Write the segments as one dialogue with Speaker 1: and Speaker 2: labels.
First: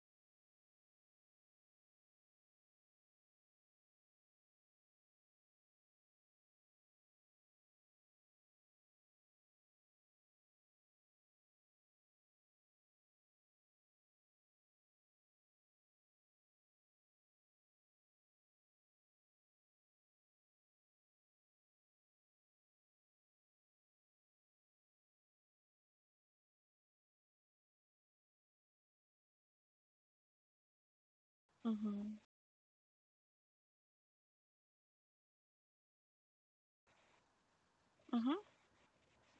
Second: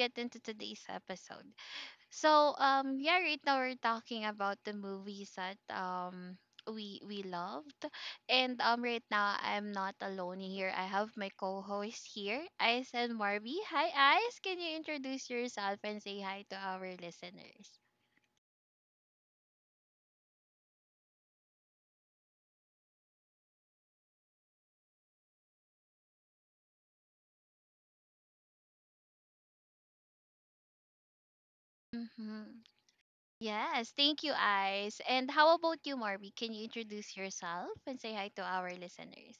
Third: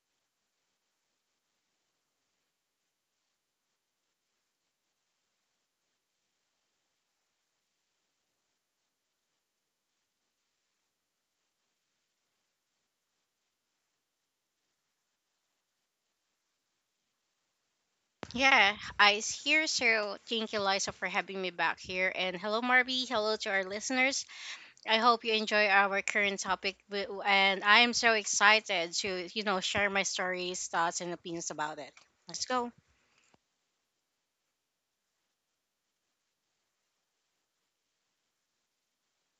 Speaker 1: get into today's episode. Right now we're talking about the movies that we love and right now, I'm not alone here. I have my co host here, Ice and Marby. Hi, Ice. Can you introduce yourself and say hi to our listeners?
Speaker 2: Yeah, Ice here. So thank you, Liza, for having me back here. And hello, Marby. Hello to our listeners. I hope you enjoy our current topic. And I am so excited to, share my stories, thoughts, and opinions about it.
Speaker 3: Mhm,
Speaker 1: Mm-hmm.
Speaker 2: Let's go.
Speaker 1: Yes, thank you, Ice. And how about you, Marby? Can you introduce yourself and say hi
Speaker 3: mhm.
Speaker 1: to our listeners?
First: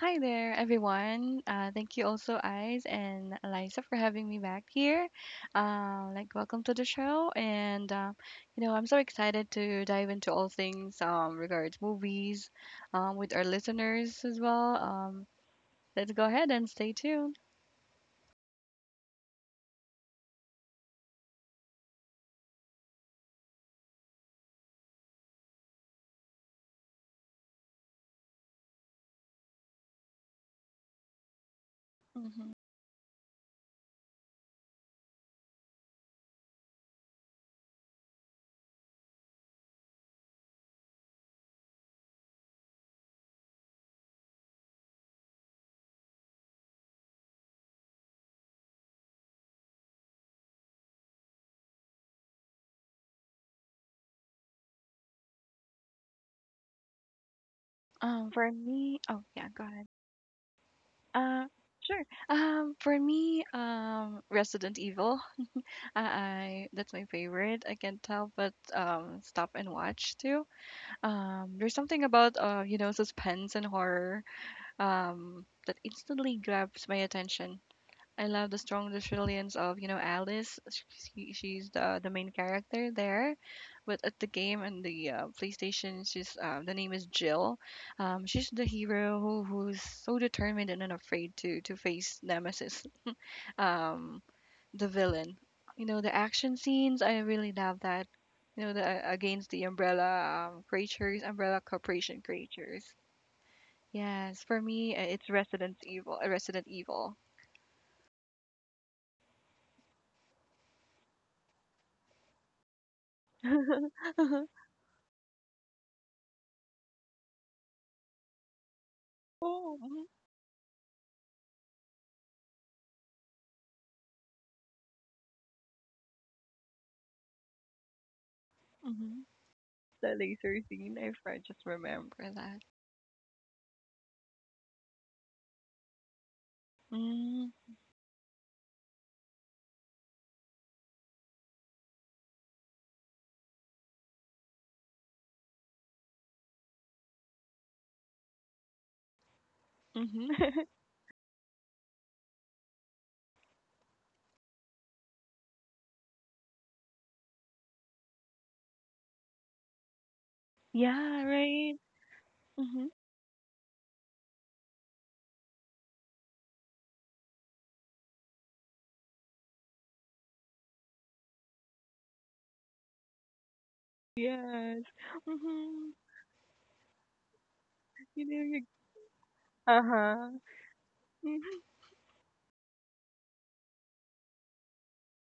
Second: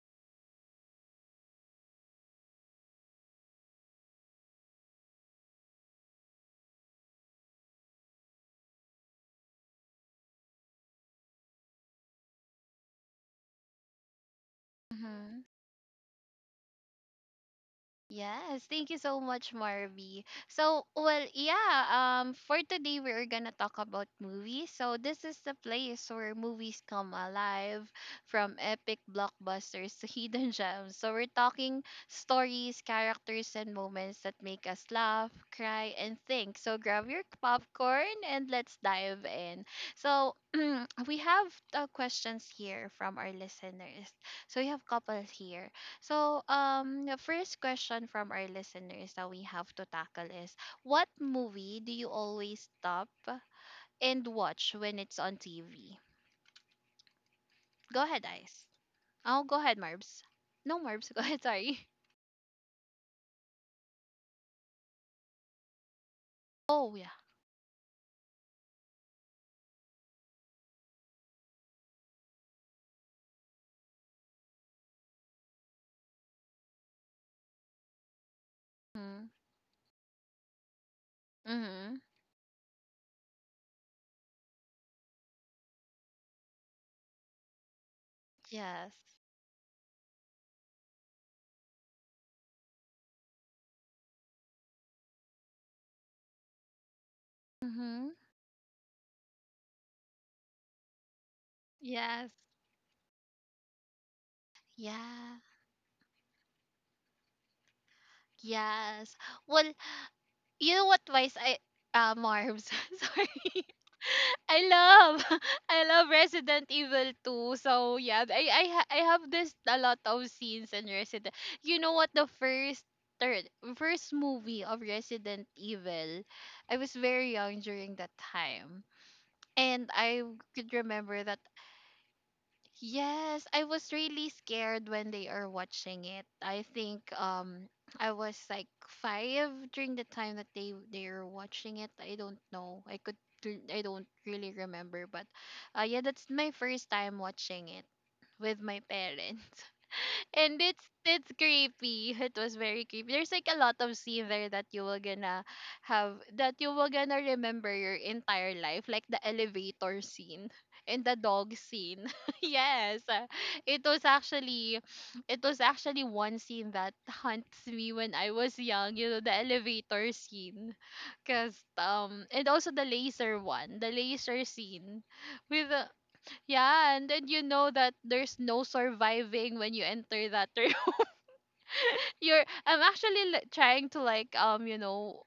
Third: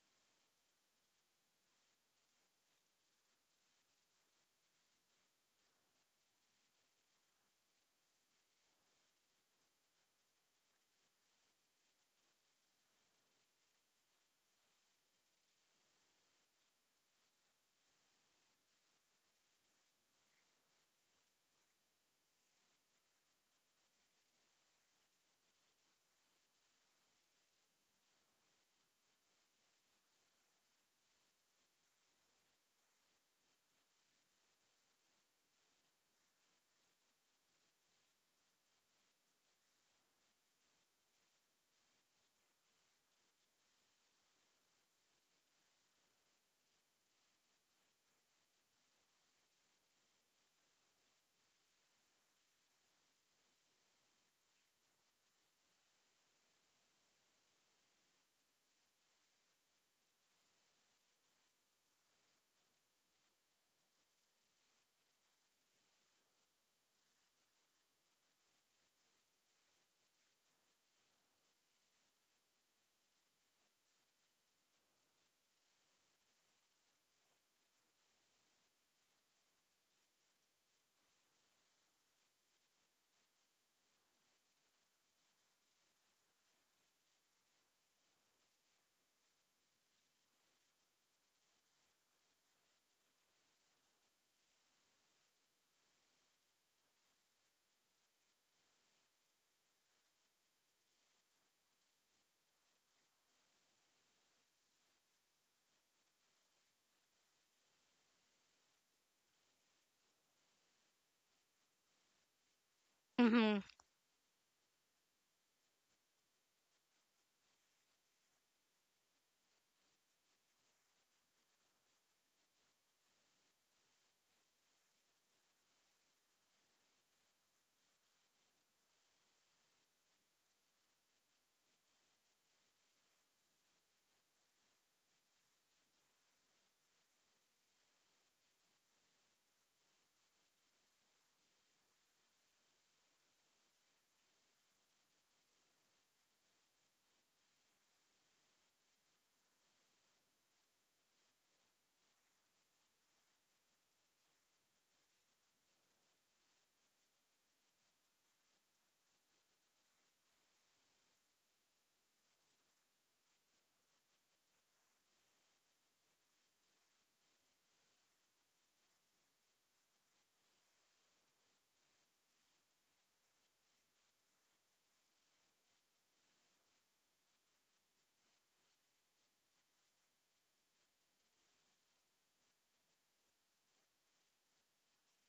Speaker 3: Hi there, everyone. Thank you also, Eyes and Eliza, for having me back here. Welcome to the show, and I'm so excited to dive into all things regards movies, with our listeners as well. Let's go ahead and stay tuned.
Speaker 1: Yes, thank you so much, Marby. For today we are gonna talk about movies. So this is the place where movies come alive, from epic blockbusters to hidden gems. So we're talking
Speaker 3: Hmm.
Speaker 1: stories, characters, and moments that make us laugh, cry, and think. So grab your popcorn and let's dive in. So we have questions here from our listeners. So we have couples here. So, the first question from our listeners that we have to tackle is what movie do you always stop and watch when it's on TV? Go ahead,
Speaker 3: For
Speaker 1: Ice.
Speaker 3: me, oh
Speaker 1: Oh,
Speaker 3: yeah,
Speaker 1: go
Speaker 3: go
Speaker 1: ahead,
Speaker 3: ahead.
Speaker 1: Marbs. No, Marbs. Go ahead,
Speaker 3: Uh,
Speaker 1: sorry.
Speaker 3: sure. For me, Resident Evil. I, that's
Speaker 1: Oh,
Speaker 3: my
Speaker 1: yeah.
Speaker 3: favorite. I can't tell, but stop and watch too. There's something about you know, suspense and horror that instantly grabs my attention. I love the strong
Speaker 1: Mm
Speaker 3: resilience of, you know, Alice. She's the
Speaker 1: hmm.
Speaker 3: main character there, but at the game and the PlayStation, she's the name is Jill. She's the
Speaker 1: Yes.
Speaker 3: hero who's so determined and unafraid to face Nemesis. Um, the villain. You know, the action scenes, I really
Speaker 1: Mm
Speaker 3: love that.
Speaker 1: hmm.
Speaker 3: You know, the against the Umbrella creatures, Umbrella Corporation
Speaker 1: Yes.
Speaker 3: creatures. Yes, for me, it's
Speaker 1: Yeah.
Speaker 3: Resident Evil. Resident Evil.
Speaker 1: Yes. Well, you know what, vice, I Marv's,
Speaker 2: Mm-hmm.
Speaker 1: sorry.
Speaker 3: oh,
Speaker 1: I love, I love Resident Evil 2. So yeah, I have this a lot of scenes in Resident. You know what, the third first movie of Resident Evil, I was very young during that time.
Speaker 3: mm-hmm.
Speaker 1: And
Speaker 3: The
Speaker 1: I
Speaker 3: laser
Speaker 1: could
Speaker 3: scene.
Speaker 1: remember that.
Speaker 3: Just remember that.
Speaker 1: Yes, I was really scared when they are watching it. I think
Speaker 3: Mm-hmm.
Speaker 1: I was like five during the time that they were watching it. I don't know. I don't really remember, but yeah, that's my first time watching it with my parents and it's creepy. It was very creepy. There's like a lot of scene there that you will gonna have, that you will gonna remember your entire life, like the elevator scene and the
Speaker 3: yeah,
Speaker 1: dog
Speaker 3: right.
Speaker 1: scene.
Speaker 3: Mm-hmm.
Speaker 1: Yes, it was actually, it was actually one scene that haunts me when I was young, you know, the elevator scene, cause and also the laser one, the laser
Speaker 3: Yes.
Speaker 1: scene with the,
Speaker 3: Mm-hmm.
Speaker 1: yeah, and then you know that
Speaker 3: You
Speaker 1: there's
Speaker 3: know, you.
Speaker 1: no surviving when
Speaker 3: Uh
Speaker 1: you enter
Speaker 3: huh.
Speaker 1: that room. You're I'm actually trying to like, you know,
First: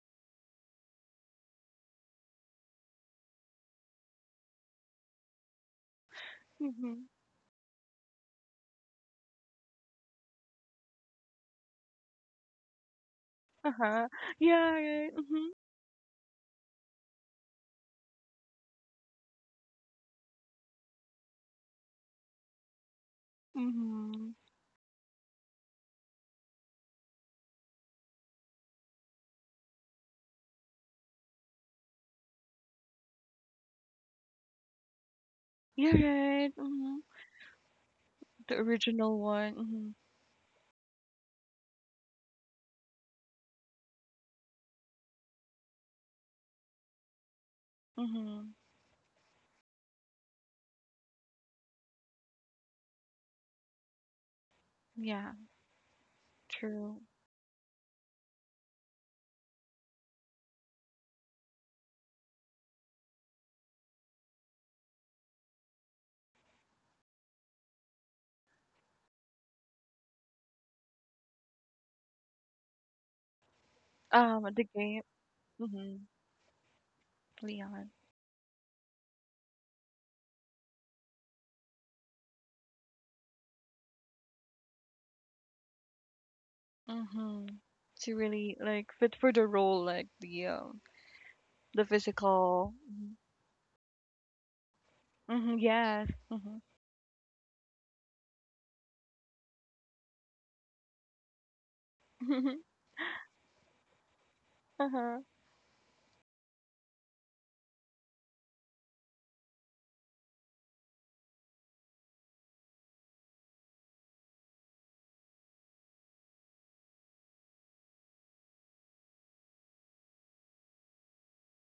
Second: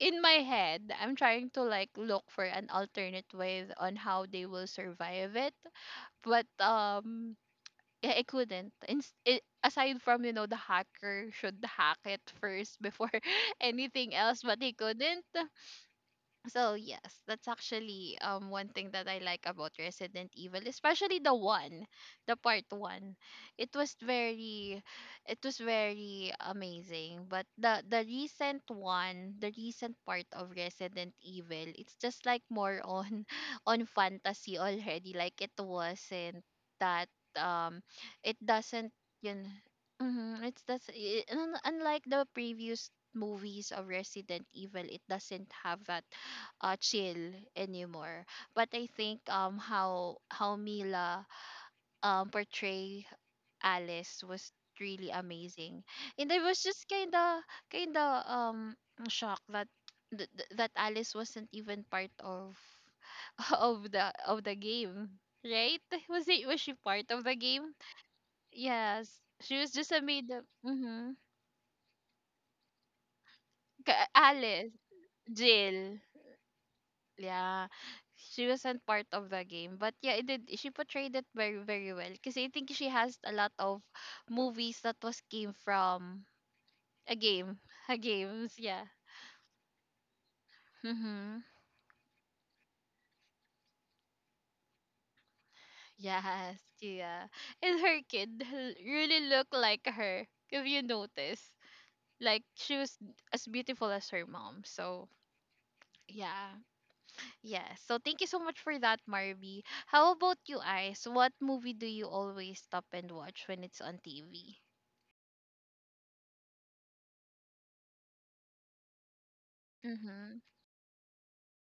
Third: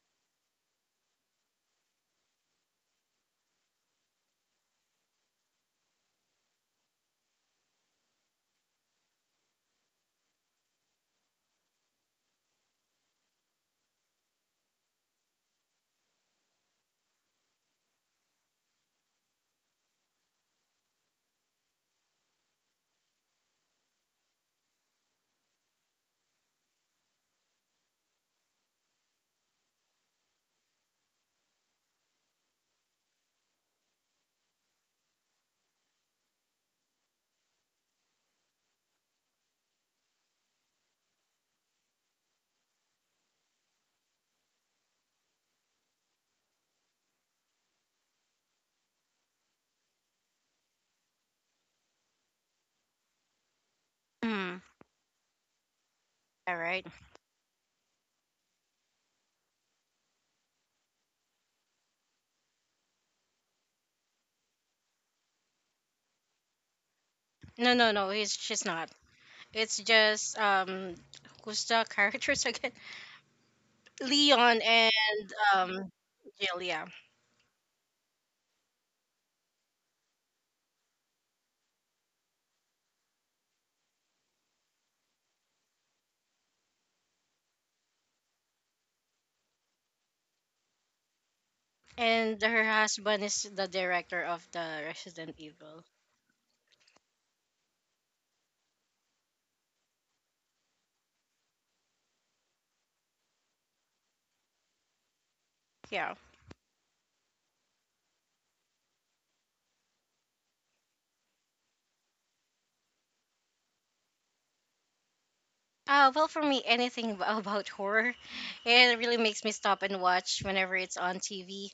Speaker 1: in my head I'm trying to like look for an alternate way on how they will survive it, but
Speaker 3: Mm-hmm.
Speaker 1: yeah, I couldn't. Aside from, you know, the hacker should hack it first before
Speaker 3: Uh huh.
Speaker 1: anything else, but
Speaker 3: Yeah,
Speaker 1: he
Speaker 3: right.
Speaker 1: couldn't. So yes, that's actually one thing that I like about Resident Evil, especially the one, the part one. It was
Speaker 3: Mm-hmm. Mm-hmm.
Speaker 1: very, it was very amazing. But the recent one, the recent part of Resident Evil, it's just like more on on fantasy already. Like it
Speaker 3: You're
Speaker 1: wasn't
Speaker 3: right. Mhm.
Speaker 1: that um, it
Speaker 3: The
Speaker 1: doesn't
Speaker 3: original
Speaker 1: yun.
Speaker 3: one. Mhm.
Speaker 1: Mm-hmm, it's that's I- un- unlike the previous movies of Resident Evil, it doesn't have that chill anymore.
Speaker 3: Mhm.
Speaker 1: But I think how Mila portray Alice was
Speaker 2: Mm-hmm.
Speaker 1: really
Speaker 3: Yeah,
Speaker 1: amazing, and I
Speaker 2: All
Speaker 1: was
Speaker 2: right.
Speaker 1: just
Speaker 3: true.
Speaker 1: kinda kinda shocked that that Alice wasn't even part of of the game, right? Was she part of the
Speaker 2: No,
Speaker 1: game?
Speaker 2: no, no. He's she's not.
Speaker 1: Yes, she was
Speaker 2: It's
Speaker 1: just a made
Speaker 2: just
Speaker 1: up. Mm-hmm.
Speaker 2: who's the characters again? Leon
Speaker 3: The
Speaker 1: Alice,
Speaker 2: and
Speaker 3: game.
Speaker 2: um,
Speaker 1: Jill.
Speaker 3: Mhm.
Speaker 2: Jill. Yeah,
Speaker 1: Yeah,
Speaker 3: Leon.
Speaker 1: she wasn't part of the game, but yeah, it did. She portrayed it very, very well. Because I think she has a lot of movies that was came from a game,
Speaker 3: Mhm.
Speaker 1: a
Speaker 3: To
Speaker 1: games.
Speaker 3: really
Speaker 1: Yeah.
Speaker 3: like fit for the role, like
Speaker 1: Mm-hmm.
Speaker 3: the
Speaker 2: and her
Speaker 3: physical. Mhm.
Speaker 2: husband is the director of the Resident
Speaker 3: Mhm,
Speaker 2: Evil.
Speaker 3: yes.
Speaker 1: Yes.
Speaker 3: Mhm.
Speaker 1: Yeah. And her kid really looked like her. If you notice, like she was as beautiful as her mom. So
Speaker 3: Uh-huh.
Speaker 2: Yeah.
Speaker 1: yeah, yeah. So thank you so much for that, Marby. How about you, Ice? What movie do you always stop and watch when it's on TV?
Speaker 2: Well, for me, anything about horror, it really makes me stop and
Speaker 1: Mhm.
Speaker 2: watch whenever it's on TV.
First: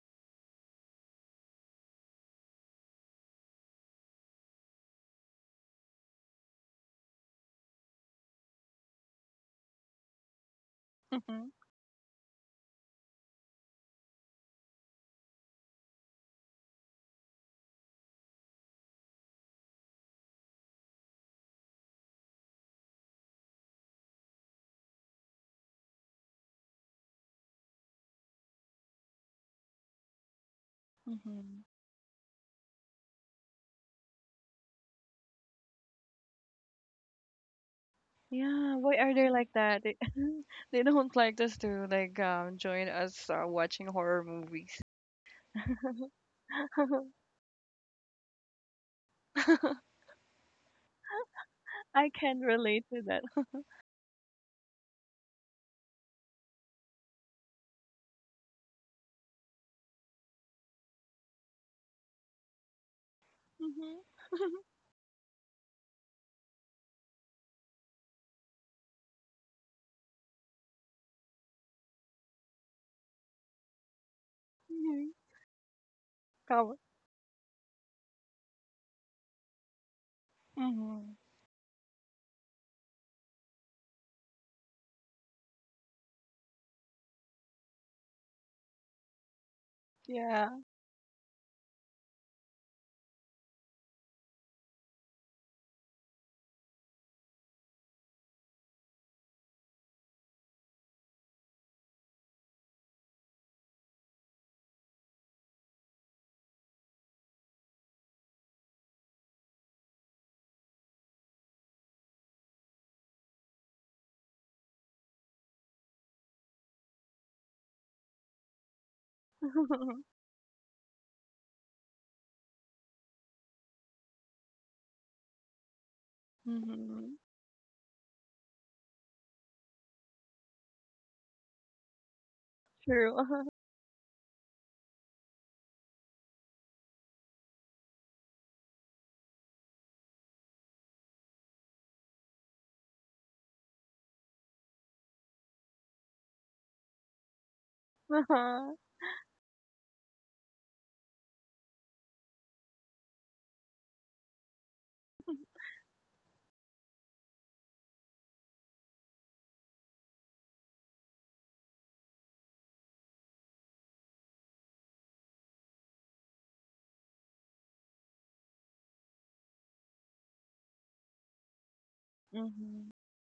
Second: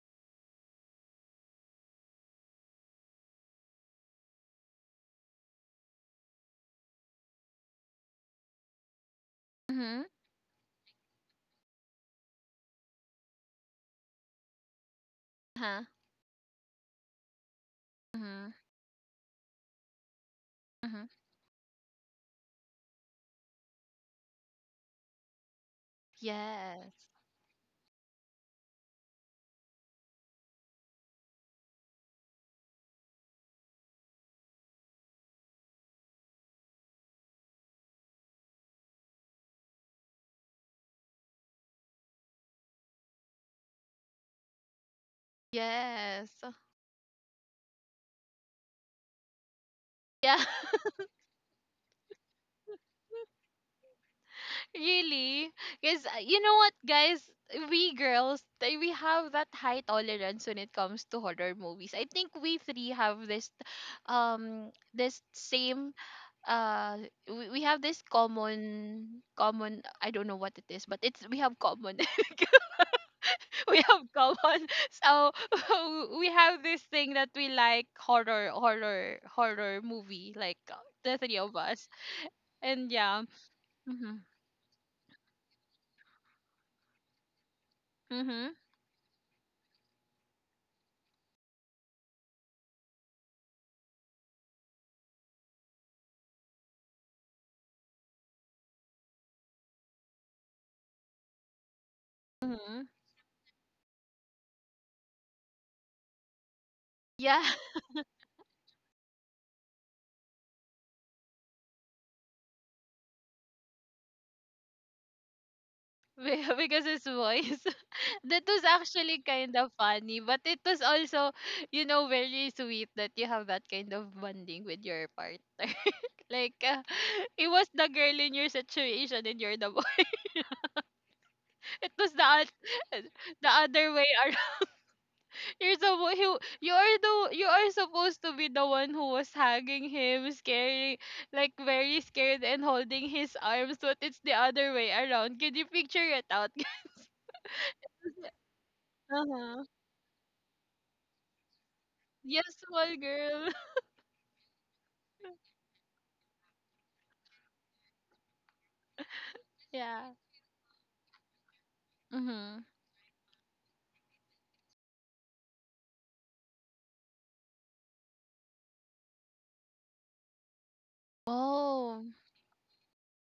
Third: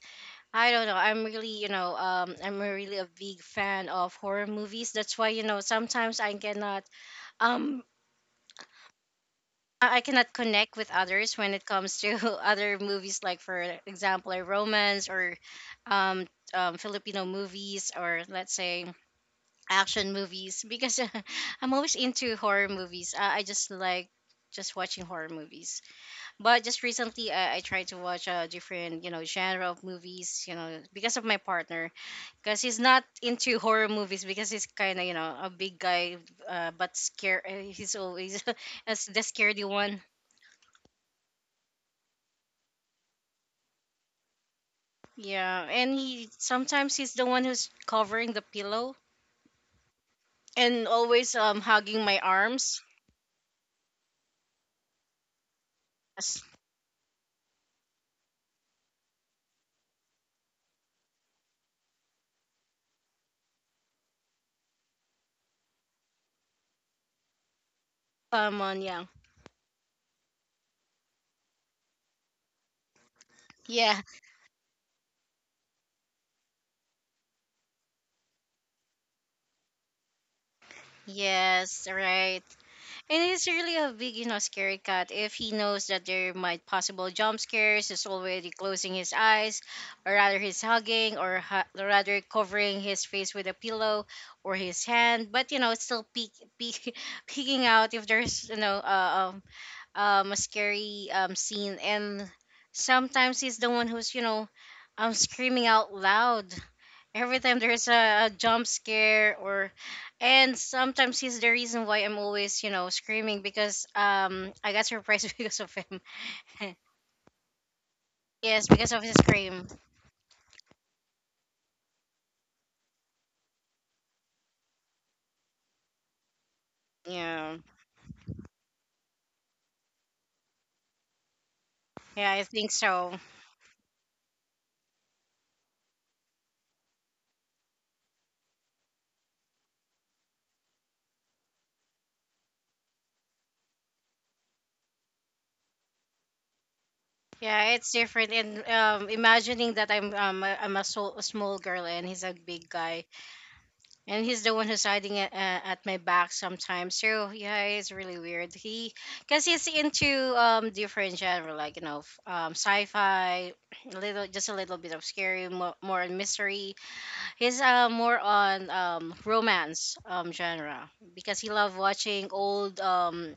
Speaker 2: I don't know. I'm really, I'm really a big fan of horror movies. That's why, sometimes I cannot, um, I
Speaker 1: Mhm.
Speaker 2: cannot connect with others
Speaker 3: Mhm.
Speaker 2: when it comes to other movies, like for example, a romance, or
Speaker 1: Huh.
Speaker 2: um, Filipino movies, or
Speaker 1: Mhm.
Speaker 2: let's say action movies because
Speaker 1: Mhm.
Speaker 2: I'm always into horror movies. I just like just watching horror movies. But just
Speaker 1: Yes.
Speaker 2: recently, I tried to watch a different, genre of movies, because of my
Speaker 3: Mhm.
Speaker 2: partner, because he's not into horror movies because he's kind of, a big guy, but scared. He's always
Speaker 3: Yeah. Why
Speaker 2: as
Speaker 3: are
Speaker 2: the
Speaker 3: they like
Speaker 2: scaredy
Speaker 3: that? They,
Speaker 2: one.
Speaker 3: they don't like us to like join us, watching horror movies.
Speaker 2: Yeah, and
Speaker 1: Yes.
Speaker 2: he's the one who's covering the pillow
Speaker 1: Yeah.
Speaker 2: and always hugging
Speaker 3: I
Speaker 2: my
Speaker 3: can
Speaker 2: arms.
Speaker 3: relate to that.
Speaker 1: Really? Because you
Speaker 2: Yes.
Speaker 1: know what, guys? We have that high tolerance when it comes to horror movies. I think we three have this,
Speaker 3: Mhm.
Speaker 1: this same. Uh, we have this
Speaker 2: Come on, yeah,
Speaker 1: common, common. I don't know what it is, but it's we have common. We
Speaker 2: yeah,
Speaker 1: have common,
Speaker 3: Mhm.
Speaker 1: so we have this thing that we like horror movie, like the
Speaker 3: Mhm.
Speaker 1: three of us,
Speaker 2: yes, right.
Speaker 1: and yeah.
Speaker 2: And it's really a big,
Speaker 1: Mhm,
Speaker 2: scary cut. If he knows that there might possible jump scares, is already
Speaker 1: mhm,
Speaker 2: closing his eyes, or rather
Speaker 3: Yeah.
Speaker 2: he's hugging, or rather covering his face with a pillow or his hand. But you know, it's still peek, peek, peeking out if there's a scary scene. And
Speaker 1: mhm,
Speaker 2: sometimes he's the one who's screaming out loud every
Speaker 1: yeah.
Speaker 2: time there's a jump scare. Or and sometimes he's the reason why I'm always, screaming because I got surprised because of him.
Speaker 1: be- because his voice that was
Speaker 2: Yes, because of his
Speaker 1: actually kind
Speaker 2: scream.
Speaker 1: of funny, but it was also, you know, very sweet that you have that kind of bonding with your partner. Like,
Speaker 3: Mhm.
Speaker 1: it
Speaker 2: Yeah.
Speaker 1: was the girl in your situation and you're the boy. it was the
Speaker 2: Yeah, I
Speaker 1: oth-
Speaker 2: think so.
Speaker 3: True.
Speaker 1: The other way. You're the one who, you are the, you are supposed to be the one who was hugging him, scaring, like very scared and holding his arms, but it's the other way around. Can you picture it out?
Speaker 2: Yeah, it's different. And
Speaker 3: Uh-huh.
Speaker 1: Uh-huh.
Speaker 2: imagining that I'm a, so, a small girl and he's a
Speaker 1: Yes,
Speaker 2: big
Speaker 1: small
Speaker 2: guy,
Speaker 1: girl.
Speaker 2: and he's the one who's hiding at my back sometimes. So yeah, it's really weird. Cause he's
Speaker 1: Yeah.
Speaker 2: into different genre, like
Speaker 1: Mm-hmm.
Speaker 2: sci-fi, a little, just a little bit of scary, more, more on mystery. He's more on romance genre because he love
Speaker 1: Oh,
Speaker 2: watching old
Speaker 3: Mhm.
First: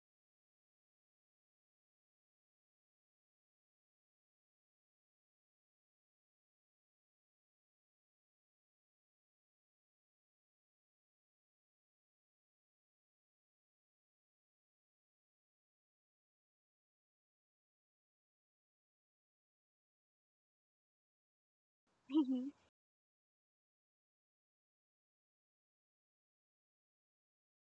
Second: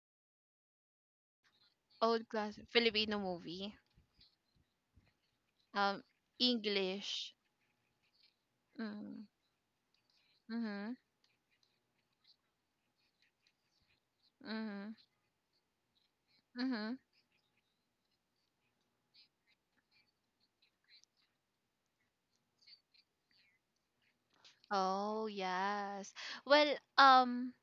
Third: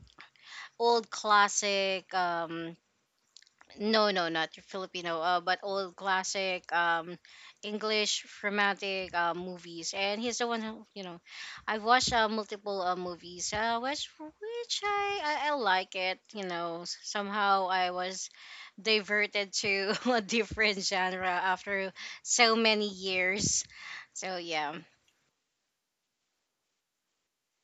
Speaker 2: old classic
Speaker 1: old class Filipino movie.
Speaker 2: no, no, not Filipino, but old
Speaker 1: Um,
Speaker 2: classic
Speaker 1: English.
Speaker 2: English romantic
Speaker 1: Mm.
Speaker 2: movies. And he's the one who,
Speaker 1: Mm-hmm.
Speaker 2: you know, I've watched multiple movies, which
Speaker 1: Mm-hmm.
Speaker 2: I like it. You know,
Speaker 1: Mm-hmm.
Speaker 2: Somehow I was diverted to a different genre after so many years. So, yeah.
Speaker 1: Oh yes. Well, um,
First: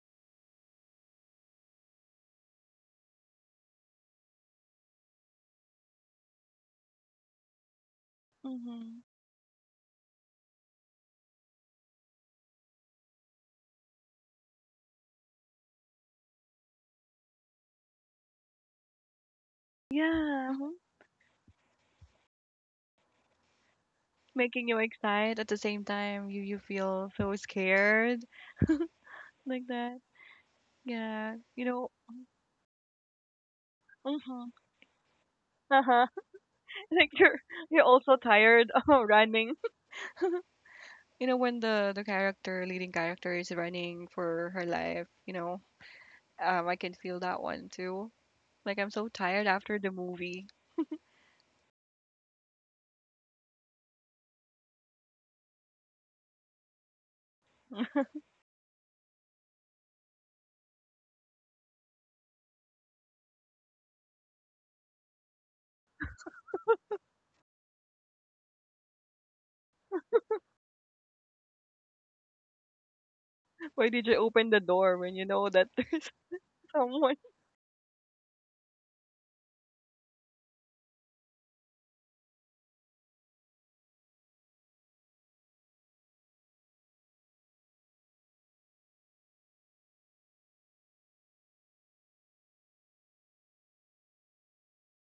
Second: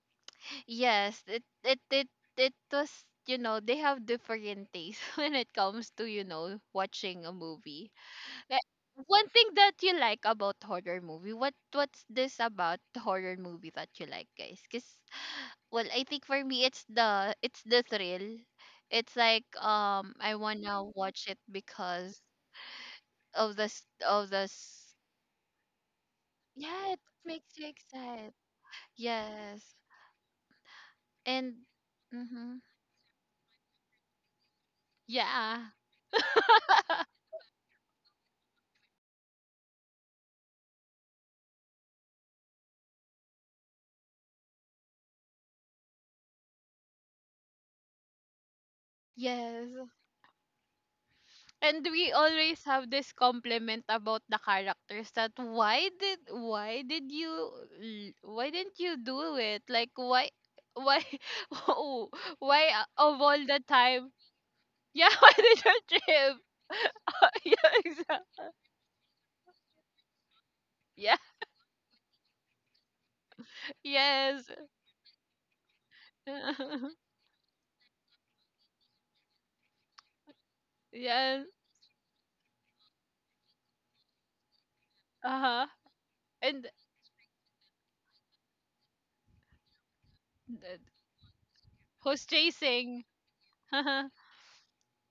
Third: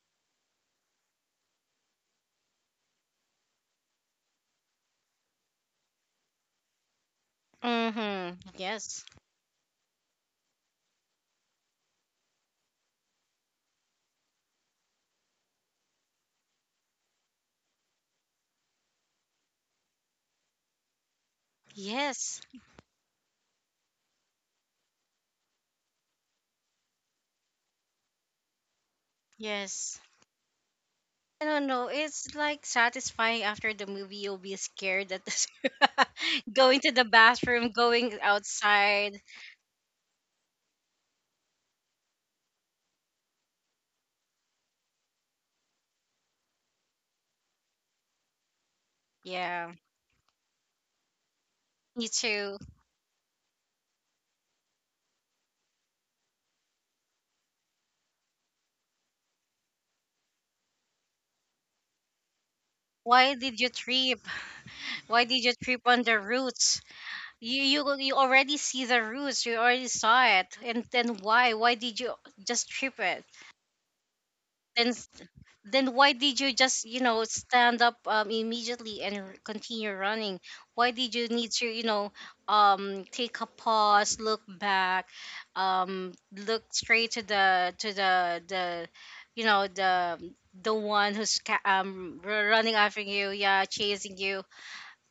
Speaker 1: Yes, it was you know, they have different tastes when it comes to, you know, watching a movie.
Speaker 2: Mm-hmm.
Speaker 1: Like,
Speaker 3: Mhm.
Speaker 2: Yes.
Speaker 1: one thing that you like about horror movie, what's this about the horror movie that you like, guys? Cause well, I think for me it's the, it's the thrill. It's like I
Speaker 3: Yeah. Mhm.
Speaker 1: wanna watch it because
Speaker 2: Yes.
Speaker 1: of the s- of the
Speaker 3: Making you
Speaker 1: s-
Speaker 3: excited at the same time you
Speaker 1: yeah, it
Speaker 3: feel so
Speaker 1: makes you
Speaker 3: scared
Speaker 1: excited.
Speaker 3: like
Speaker 1: Yes,
Speaker 2: Yes.
Speaker 3: that. Yeah.
Speaker 2: I don't
Speaker 1: and
Speaker 3: You
Speaker 2: know.
Speaker 3: know.
Speaker 2: It's
Speaker 1: mm-hmm,
Speaker 2: like satisfying after the movie. You'll
Speaker 3: Mhm.
Speaker 2: be scared that this
Speaker 1: yeah.
Speaker 3: Uh-huh.
Speaker 2: going to the
Speaker 3: Like
Speaker 2: bathroom,
Speaker 3: you're also
Speaker 2: going
Speaker 3: tired of
Speaker 2: outside.
Speaker 3: running. You know when the character leading character is running for her life. You know. I can feel that one too. Like I'm so tired
Speaker 1: Yes.
Speaker 2: Yeah,
Speaker 3: after the movie.
Speaker 1: And
Speaker 2: me
Speaker 1: we
Speaker 2: too.
Speaker 1: always have this compliment about the characters, that why did you why didn't you do it, like why, oh, why, of
Speaker 2: Why
Speaker 1: all
Speaker 2: did
Speaker 1: the
Speaker 2: you
Speaker 1: time,
Speaker 2: trip?
Speaker 1: yeah.
Speaker 2: Why
Speaker 1: Why
Speaker 2: did you
Speaker 1: did you
Speaker 2: trip on the
Speaker 1: trip?
Speaker 2: roots? You
Speaker 1: Yeah,
Speaker 2: you you
Speaker 1: exactly.
Speaker 2: already see the roots. You already saw it, and
Speaker 1: Yeah,
Speaker 2: then why? Why did you just trip it?
Speaker 3: Why did you
Speaker 1: yes.
Speaker 3: open the
Speaker 2: Then
Speaker 3: door when you know that
Speaker 2: then
Speaker 3: there's.
Speaker 2: why did you just
Speaker 3: Someone.
Speaker 2: stand up immediately and continue running? Why did you
Speaker 1: Yes,
Speaker 2: need to take a pause, look back,
Speaker 1: uh-huh,
Speaker 2: um look
Speaker 1: and
Speaker 2: straight to the you know the the
Speaker 1: th-
Speaker 2: one who's
Speaker 1: who's
Speaker 2: running after
Speaker 1: chasing.
Speaker 2: you, yeah,
Speaker 1: Uh-huh.
Speaker 2: chasing you,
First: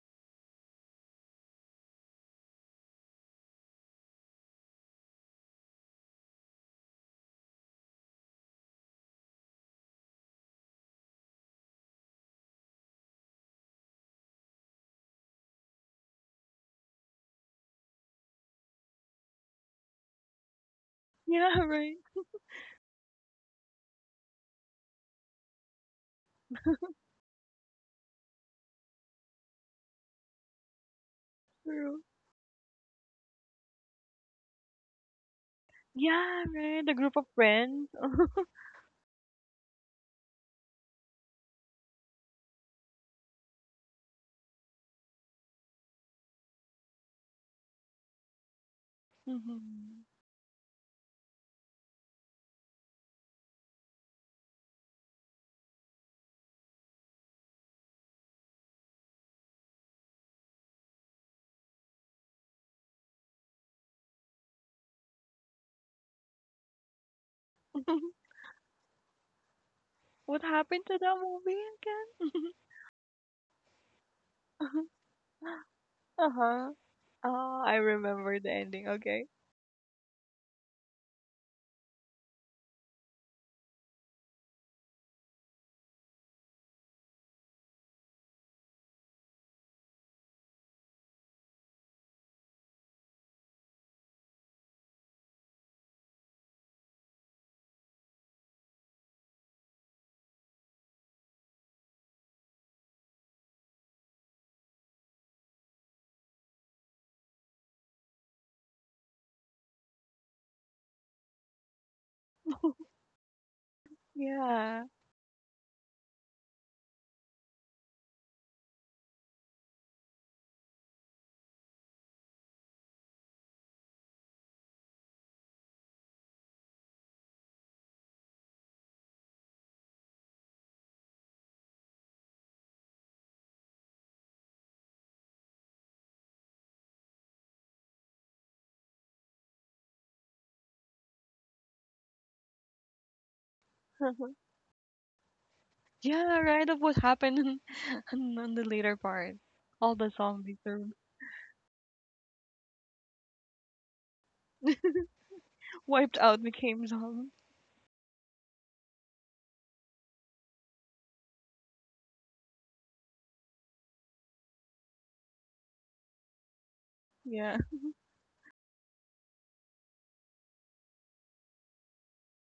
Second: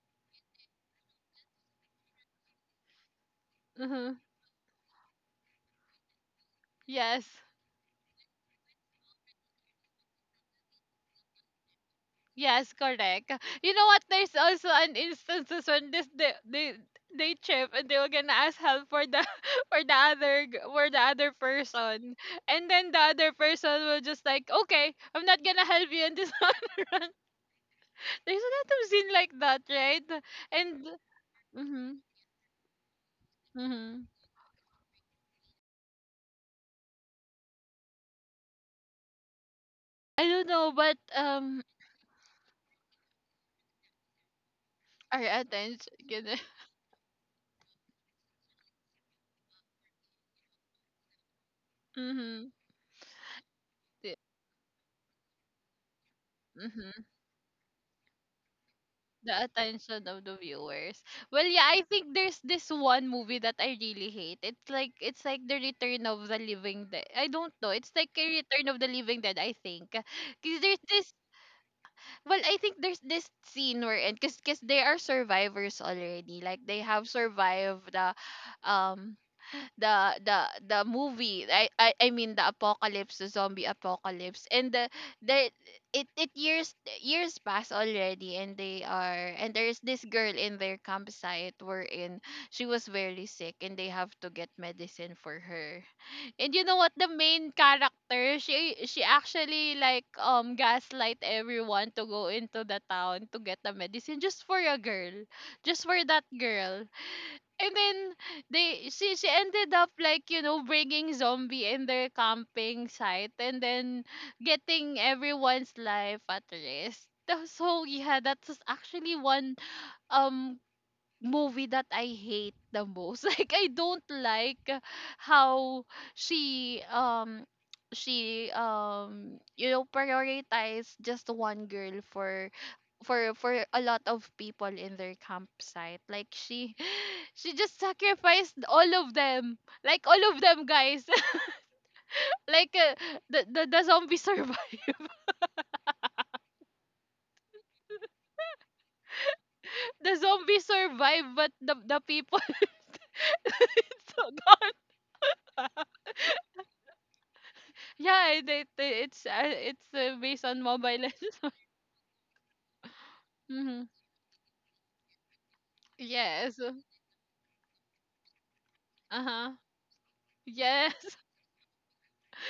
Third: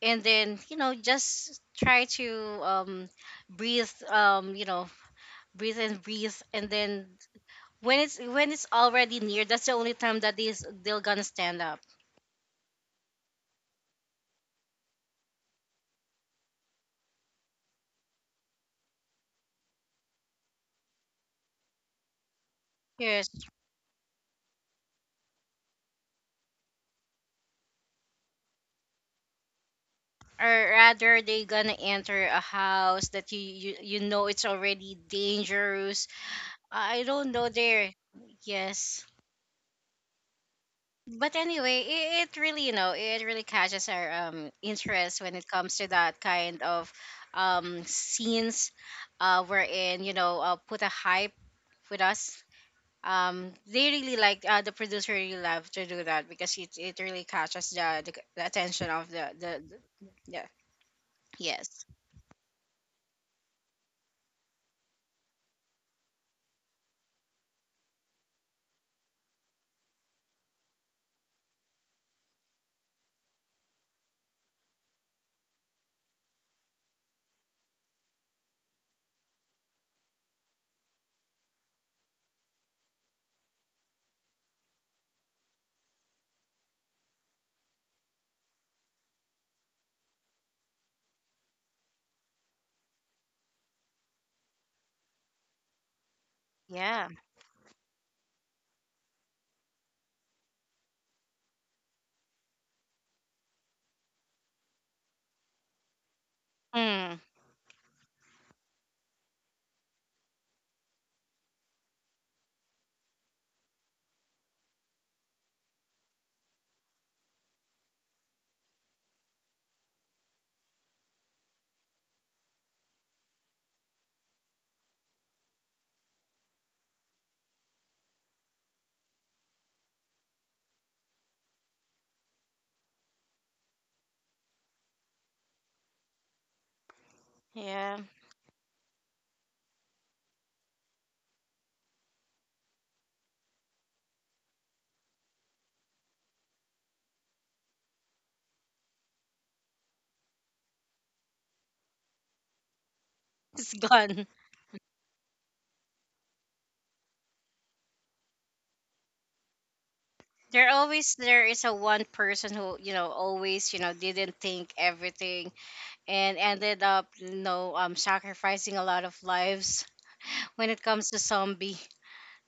Speaker 2: and then just try to um breathe,
Speaker 1: Mhm,
Speaker 2: breathe and breathe, and then
Speaker 1: yes.
Speaker 2: when it's already near, that's the only time that they're gonna stand up.
Speaker 1: Yes, correct. You know what? There's also an instances when this they trip and they were gonna ask help for the for the for the other
Speaker 3: Yeah, right.
Speaker 1: person, and then the
Speaker 2: Yes,
Speaker 1: other person will just like, okay, I'm not gonna help you, and this one run. There's a lot of scene like that, right?
Speaker 2: or
Speaker 1: And
Speaker 2: rather they gonna
Speaker 1: mm-hmm,
Speaker 3: True.
Speaker 2: enter a house that you
Speaker 1: mm-hmm.
Speaker 2: know it's already dangerous.
Speaker 3: Yeah, right. The
Speaker 2: I
Speaker 3: group of
Speaker 2: don't know
Speaker 3: friends.
Speaker 2: there Yes,
Speaker 1: I don't know, but
Speaker 2: but anyway, it really you know it really catches our interest
Speaker 1: our
Speaker 2: when it
Speaker 1: attention,
Speaker 2: comes to that
Speaker 1: gonna
Speaker 2: kind of scenes, wherein
Speaker 3: Hmm.
Speaker 2: put a hype with us. They really like, the producer really love to do that because it
Speaker 1: mm-hmm,
Speaker 2: really catches the attention of the
Speaker 1: the
Speaker 2: the, the
Speaker 1: attention of the
Speaker 2: yeah.
Speaker 1: viewers. Well, yeah, I
Speaker 2: Yes.
Speaker 1: think there's this one movie that I really hate. It's like the Return of the Living Dead. I don't know. It's like a Return of the Living Dead. I think
Speaker 3: What
Speaker 1: because there's
Speaker 3: happened to
Speaker 1: this.
Speaker 3: that movie
Speaker 1: Well,
Speaker 3: again?
Speaker 1: I think there's this scene where, and because they are survivors already. Like
Speaker 3: uh-huh.
Speaker 1: they have
Speaker 3: Oh, I
Speaker 1: survived the,
Speaker 3: remember the ending.
Speaker 1: um,
Speaker 3: Okay.
Speaker 1: the the the movie, I mean the apocalypse, the zombie apocalypse, and the it it years years pass already, and they are, and there's this girl in their campsite wherein she was very sick and they have to get medicine for her. And you know what, the
Speaker 2: Yeah.
Speaker 1: main character, she actually like gaslight everyone to go into the town to get the medicine just for a girl, just for that girl.
Speaker 2: Mm.
Speaker 1: And then they she ended up, like, you know, bringing zombie in their camping site, and then
Speaker 3: Yeah.
Speaker 1: getting everyone's life at risk. So yeah, that's actually one um movie that I hate the most. Like I don't like how she um she you know, prioritize just one girl for a lot of people in their campsite. Like she she just
Speaker 2: Yeah.
Speaker 1: sacrificed all of them, like all of them, guys. Like the zombie survived.
Speaker 3: Yeah, right. Of what happened in- on the later part. All the
Speaker 1: The zombie
Speaker 3: zombies are
Speaker 1: survived, but the people
Speaker 2: It's
Speaker 1: it's so
Speaker 2: gone.
Speaker 1: gone.
Speaker 3: wiped out, became zombies.
Speaker 1: Yeah, it's based on
Speaker 2: There
Speaker 1: mobile
Speaker 2: always
Speaker 1: legends.
Speaker 2: there is a one person who always
Speaker 1: Hmm,
Speaker 2: didn't think everything and
Speaker 1: yes,
Speaker 2: ended up
Speaker 3: Yeah.
Speaker 2: sacrificing a lot of
Speaker 1: uh-huh,
Speaker 2: lives when it comes
Speaker 1: yes.
Speaker 2: to zombie.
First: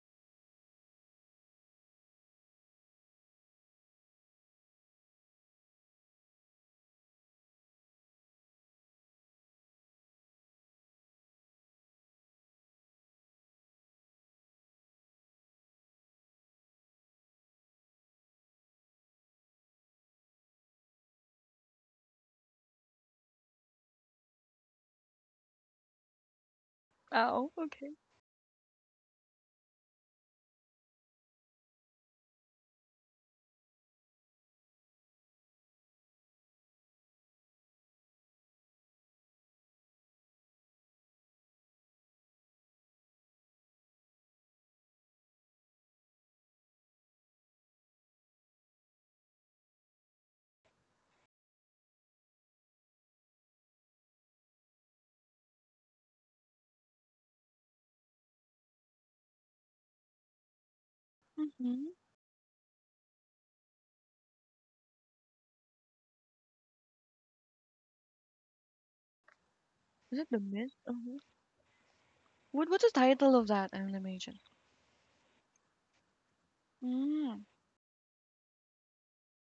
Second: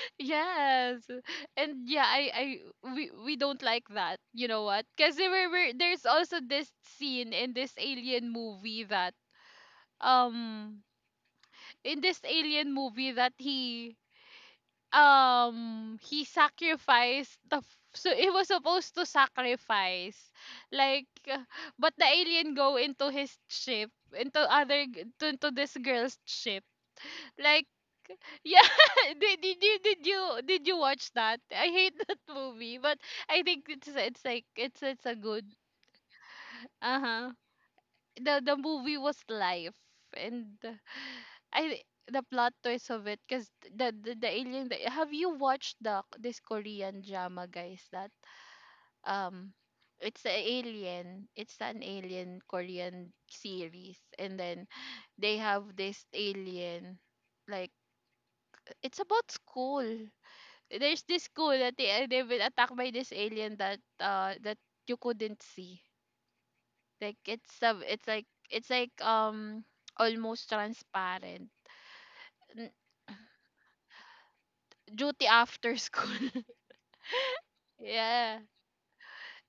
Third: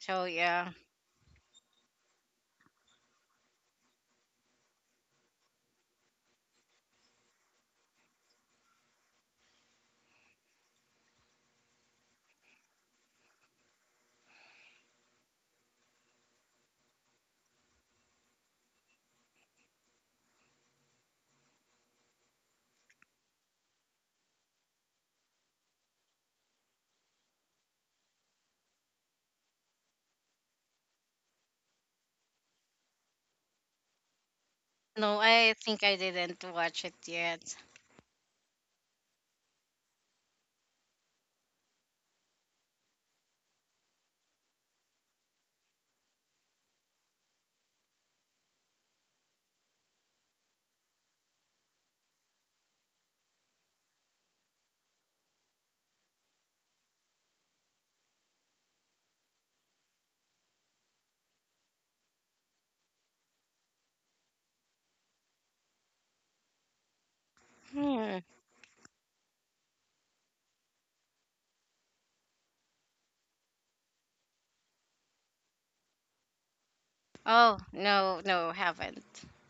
Speaker 2: So yeah.
Speaker 1: Yes. And yeah, I we don't like that. You know what? Cuz there's also this scene in this alien movie that um in this alien movie that he sacrificed so he was supposed to sacrifice, like, but the alien go into his ship into into this girl's ship
Speaker 3: Oh,
Speaker 1: like.
Speaker 3: okay.
Speaker 1: Yeah, did you watch that? I hate that movie, but I think it's like it's
Speaker 2: No,
Speaker 1: a good,
Speaker 2: I think I didn't watch it
Speaker 1: uh huh.
Speaker 2: yet.
Speaker 1: The movie was life, and I the plot twist of it, because the alien. The, have you watched the this Korean drama, guys? That um, it's an alien. It's an alien Korean series, and then they have this alien. Like it's about school, there's this school that they
Speaker 3: Mm-hmm.
Speaker 1: they've been attacked by this alien that that you couldn't see. Like it's uh, it's
Speaker 2: Hmm.
Speaker 1: like it's like um
Speaker 3: Is it the
Speaker 1: almost
Speaker 3: mist? Uh-huh.
Speaker 1: transparent.
Speaker 3: What
Speaker 1: N-
Speaker 3: what's the title of that animation?
Speaker 1: Duty after school.
Speaker 3: Mm,
Speaker 2: Oh, no,
Speaker 1: Yeah.
Speaker 2: no, haven't.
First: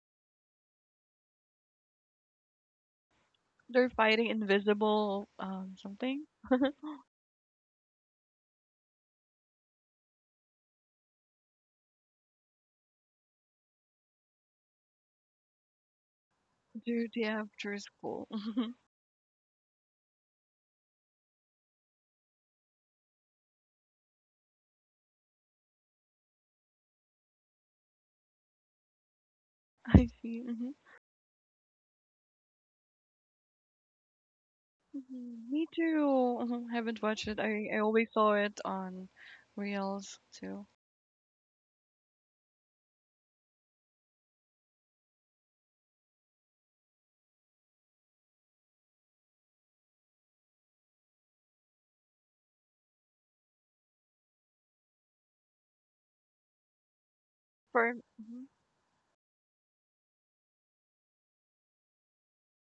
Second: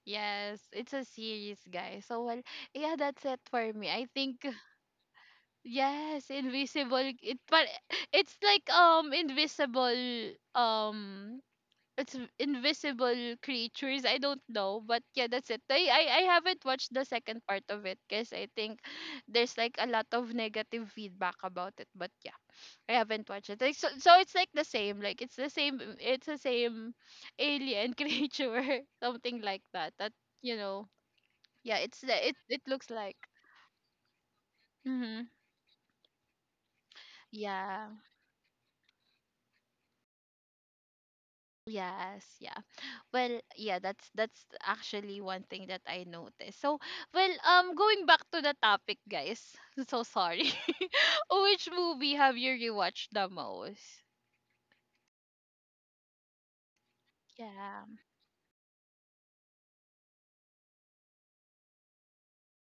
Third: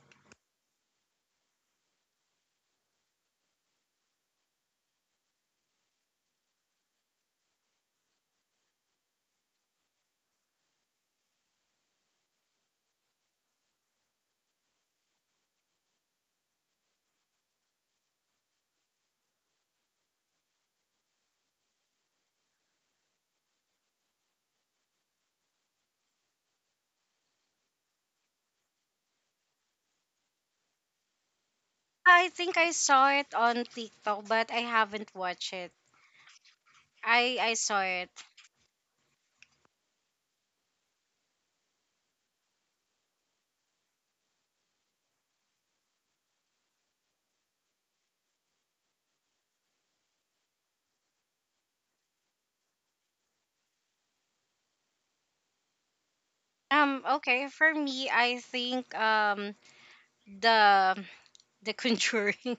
Speaker 1: Yes, it's a series, guys. So well, yeah, that's it for me.
Speaker 3: they're
Speaker 1: I
Speaker 3: fighting
Speaker 1: think
Speaker 3: invisible something.
Speaker 1: yes, invisible. It but it's like invisible um it's invisible creatures. I don't know, but yeah, that's it. I haven't watched the
Speaker 3: Duty
Speaker 1: second part
Speaker 3: after
Speaker 1: of it
Speaker 3: school.
Speaker 1: because I
Speaker 3: Mhm.
Speaker 1: think there's like a lot of negative feedback about it. But yeah, I haven't watched it. Like, so it's like the same. Like it's the same. It's the same alien creature, something like that.
Speaker 3: I
Speaker 1: That
Speaker 3: see.
Speaker 1: you
Speaker 3: Mhm.
Speaker 1: know, yeah. It's the
Speaker 2: I
Speaker 1: it
Speaker 2: think
Speaker 1: it
Speaker 2: I
Speaker 1: looks
Speaker 2: saw
Speaker 1: like.
Speaker 2: it on TikTok, but I haven't
Speaker 1: Mm-hmm.
Speaker 3: Mhm.
Speaker 2: watched
Speaker 3: Me
Speaker 2: it.
Speaker 3: too. Mhm. Haven't watched it.
Speaker 2: I
Speaker 3: I
Speaker 2: saw
Speaker 1: Yeah.
Speaker 2: it.
Speaker 3: always saw it on Reels too.
Speaker 1: Yes. Yeah. Well, yeah, that's actually one thing that I noticed. So, well, going back to the topic, guys. So sorry. Which movie have you rewatched the most?
Speaker 2: Okay. For
Speaker 1: Yeah,
Speaker 3: For
Speaker 2: me, I
Speaker 3: mhm.
Speaker 2: think the the Conjuring,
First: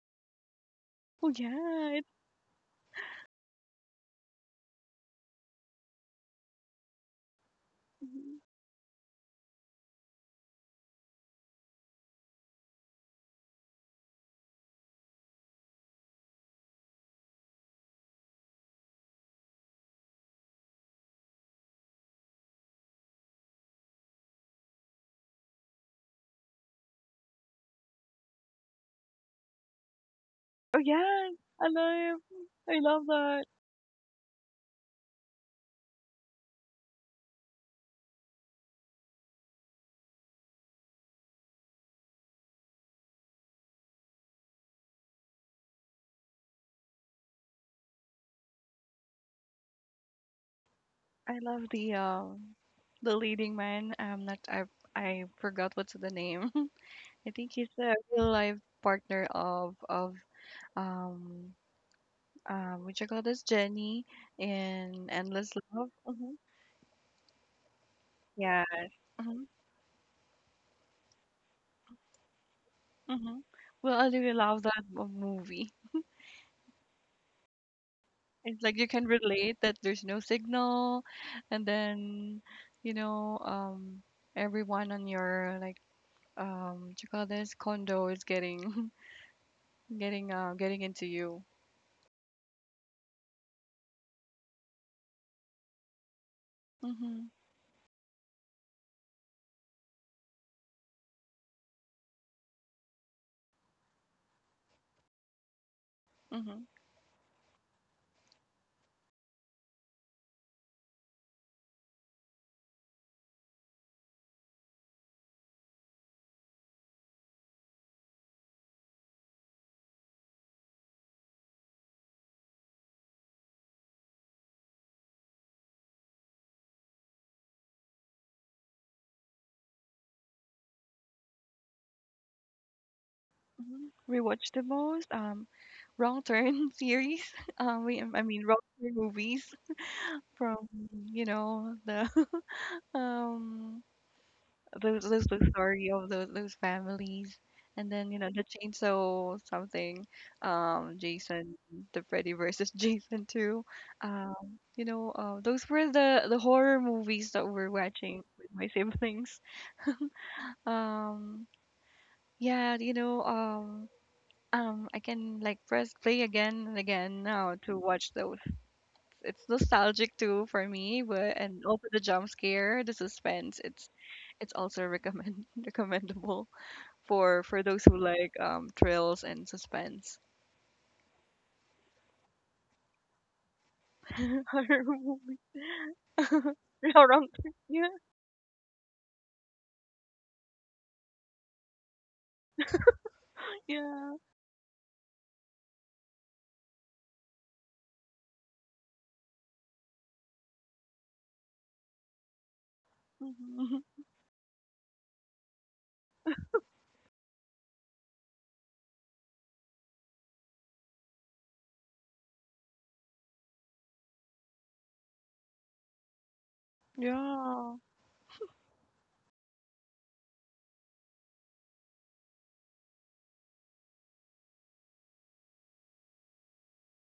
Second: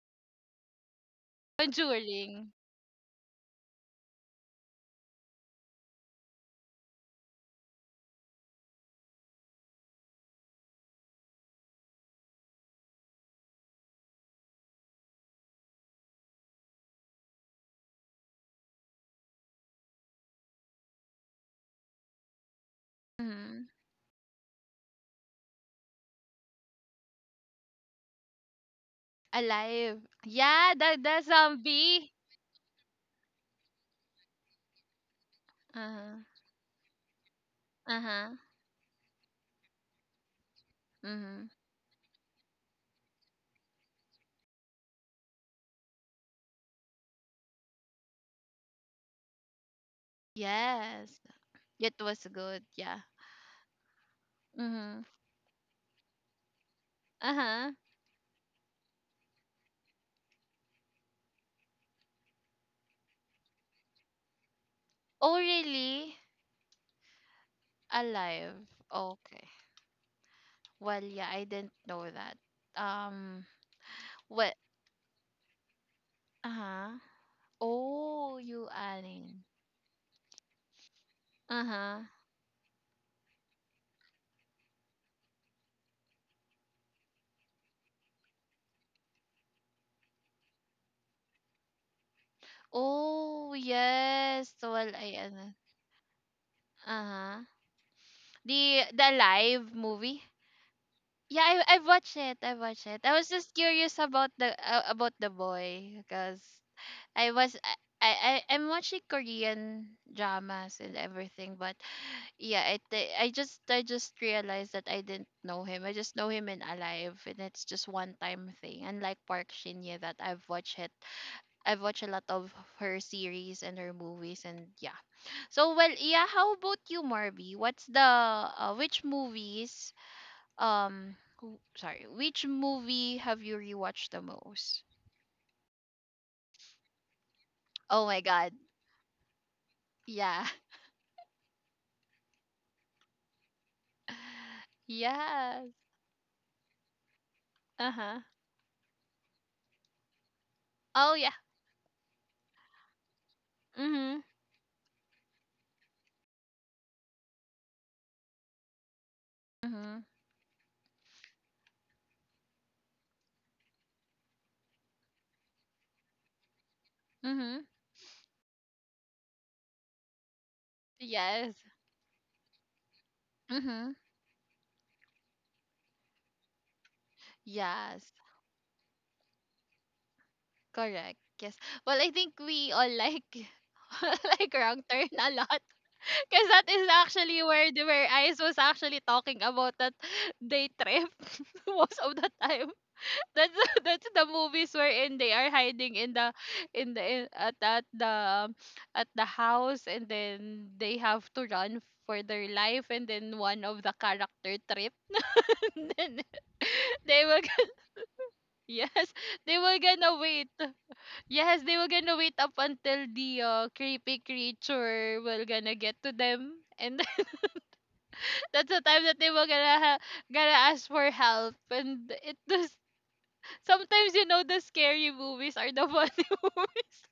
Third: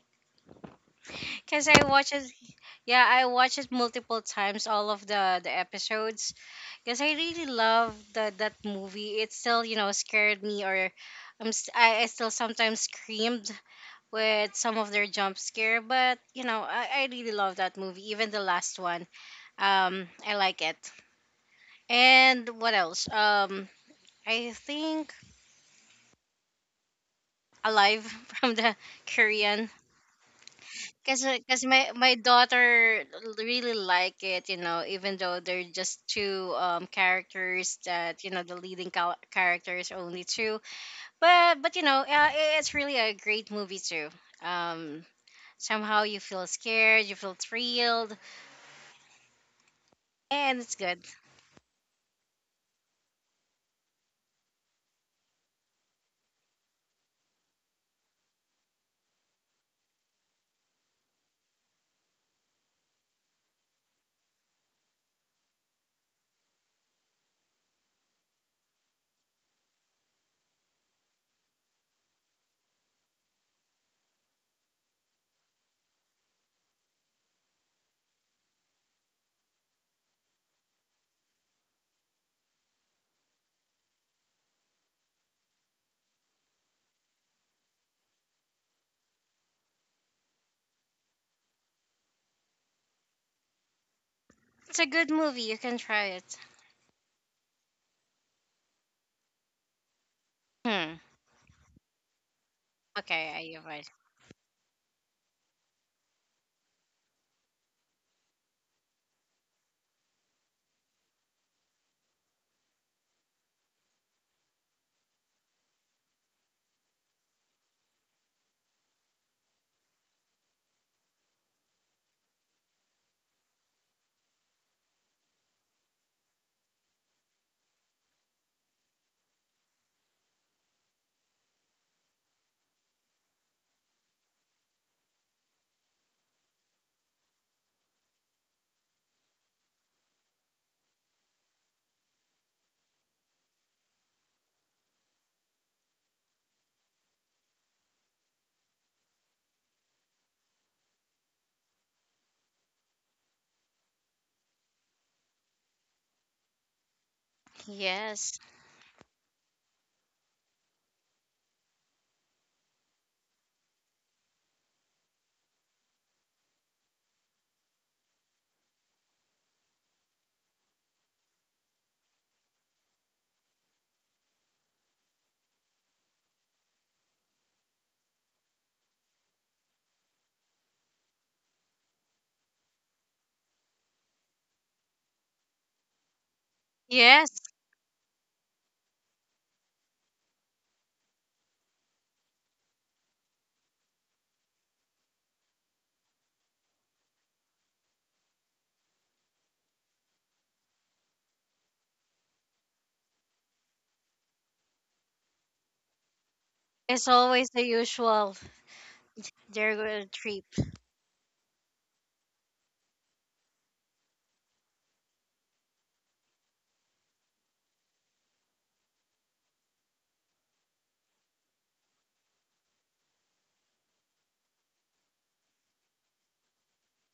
Speaker 3: Oh
Speaker 2: because I
Speaker 3: yeah, it's
Speaker 2: watched it.
Speaker 1: Conjuring.
Speaker 2: Yeah, I watched it multiple times. All of the episodes, because I really love
Speaker 3: mhm.
Speaker 2: that movie. It still you know scared me, or I still sometimes screamed with some of their jump scare. But you know, I really love that movie. Even the last one. I like it. And what else?
Speaker 1: Mm-hmm.
Speaker 2: I think Alive from the Korean.
Speaker 1: Alive. Yeah,
Speaker 3: Oh
Speaker 1: the
Speaker 2: Cause,
Speaker 3: yeah,
Speaker 2: cause
Speaker 3: I
Speaker 1: zombie.
Speaker 2: my
Speaker 3: love I
Speaker 2: daughter
Speaker 3: love that.
Speaker 2: really like it, you know, even though they're
Speaker 1: Uh
Speaker 2: just
Speaker 1: huh.
Speaker 2: two characters
Speaker 1: Uh
Speaker 2: that,
Speaker 1: huh.
Speaker 2: you know, the leading characters are only two.
Speaker 1: Mm-hmm.
Speaker 2: But you know, it's really a great movie too. Um, somehow you feel scared, you feel thrilled, and it's good.
Speaker 1: Yes,
Speaker 3: I love
Speaker 1: it was good. Yeah.
Speaker 3: the leading man. Not I
Speaker 1: Mm-hmm.
Speaker 3: forgot what's the name. I
Speaker 1: Uh
Speaker 3: think he's
Speaker 1: huh.
Speaker 3: the real life partner of um which I call this Jenny in
Speaker 1: Oh
Speaker 3: Endless Love.
Speaker 1: really?
Speaker 3: Mhm. Yeah.
Speaker 1: Alive.
Speaker 3: Mm-hmm.
Speaker 1: Okay. Well, yeah, I didn't know that.
Speaker 3: Mhm.
Speaker 1: Um.
Speaker 3: Well, I really
Speaker 1: Well,
Speaker 3: love that movie.
Speaker 1: uh-huh. Oh,
Speaker 3: It's
Speaker 1: you
Speaker 3: like you can
Speaker 1: alin.
Speaker 3: relate that there's no signal, and
Speaker 1: Uh-huh.
Speaker 3: then, you know, everyone on your like, what you call this condo is getting, getting, getting into you.
Speaker 1: Oh, yes. Well,
Speaker 2: It's a good
Speaker 1: I
Speaker 2: movie. You
Speaker 1: ano.
Speaker 2: can try it.
Speaker 3: Mm-hmm.
Speaker 1: Uh-huh. The live movie.
Speaker 2: Hmm.
Speaker 1: Yeah, I've watched it. I've watched it. I was
Speaker 2: Okay, are
Speaker 1: just
Speaker 2: you right?
Speaker 1: curious about the boy because
Speaker 3: Mm-hmm.
Speaker 1: I was I, I'm watching Korean dramas and everything, but yeah, I just realized that I didn't know him. I just know him in Alive, and it's just one time thing. Unlike Park Shin Ye that I've watched it, I've watched a lot of her series and her movies, and yeah. So well, yeah. How about you, Marby? What's the which movies? Sorry, which movie have you rewatched
Speaker 3: Mm-hmm.
Speaker 1: the
Speaker 3: Rewatch the
Speaker 1: most?
Speaker 3: most, Wrong Turn series.
Speaker 1: Oh my
Speaker 3: I mean,
Speaker 1: God,
Speaker 3: Wrong Turn movies
Speaker 1: yeah,
Speaker 3: from, you know, the um those
Speaker 1: yes.
Speaker 3: story of those families and
Speaker 1: Uh
Speaker 3: then you
Speaker 1: huh.
Speaker 3: know the chainsaw something,
Speaker 1: Oh yeah.
Speaker 3: Jason, the Freddy versus Jason too,
Speaker 1: Mhm.
Speaker 3: um you know, those were the horror movies that we're watching
Speaker 2: Yes.
Speaker 3: with my siblings,
Speaker 1: Mhm.
Speaker 3: um yeah, you know, I can like press play again and again now
Speaker 1: Mhm.
Speaker 3: to watch those. It's nostalgic too for me, but
Speaker 1: Yes.
Speaker 3: and also the jump scare, the suspense,
Speaker 1: Mhm.
Speaker 3: it's also recommend, recommendable for those who
Speaker 1: Yes.
Speaker 3: like thrills and suspense.
Speaker 1: Correct. Yes. Well, I think we all like like Wrong
Speaker 3: horror
Speaker 1: Turn a
Speaker 3: movie.
Speaker 1: lot. Because that is
Speaker 3: horror.
Speaker 1: actually
Speaker 2: Yes.
Speaker 1: where
Speaker 3: Yeah.
Speaker 1: where Ice was actually talking about that day trip most of the time. That's
Speaker 3: Yeah.
Speaker 1: the movies wherein they are hiding in in the in, at at the um, at the house and then they have to run for their life and then one of the
Speaker 3: Mhm.
Speaker 1: character trip and then
Speaker 2: It's
Speaker 1: they will
Speaker 2: always the
Speaker 1: g-
Speaker 2: usual.
Speaker 1: yes, they
Speaker 2: They're
Speaker 1: will
Speaker 2: going to
Speaker 1: gonna
Speaker 2: trip.
Speaker 1: wait. Yes, they were gonna wait up until the creepy creature will gonna get to them, and
Speaker 3: yeah.
Speaker 1: that's the time that they were gonna ask for help. And it does sometimes, you know, the scary movies are the funny movies.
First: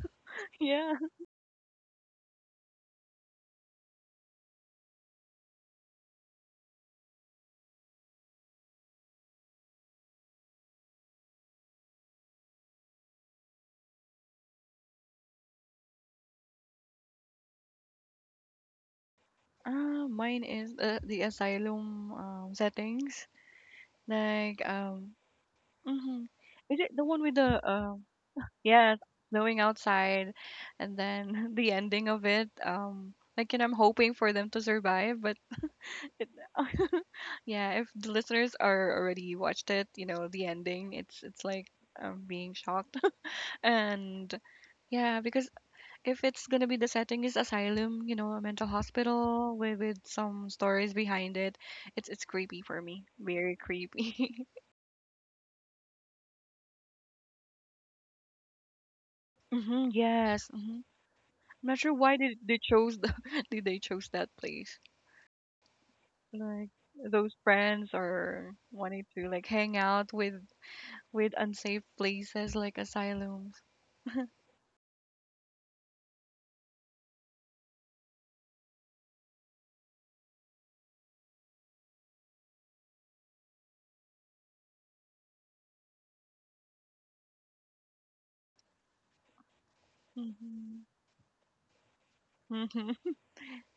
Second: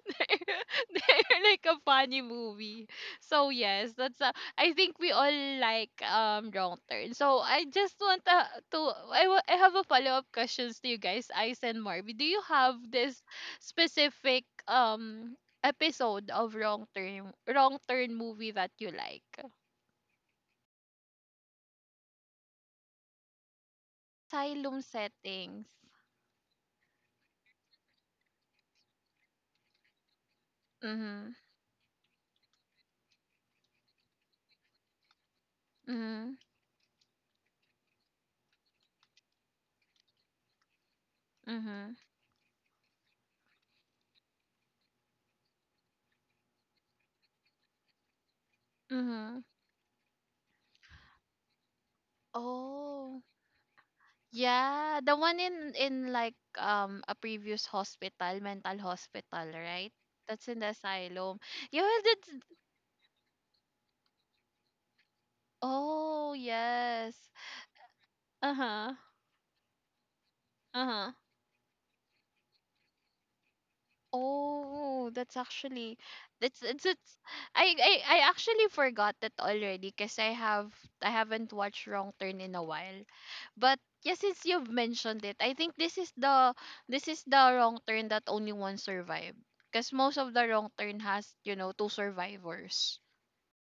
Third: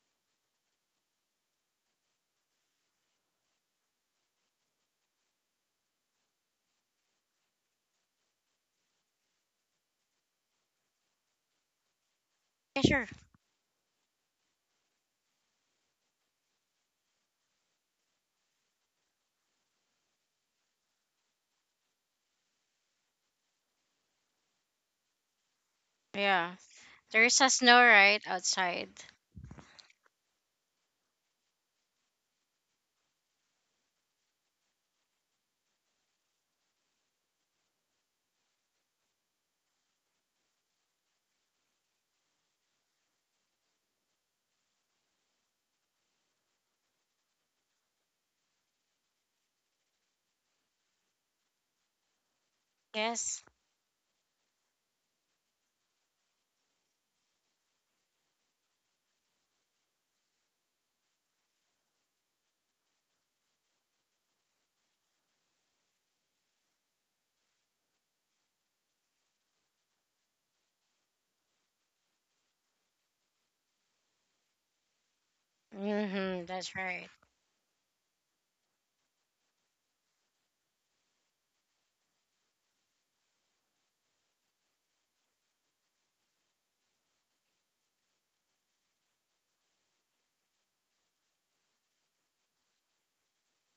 Speaker 3: Yeah.
Speaker 1: They're like a funny movie. So yes, that's a, I think we all like Wrong Turn. So I just want to, I have a follow up questions to you guys, Ice and Marby. Do you have
Speaker 2: Yeah, sure.
Speaker 1: this specific episode of Wrong Turn movie that you like?
Speaker 3: Mine is the asylum settings, like
Speaker 1: Asylum settings.
Speaker 3: mhm.
Speaker 2: Yeah.
Speaker 3: Is it the one with
Speaker 2: There's a
Speaker 3: the
Speaker 2: snow right outside.
Speaker 3: yeah, snowing outside and
Speaker 1: Mhm.
Speaker 3: then the ending of it, like, you know, I'm hoping for them to survive but
Speaker 1: Mhm.
Speaker 3: yeah. If the listeners are already watched it, you know, the ending, it's like
Speaker 1: Mhm.
Speaker 3: being shocked. And yeah, because if it's gonna be the setting is asylum, you know, a mental
Speaker 1: Mhm.
Speaker 3: hospital with some stories behind it, it's creepy for me.
Speaker 1: Oh.
Speaker 2: Yes.
Speaker 3: Very creepy.
Speaker 1: Yeah, the one in like a previous hospital, mental hospital,
Speaker 3: hmm,
Speaker 1: right?
Speaker 3: yes.
Speaker 1: That's in the
Speaker 3: Hmm.
Speaker 1: asylum.
Speaker 3: I'm not
Speaker 1: Yeah,
Speaker 3: sure
Speaker 1: well,
Speaker 3: why
Speaker 1: that's
Speaker 3: they chose the, did they chose that place.
Speaker 1: oh
Speaker 3: Like
Speaker 1: yes.
Speaker 3: those friends are
Speaker 1: Uh-huh.
Speaker 3: wanting to like hang out
Speaker 1: Uh-huh.
Speaker 3: with unsafe places like asylum.
Speaker 1: Oh, that's actually
Speaker 2: Mm-hmm.
Speaker 1: that's
Speaker 2: That's right.
Speaker 1: it's I actually forgot that already because I haven't watched Wrong Turn in a while. But yeah, since you've mentioned it, I think this is the Wrong Turn that only one survived. Because most of the Wrong
Speaker 3: Mhm.
Speaker 1: Turn has, you know, two
Speaker 3: Mhm.
Speaker 1: survivors.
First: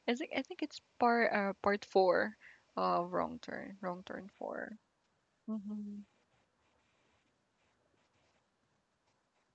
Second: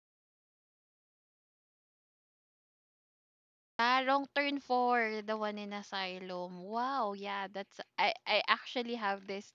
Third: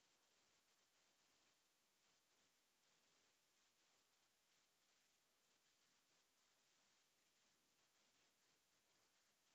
Speaker 3: I think it's part part four, wrong turn
Speaker 1: Ah, Wrong Turn
Speaker 3: four.
Speaker 1: 4, the one in
Speaker 3: Mhm.
Speaker 1: Asylum. Wow, yeah, that's, I actually have this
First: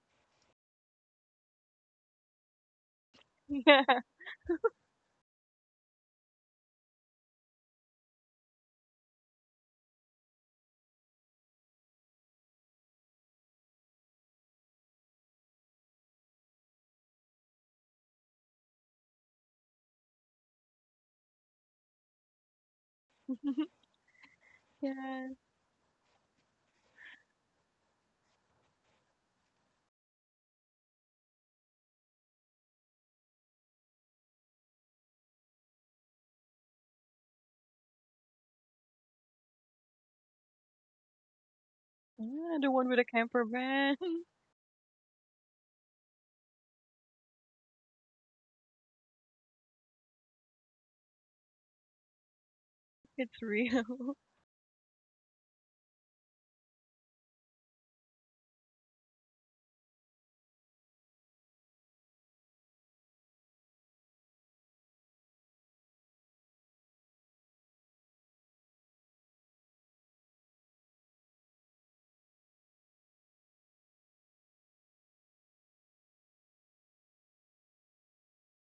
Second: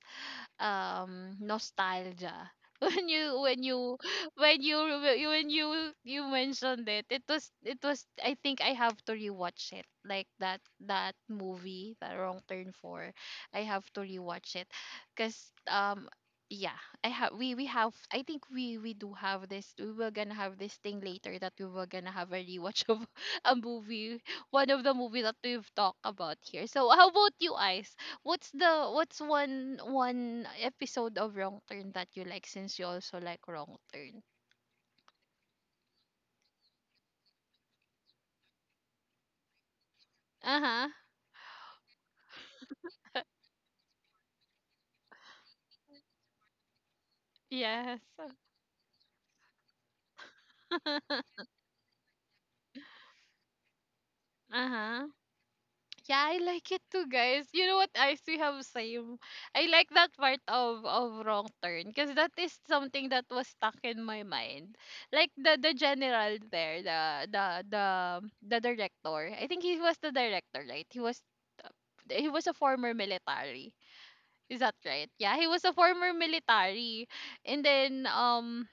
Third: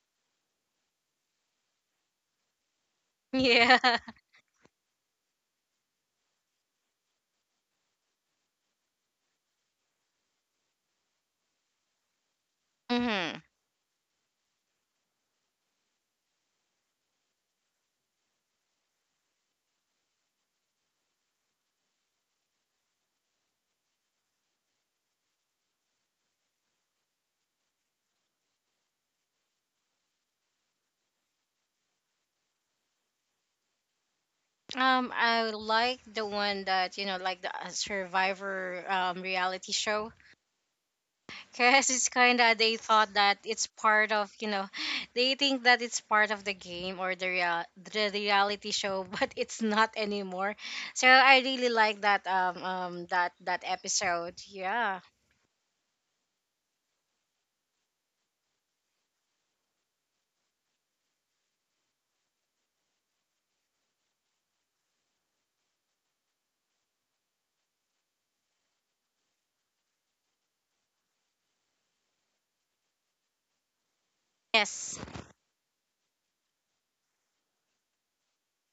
Speaker 1: nostalgia when you when
Speaker 2: Yeah.
Speaker 3: Yeah.
Speaker 1: you when you when you mentioned it, it was, I think I have to rewatch it, like that movie, the Wrong Turn 4.
Speaker 2: Mm-hmm.
Speaker 1: I have to rewatch it cuz yeah, I have we have, I think we do have this, we were gonna have this thing later that we were gonna have a rewatch of a movie, one of the movie
Speaker 3: Yeah.
Speaker 1: that we've talked about here. So how about you, Ice? What's the, what's one episode of Wrong Turn that you like since you also like Wrong Turn?
Speaker 2: I like the one that you know, like the, Survivor reality show,
Speaker 1: Uh-huh.
Speaker 2: because it's kind of
Speaker 3: Yeah, the
Speaker 2: they
Speaker 3: one with the
Speaker 2: thought that
Speaker 3: camper
Speaker 2: it's
Speaker 3: van.
Speaker 2: part of you know, they think that it's part of the game or the real
Speaker 1: Yes.
Speaker 2: the reality show, but it's not anymore. So I really like that
Speaker 3: It's
Speaker 2: that
Speaker 3: real.
Speaker 2: episode. Yeah.
Speaker 1: Uh-huh. Yeah, I like it too, guys. You know what? I still have same. I like that part of Wrong Turn because that is something that was stuck in my mind. Like the general there, the the the director. I think he was the director, right? He was a former military. Is that
Speaker 2: Yes,
Speaker 1: right? Yeah, he was a former military. And then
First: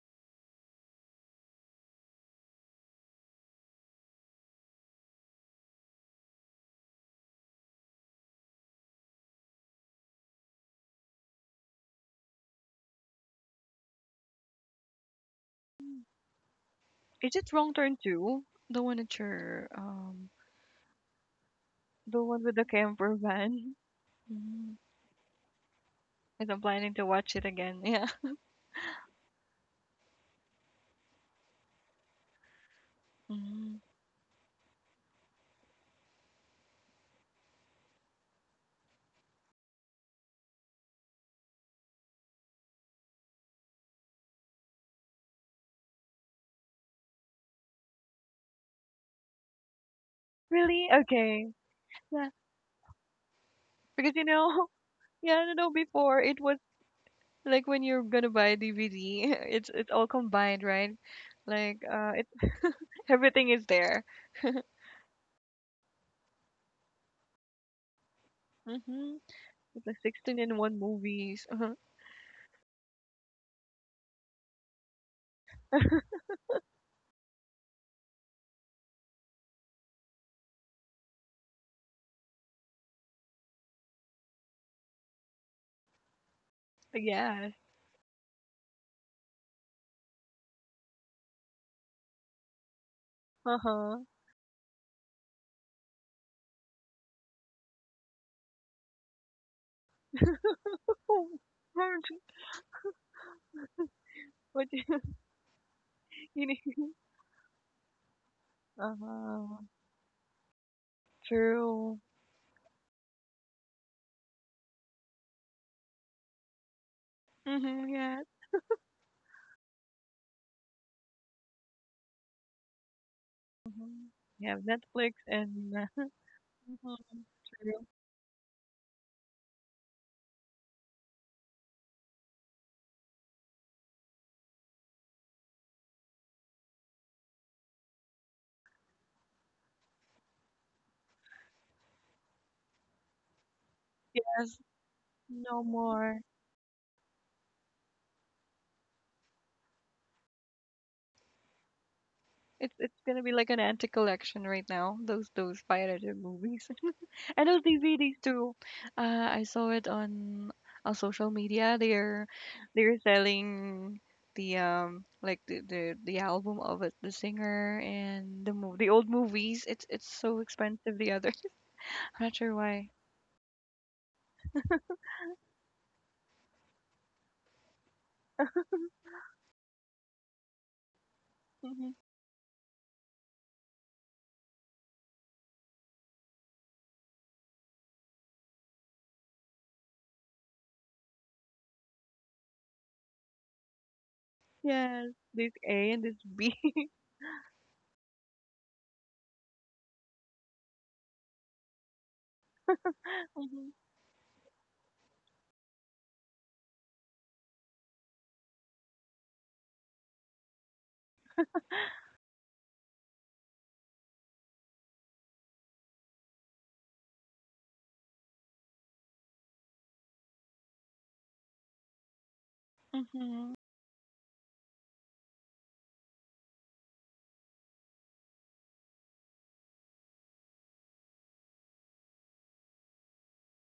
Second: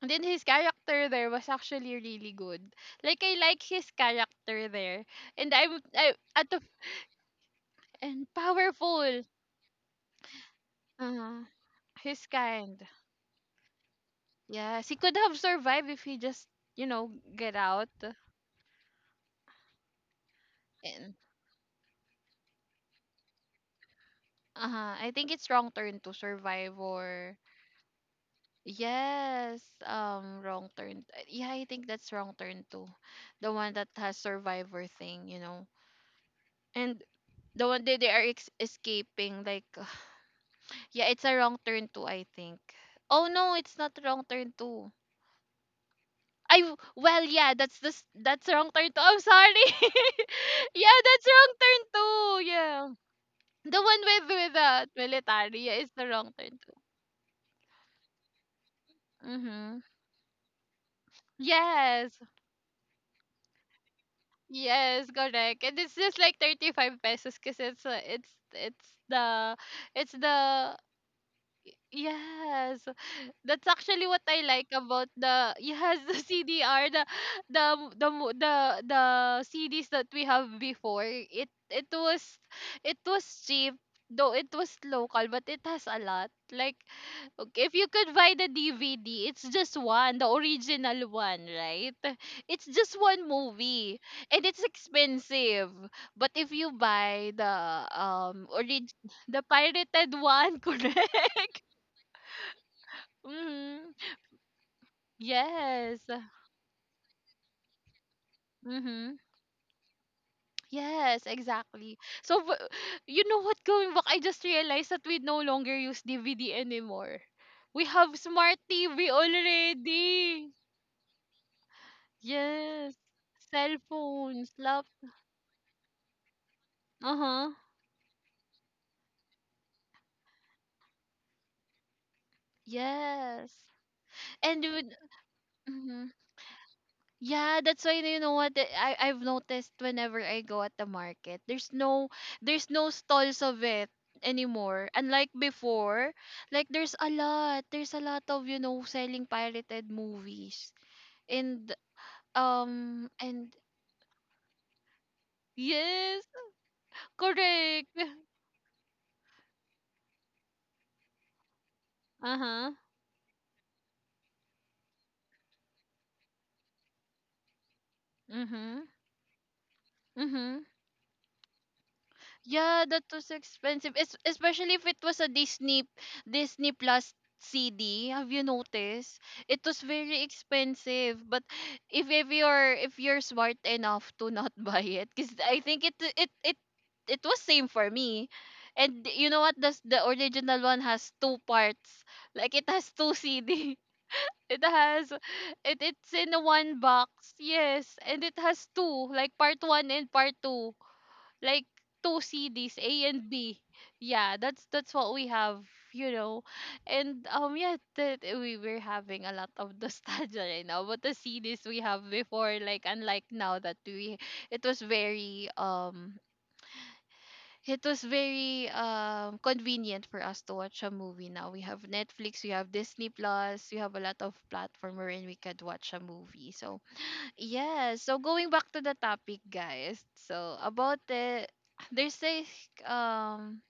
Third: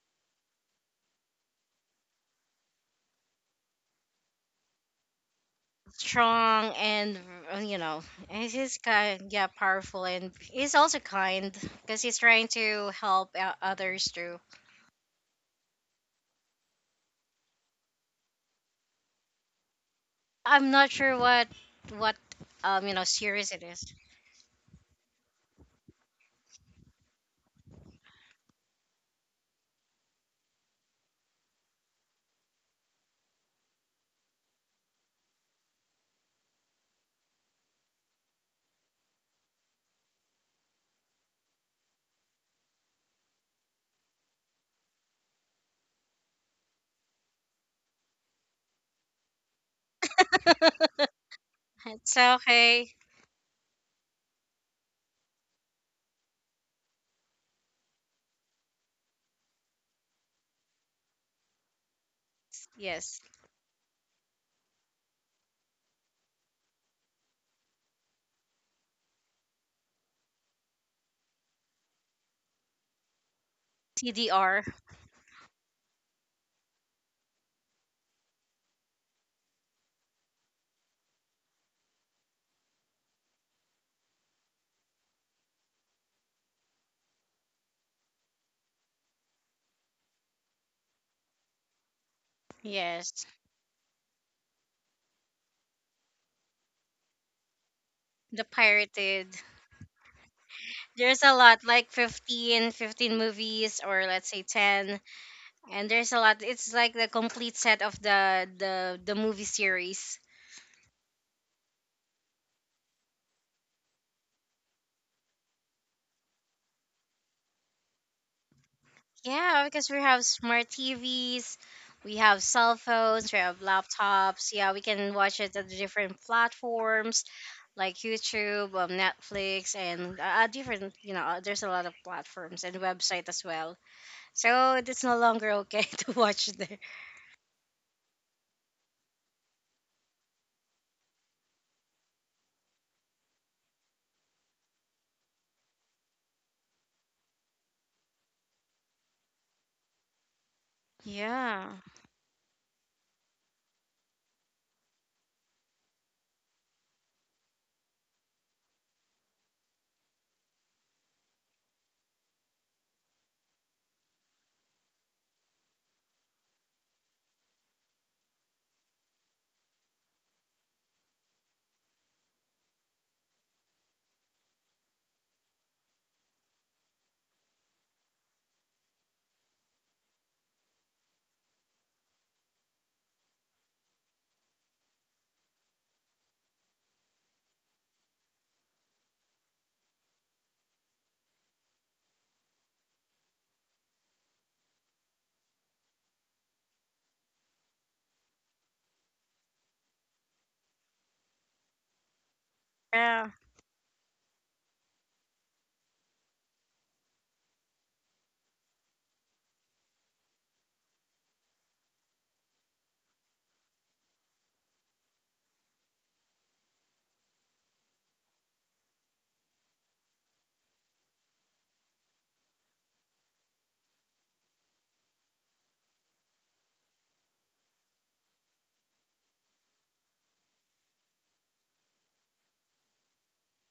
Speaker 1: his character there was actually really good. Like I like his character there. And I'm I at the
Speaker 2: strong and, you know,
Speaker 1: and
Speaker 2: and he's
Speaker 1: powerful.
Speaker 2: kind, yeah, powerful, and he's also
Speaker 1: Uh,
Speaker 2: kind because he's
Speaker 1: his
Speaker 2: trying
Speaker 1: kind.
Speaker 2: to help others too.
Speaker 1: Yes, he could have survived if he just, you know,
Speaker 3: Is it
Speaker 1: get
Speaker 3: wrong
Speaker 1: out.
Speaker 3: turn two? The one that you're.
Speaker 2: I'm not
Speaker 1: And
Speaker 2: sure what
Speaker 3: The one with the
Speaker 2: you know
Speaker 3: camper
Speaker 2: series it
Speaker 3: van.
Speaker 2: is.
Speaker 3: Mm.
Speaker 1: I think it's Wrong Turn to
Speaker 3: Because I'm
Speaker 1: Survive,
Speaker 3: planning to
Speaker 1: or
Speaker 3: watch it again. Yeah.
Speaker 1: yes, Wrong Turn. Yeah, I think that's Wrong Turn too. The one
Speaker 3: Mm.
Speaker 1: that has survivor thing, you know. And the one that they are escaping, like yeah, it's a Wrong Turn too, I think. Oh no, it's not Wrong Turn two. Well yeah, that's Wrong Turn two. I'm sorry. Yeah,
Speaker 3: Really?
Speaker 1: that's
Speaker 3: Okay.
Speaker 1: Wrong Turn
Speaker 2: It's
Speaker 3: Yeah.
Speaker 1: two. Yeah,
Speaker 2: okay.
Speaker 1: the one
Speaker 3: Because you
Speaker 1: with
Speaker 3: know,
Speaker 1: the
Speaker 3: yeah, I don't
Speaker 1: military.
Speaker 3: know,
Speaker 1: Yeah, it's the
Speaker 3: before
Speaker 1: Wrong
Speaker 3: it was
Speaker 1: Turn two.
Speaker 3: like when you're gonna buy a DVD,
Speaker 1: Mm-hmm.
Speaker 3: it's all combined, right? Like
Speaker 1: Yes,
Speaker 3: uh,
Speaker 2: Yes,
Speaker 3: everything is there.
Speaker 1: yes, correct. And it's just like 35 pesos because
Speaker 3: Mm-hmm. The
Speaker 1: it's
Speaker 3: 16 in
Speaker 1: the
Speaker 3: one movies. Uh-huh.
Speaker 1: yes. That's actually what I
Speaker 2: TDR.
Speaker 1: like about the yes, the CDR, the the mo- the CDs that we have before. It was, it was cheap, though it was local, but it has a lot. Like,
Speaker 3: Yeah.
Speaker 1: okay, if you could buy the DVD, it's just one, the original one, right? It's just
Speaker 2: Yes,
Speaker 1: one movie,
Speaker 3: Uh-huh.
Speaker 1: and it's expensive. But if you buy the
Speaker 2: the
Speaker 1: um orig-
Speaker 2: pirated.
Speaker 1: the pirated one.
Speaker 2: There's a
Speaker 3: Oh,
Speaker 1: Correct.
Speaker 2: lot like
Speaker 3: aren't you-
Speaker 2: 15, 15 movies,
Speaker 1: Hmm,
Speaker 2: or let's say
Speaker 3: what you
Speaker 2: 10, and
Speaker 1: yes.
Speaker 2: there's a lot,
Speaker 3: you need?
Speaker 2: it's like the complete set of the the
Speaker 1: Mm-hmm.
Speaker 2: the movie
Speaker 3: Uh-huh.
Speaker 2: series.
Speaker 1: Yes, exactly.
Speaker 3: True.
Speaker 1: So, you know what, going back, I just realized that we no longer use DVD anymore. We
Speaker 3: Mm-hmm.
Speaker 1: have
Speaker 3: Yeah.
Speaker 1: smart TV
Speaker 2: Yeah, because we have
Speaker 1: already.
Speaker 2: smart TVs, we have cell
Speaker 1: Yes.
Speaker 2: phones, we have
Speaker 1: Cell
Speaker 3: Mm-hmm. You
Speaker 1: phones,
Speaker 2: laptops.
Speaker 3: have
Speaker 2: Yeah, we
Speaker 1: lap.
Speaker 3: Netflix
Speaker 2: can watch it at
Speaker 3: and
Speaker 2: different
Speaker 3: mhm,
Speaker 1: Uh
Speaker 2: platforms
Speaker 1: huh.
Speaker 3: true.
Speaker 2: like YouTube, Netflix, and, different, you know, there's a lot of platforms and website as
Speaker 1: Yes.
Speaker 2: well.
Speaker 1: And you
Speaker 2: So it's no longer okay
Speaker 1: would.
Speaker 2: to watch there.
Speaker 1: Yeah, that's why, you know what, I've noticed whenever I go at the market, there's no, there's no stalls of it
Speaker 3: Yes.
Speaker 1: anymore. Unlike
Speaker 3: No
Speaker 1: before,
Speaker 3: more.
Speaker 1: like there's a lot of, you know, selling pirated movies
Speaker 2: Yeah.
Speaker 1: and
Speaker 3: It's
Speaker 1: um
Speaker 3: gonna be like
Speaker 1: and
Speaker 3: an anti collection right now. Those pirated
Speaker 1: yes,
Speaker 3: movies. I know they
Speaker 1: correct.
Speaker 3: really do. I saw it on social media.
Speaker 1: Uh huh.
Speaker 3: They're selling the like the the album of it, the singer and the mov
Speaker 1: Mhm.
Speaker 3: the old movies. It's so
Speaker 1: Mhm.
Speaker 3: expensive. The other, I'm not sure
Speaker 1: Yeah,
Speaker 3: why.
Speaker 1: that was expensive. Especially if it was a Disney Plus CD. Have you noticed? It was very expensive. But
Speaker 3: Hmm.
Speaker 1: if you're, if you're smart enough to not buy it, because I think it was same for me. And you know what? The original one has two parts. Like it has two CD. It
Speaker 3: Yes,
Speaker 1: has
Speaker 3: this
Speaker 1: it
Speaker 3: A and
Speaker 1: it's
Speaker 3: this
Speaker 1: in
Speaker 3: B.
Speaker 1: one box. Yes, and it has two, like part one and part two, like two CDs, A
Speaker 2: Yeah.
Speaker 1: and B.
Speaker 3: hmm.
Speaker 1: Yeah, that's what we have, you know. And yeah, that we were having a lot of nostalgia right now. But the CDs we have before, like unlike now that we, it was very um it was very convenient for us to watch a movie now. We have Netflix, we have Disney
Speaker 3: Hmm.
Speaker 1: Plus, we have a lot of platform wherein we could watch a movie. So yes. So going back to the topic, guys. So about the there's um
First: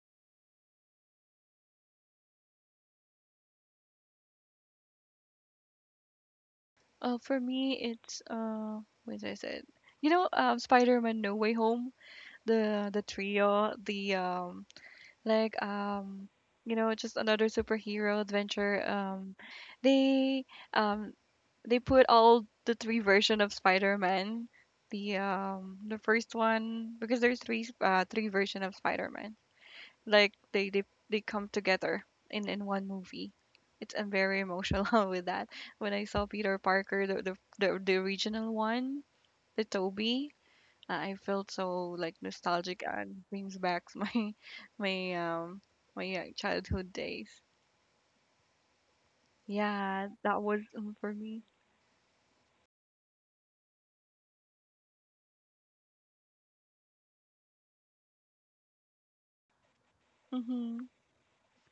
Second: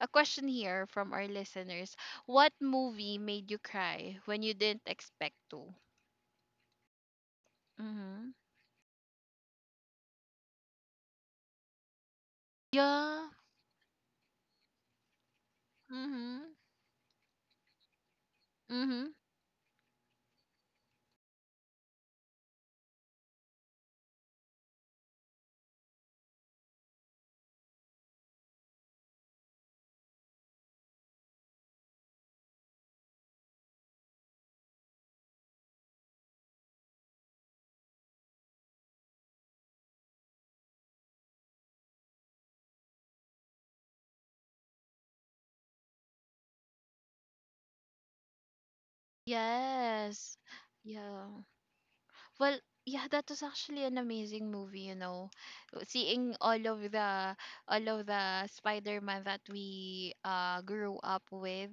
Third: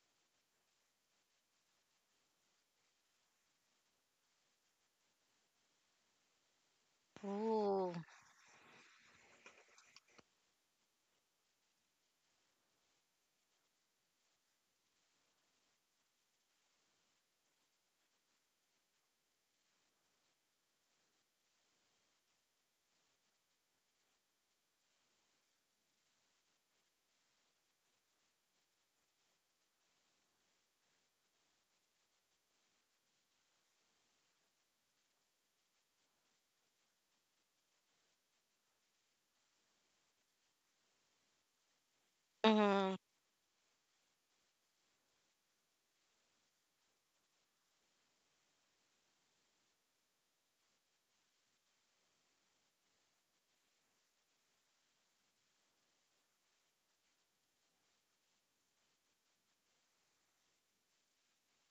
Speaker 1: a question here from our listeners. What movie made you cry when you didn't expect to?
Speaker 3: For me,
Speaker 2: Ooh.
Speaker 3: it's
Speaker 1: Mhm.
Speaker 3: what did I it? You know, Spider-Man: No Way Home. The
Speaker 1: Yeah.
Speaker 3: trio, the like um
Speaker 1: Mhm.
Speaker 3: you know, just another superhero adventure.
Speaker 1: Mhm.
Speaker 3: They um they put all the three version of Spider-Man, the first one, because there's three three version of Spider-Man. Like they come together in one movie. It's I'm very emotional with that. When I saw Peter Parker, the the original one, the Toby, I felt so like nostalgic
Speaker 2: Hmm.
Speaker 3: and brings back my my um childhood days. Yeah,
Speaker 1: Yes.
Speaker 3: that was, for
Speaker 1: Yeah.
Speaker 3: me.
Speaker 1: Well, yeah, that was actually an amazing movie, you know. Seeing all of the, all of the Spider-Man that we
Speaker 3: Hmm.
Speaker 1: grew up with,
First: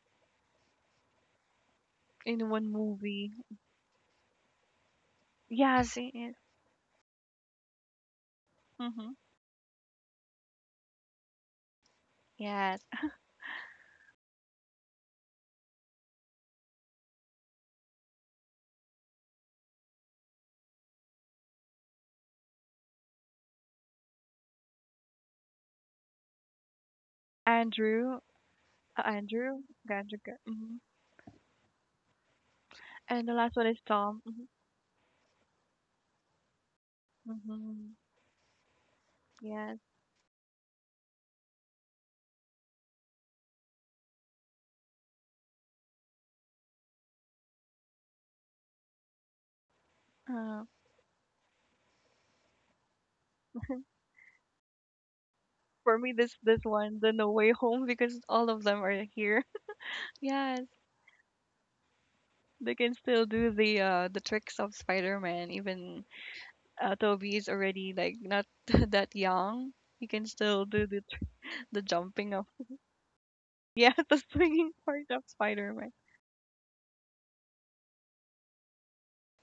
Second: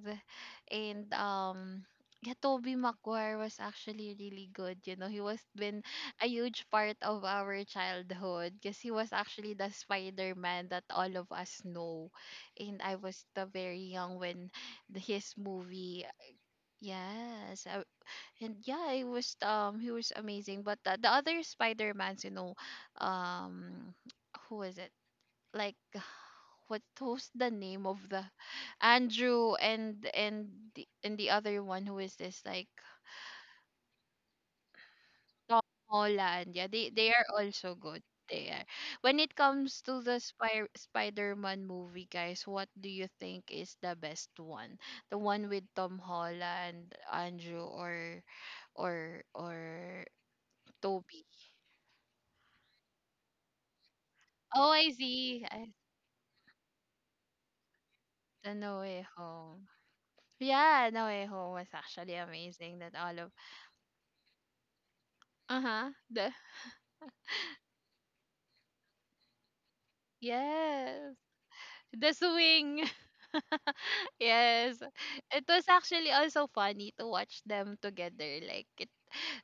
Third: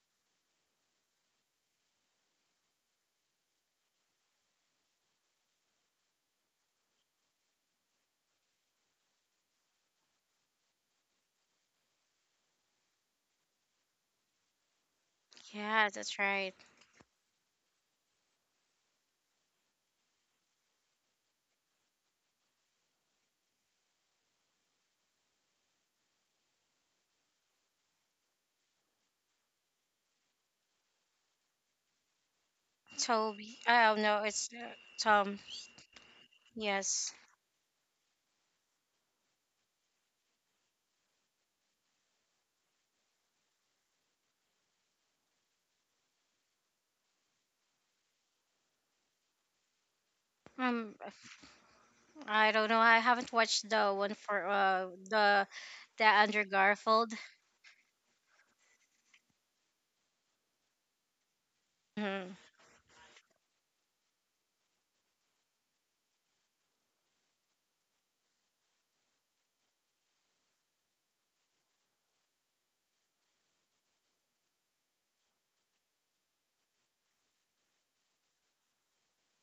Speaker 1: and yeah,
Speaker 3: In one
Speaker 1: Tobey
Speaker 3: movie.
Speaker 1: Maguire was actually really good, you know. He was been
Speaker 3: Yes, it
Speaker 1: a
Speaker 3: is.
Speaker 1: huge part of our childhood because he
Speaker 3: Mm-hmm.
Speaker 1: was actually the Spider-Man that all of us know.
Speaker 3: Yes,
Speaker 1: And I was the very young when his
Speaker 2: Yeah,
Speaker 1: movie,
Speaker 2: that's right.
Speaker 1: yes, and yeah it was, he was amazing. But the other spider-mans, you know, um who is it, like what, who's the name of
Speaker 3: Andrew,
Speaker 1: the
Speaker 3: uh,
Speaker 1: Andrew?
Speaker 3: Andrew,
Speaker 1: and
Speaker 3: Andrew.
Speaker 1: and
Speaker 3: Mm-hmm.
Speaker 1: the, and the other one who is this, like,
Speaker 3: And the last
Speaker 2: Toby.
Speaker 3: one is
Speaker 2: Oh,
Speaker 3: Tom.
Speaker 2: no,
Speaker 3: Mm-hmm.
Speaker 2: it's Tom.
Speaker 1: Holland. Yeah, they
Speaker 2: Yes.
Speaker 1: are also
Speaker 3: Mm-hmm.
Speaker 1: good. They are. When it
Speaker 3: Yes.
Speaker 1: comes to the spider-man movie, guys, what do you think is the best one, the one with Tom Holland, Andrew, or or
Speaker 3: Uh,
Speaker 2: Um,
Speaker 1: Toby?
Speaker 2: I don't know. I haven't watched the one for
Speaker 1: Oh, I see.
Speaker 2: the
Speaker 3: for
Speaker 2: The
Speaker 3: me, this
Speaker 2: Andrew
Speaker 3: this one, the
Speaker 2: Garfield.
Speaker 3: No Way Home, because all
Speaker 1: The
Speaker 3: of
Speaker 1: No
Speaker 3: them are
Speaker 1: Way
Speaker 3: here.
Speaker 1: Home.
Speaker 3: Yes,
Speaker 1: Yeah, No Way Home was actually
Speaker 2: Mm-hmm.
Speaker 3: they
Speaker 1: amazing. That
Speaker 3: can
Speaker 1: all
Speaker 3: still
Speaker 1: of,
Speaker 3: do the tricks of Spider-Man,
Speaker 1: uh huh,
Speaker 3: even
Speaker 1: the
Speaker 3: Toby is already like not that young, he can still do
Speaker 1: yes,
Speaker 3: the
Speaker 1: the
Speaker 3: jumping of,
Speaker 1: swing.
Speaker 3: yeah, the swinging
Speaker 1: Yes,
Speaker 3: part of
Speaker 1: it was
Speaker 3: Spider-Man.
Speaker 1: actually also funny to watch them together. Like it,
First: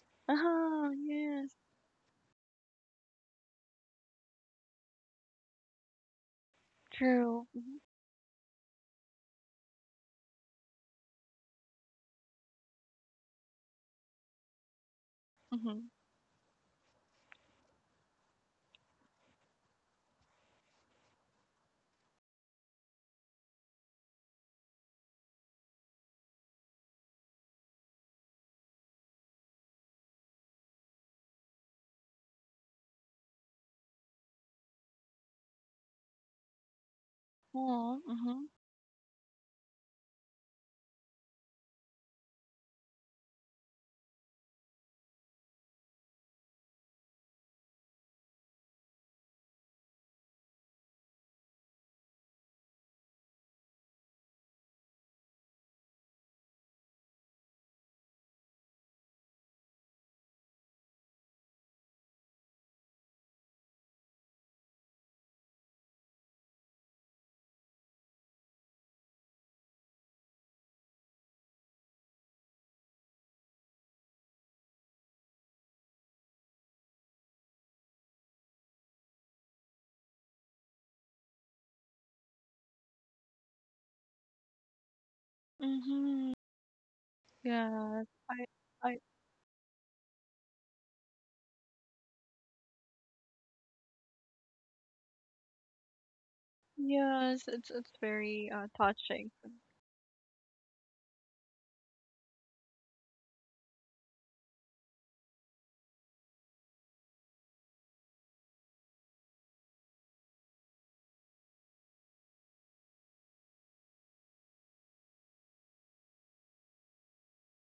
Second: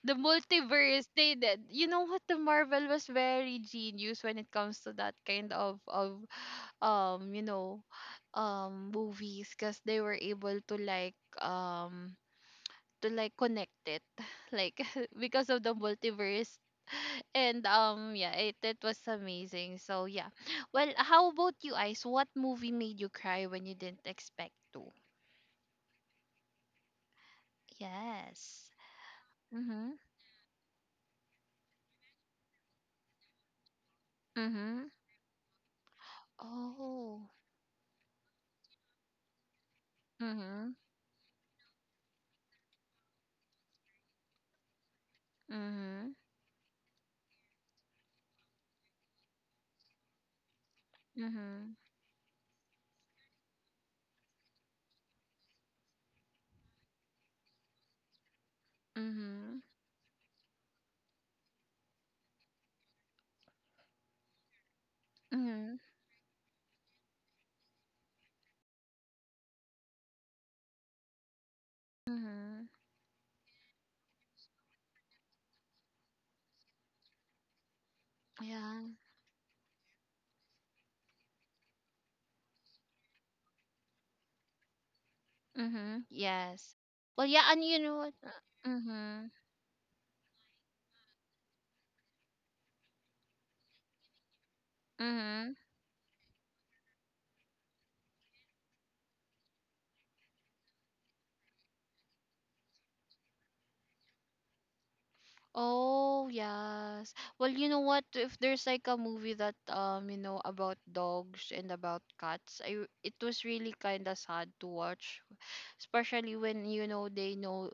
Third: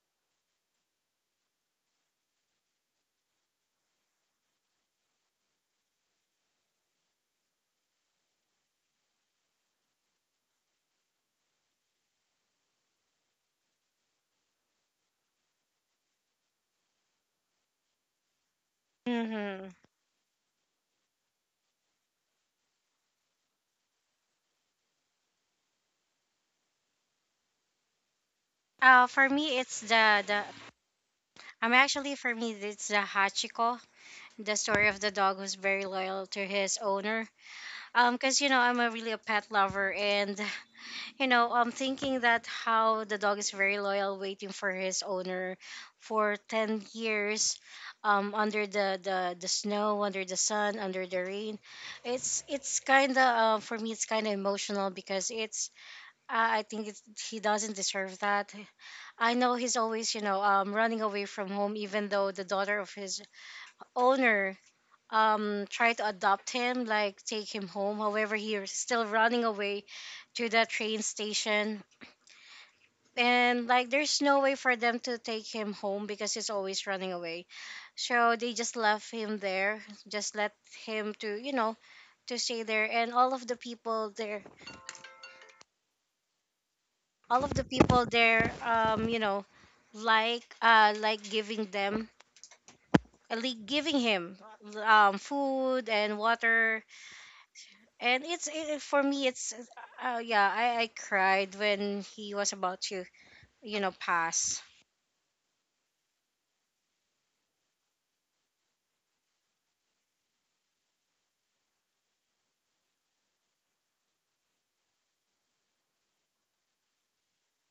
Speaker 1: the
Speaker 3: Oh
Speaker 1: multiverse. They
Speaker 3: yes,
Speaker 1: did. You know what? The Marvel was very genius when it comes to that kind of you
Speaker 3: true.
Speaker 1: know movies, because they were able um to like connect it like because of the
Speaker 3: Mm-hmm.
Speaker 1: multiverse. And yeah it was
Speaker 2: Mm-hmm.
Speaker 1: amazing, so yeah, well, how about you, Ice? What movie made you cry when you didn't expect to? Yes.
Speaker 2: For me, it's
Speaker 1: Mm-hmm.
Speaker 2: the the. I'm actually for me it's the Hachiko, the
Speaker 1: Mm-hmm.
Speaker 2: story of the dog who's very loyal to his
Speaker 1: Oh.
Speaker 2: owner.
Speaker 3: Oh,
Speaker 2: Cause
Speaker 3: mm-hmm.
Speaker 2: you know I'm a really a pet lover, and
Speaker 1: Mm-hmm.
Speaker 2: you know I'm thinking that how the dog is very loyal, waiting for his owner
Speaker 1: Mm-hmm.
Speaker 2: for 10 years, under the snow, under the sun, under the rain.
Speaker 1: Mm-hmm.
Speaker 2: It's kind of, for me it's kind of emotional because it's I think it's, he doesn't deserve that. I know
Speaker 1: Mm-hmm.
Speaker 2: he's always, you know, running away from home, even though the daughter of his owner,
Speaker 1: Mm-hmm.
Speaker 2: tried to adopt him, like take him home. However, he's still running away to the train station.
Speaker 1: Hmm.
Speaker 2: And like, there's no way for them to take him home because he's always running away. So they just
Speaker 1: Yeah.
Speaker 2: left him there, just let him to, you know, to stay there. And all of the people there
Speaker 1: Mm-hmm.
Speaker 3: Mm-hmm.
Speaker 1: Yes. Well,
Speaker 2: all
Speaker 1: yeah,
Speaker 2: of
Speaker 1: and
Speaker 2: the
Speaker 1: you know
Speaker 2: people
Speaker 3: Yes,
Speaker 1: what?
Speaker 3: I,
Speaker 2: there
Speaker 3: I,
Speaker 2: you
Speaker 1: Mm-hmm.
Speaker 2: know like giving them like giving him
Speaker 1: Mm-hmm.
Speaker 2: food and water.
Speaker 3: yes, it's
Speaker 2: And
Speaker 3: very
Speaker 2: for me
Speaker 3: touching.
Speaker 2: it's, yeah, I cried when he was about to you know pass.
Speaker 1: Oh, yes. Well, you know what? If there's like a movie that you know, about dogs and about cats, I it was really kind of sad to watch, especially when you know they know.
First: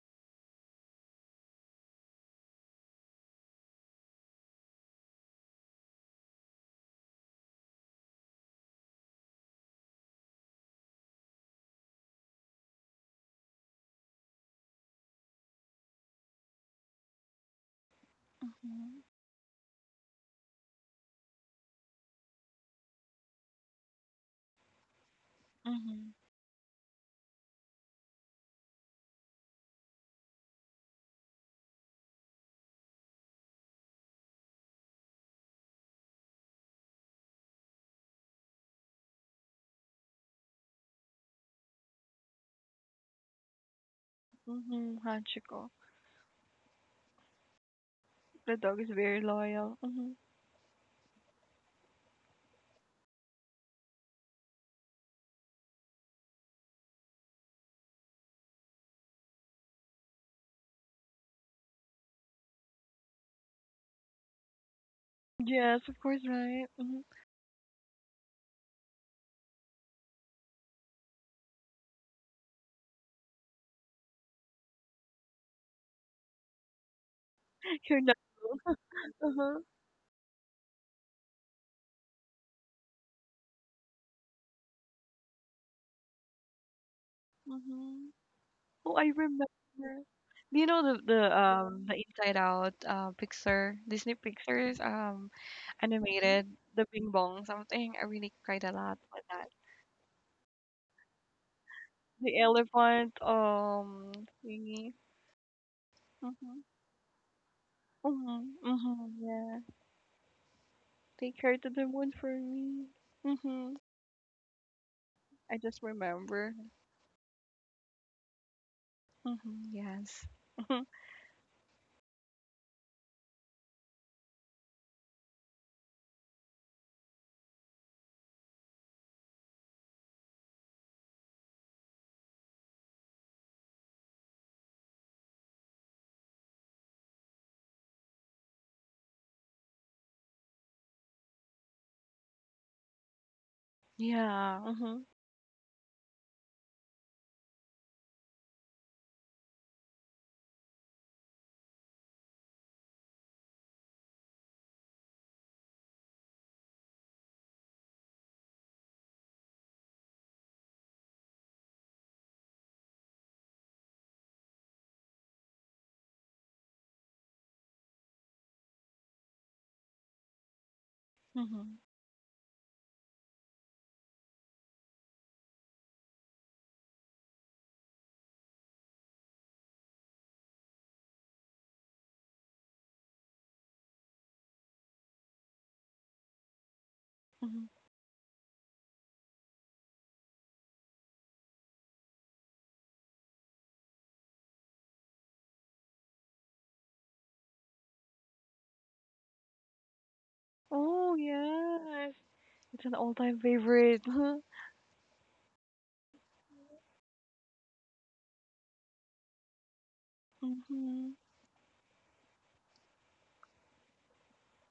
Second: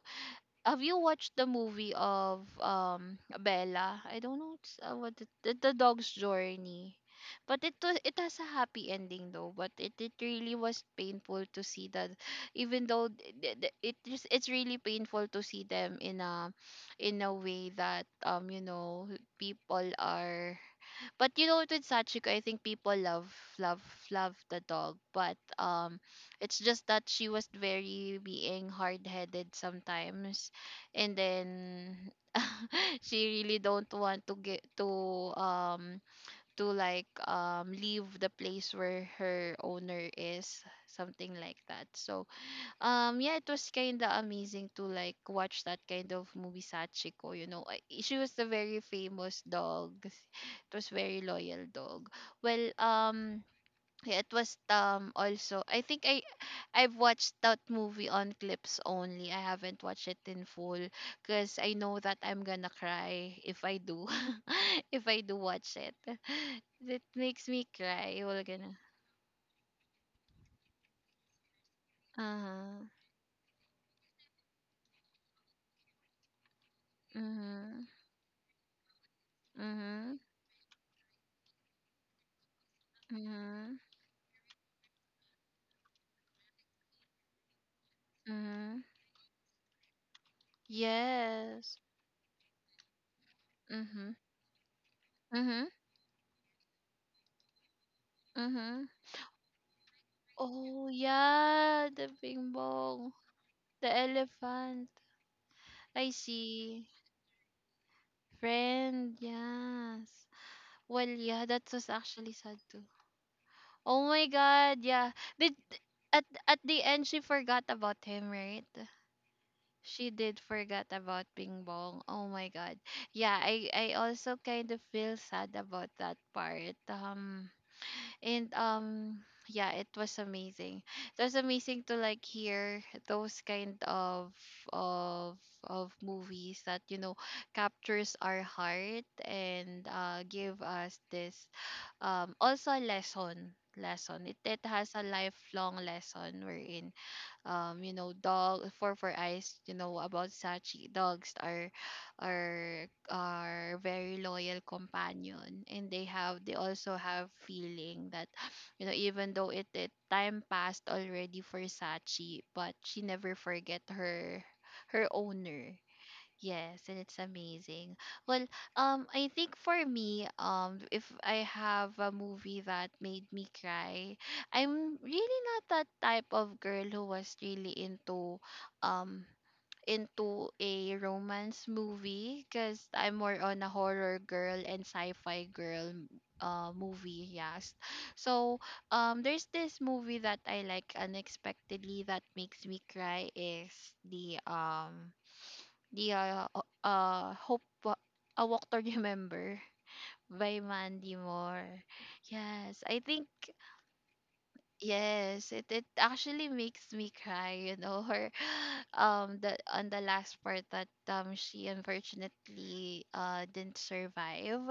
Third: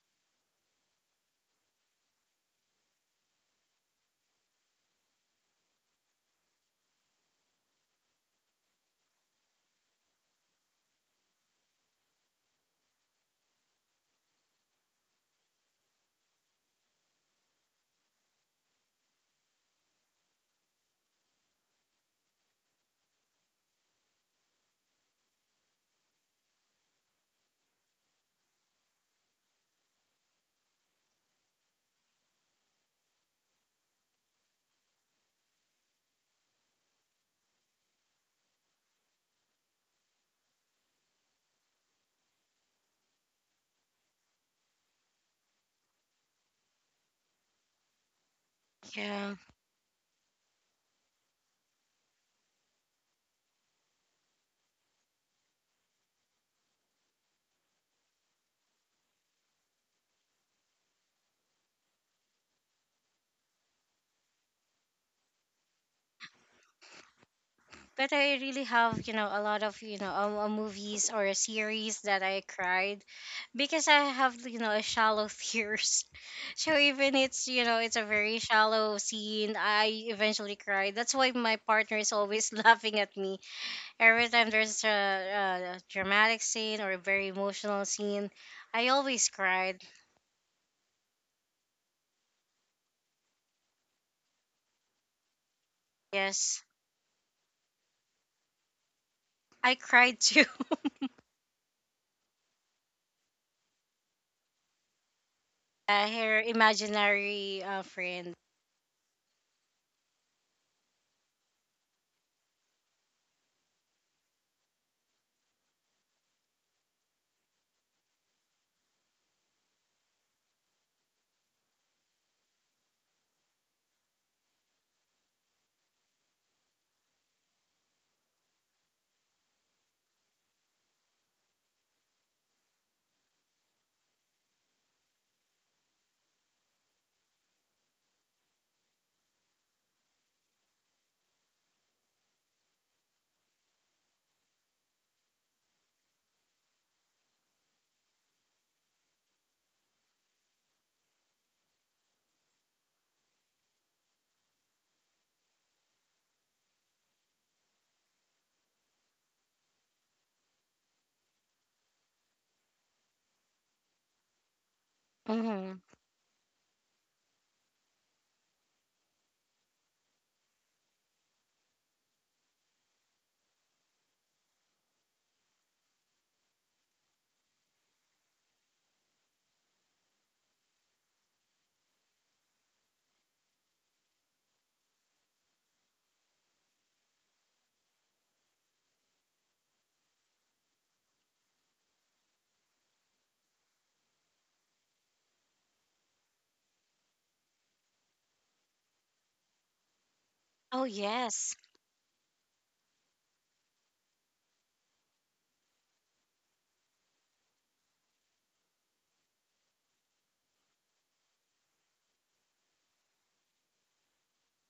Speaker 1: Have you watched the movie of Bella? I don't know, it's, what it, the dog's journey. But it has a happy ending though. But it really was painful to see that, even though it's really painful to see them in a, in a way that you
Speaker 3: Mm-hmm.
Speaker 1: know, people are. But you know, with Sachiko, I think people love, love, love the dog. But
Speaker 3: Mm-hmm.
Speaker 1: it's just that she was very being hard-headed sometimes, and then she really don't want to get to like leave the place where her owner is, something like that. So yeah, it was kind of amazing to
Speaker 3: Mm-hmm.
Speaker 1: like watch
Speaker 3: Hachiko,
Speaker 1: that kind of movie, Sachiko, you know. She was a
Speaker 3: the dog
Speaker 1: very
Speaker 3: is very
Speaker 2: Yeah,
Speaker 1: famous
Speaker 3: loyal.
Speaker 1: dog.
Speaker 3: Mm-hmm.
Speaker 1: It was very loyal dog. Well, yeah, it was also, I think I've watched that movie on clips only. I haven't watched it in full because I know that I'm gonna cry if I do. If I do watch
Speaker 3: Yes,
Speaker 1: it.
Speaker 3: of course, right? Mm-hmm.
Speaker 1: It makes me
Speaker 2: but
Speaker 1: cry.
Speaker 2: I
Speaker 1: We're
Speaker 2: really
Speaker 1: gonna.
Speaker 2: have, you know, a lot of, you know, movies or series that I
Speaker 1: Uh-huh.
Speaker 2: cried because I have, you know, a shallow tears. So even it's, you know,
Speaker 1: Mm-hmm.
Speaker 2: it's
Speaker 3: You're
Speaker 2: a
Speaker 3: not.
Speaker 2: very shallow scene,
Speaker 3: Uh-huh.
Speaker 2: I
Speaker 1: Mm-hmm.
Speaker 2: eventually cry. That's why my partner is always laughing at me
Speaker 1: Mm-hmm.
Speaker 2: every time there's a dramatic scene or a very emotional
Speaker 3: Mm-hmm.
Speaker 2: scene.
Speaker 1: Hmm.
Speaker 2: I
Speaker 3: Oh, I
Speaker 2: always
Speaker 3: remember.
Speaker 2: cried.
Speaker 3: Do you know the
Speaker 1: Yes.
Speaker 3: the Inside Out picture,
Speaker 1: Mm-hmm.
Speaker 3: Disney Pictures
Speaker 1: Mm-hmm.
Speaker 3: animated,
Speaker 2: Yes,
Speaker 3: the Bing Bong something? I really cried a
Speaker 1: Mm-hmm.
Speaker 3: lot with that.
Speaker 2: I cried too.
Speaker 1: Oh yeah, the
Speaker 3: The
Speaker 1: bingbong,
Speaker 3: elephant
Speaker 1: the elephant.
Speaker 3: thingy.
Speaker 2: Uh,
Speaker 1: I
Speaker 2: her
Speaker 3: Mhm.
Speaker 1: see.
Speaker 2: imaginary, friend.
Speaker 3: Mhm. Mhm.
Speaker 1: Friend,
Speaker 3: Yeah.
Speaker 1: yes. Well,
Speaker 3: Take
Speaker 1: yeah,
Speaker 3: her
Speaker 1: that
Speaker 3: to the
Speaker 1: was
Speaker 3: moon
Speaker 1: actually
Speaker 3: for
Speaker 1: sad too.
Speaker 3: me. Mhm.
Speaker 1: Oh my god, yeah.
Speaker 3: I
Speaker 1: Did
Speaker 3: just
Speaker 1: at
Speaker 3: remember.
Speaker 1: at the end she forgot about him, right?
Speaker 3: Mhm.
Speaker 1: She
Speaker 3: Yes.
Speaker 1: did
Speaker 3: Mhm.
Speaker 1: forget about Bingbong. Oh my god. Yeah, I also kind of feel sad about that part. And yeah, it was amazing, it was amazing to like hear those kind of of movies that, you know, captures our heart and give us this also a lesson, it,
Speaker 3: Yeah.
Speaker 1: it has
Speaker 3: Mhm.
Speaker 1: a lifelong lesson we're in, you know, dog for eyes, you know, about sachi. Dogs are, are very loyal companion, and they also have feeling that, you know, even though it time passed already for sachi, but she never forget her owner.
Speaker 2: Hmm.
Speaker 1: Yes, and it's amazing. Well, I think for me, if I
Speaker 3: Mhm.
Speaker 1: have a movie that made me cry, I'm really not that type of girl who was really um, into a romance movie, because I'm more on a horror girl and sci-fi girl movie,
Speaker 3: Mhm.
Speaker 1: yes. So there's this movie that I like unexpectedly that makes me cry is the, the, hope, a Walk to Remember, by
Speaker 2: Oh
Speaker 3: Oh
Speaker 1: Mandy
Speaker 2: yes.
Speaker 1: Moore.
Speaker 3: yes.
Speaker 1: Yes,
Speaker 3: It's an
Speaker 1: I think.
Speaker 3: all-time favorite.
Speaker 1: Yes, it actually makes me cry, you know, her the, on the last part that
Speaker 3: Mhm.
Speaker 1: she unfortunately didn't survive.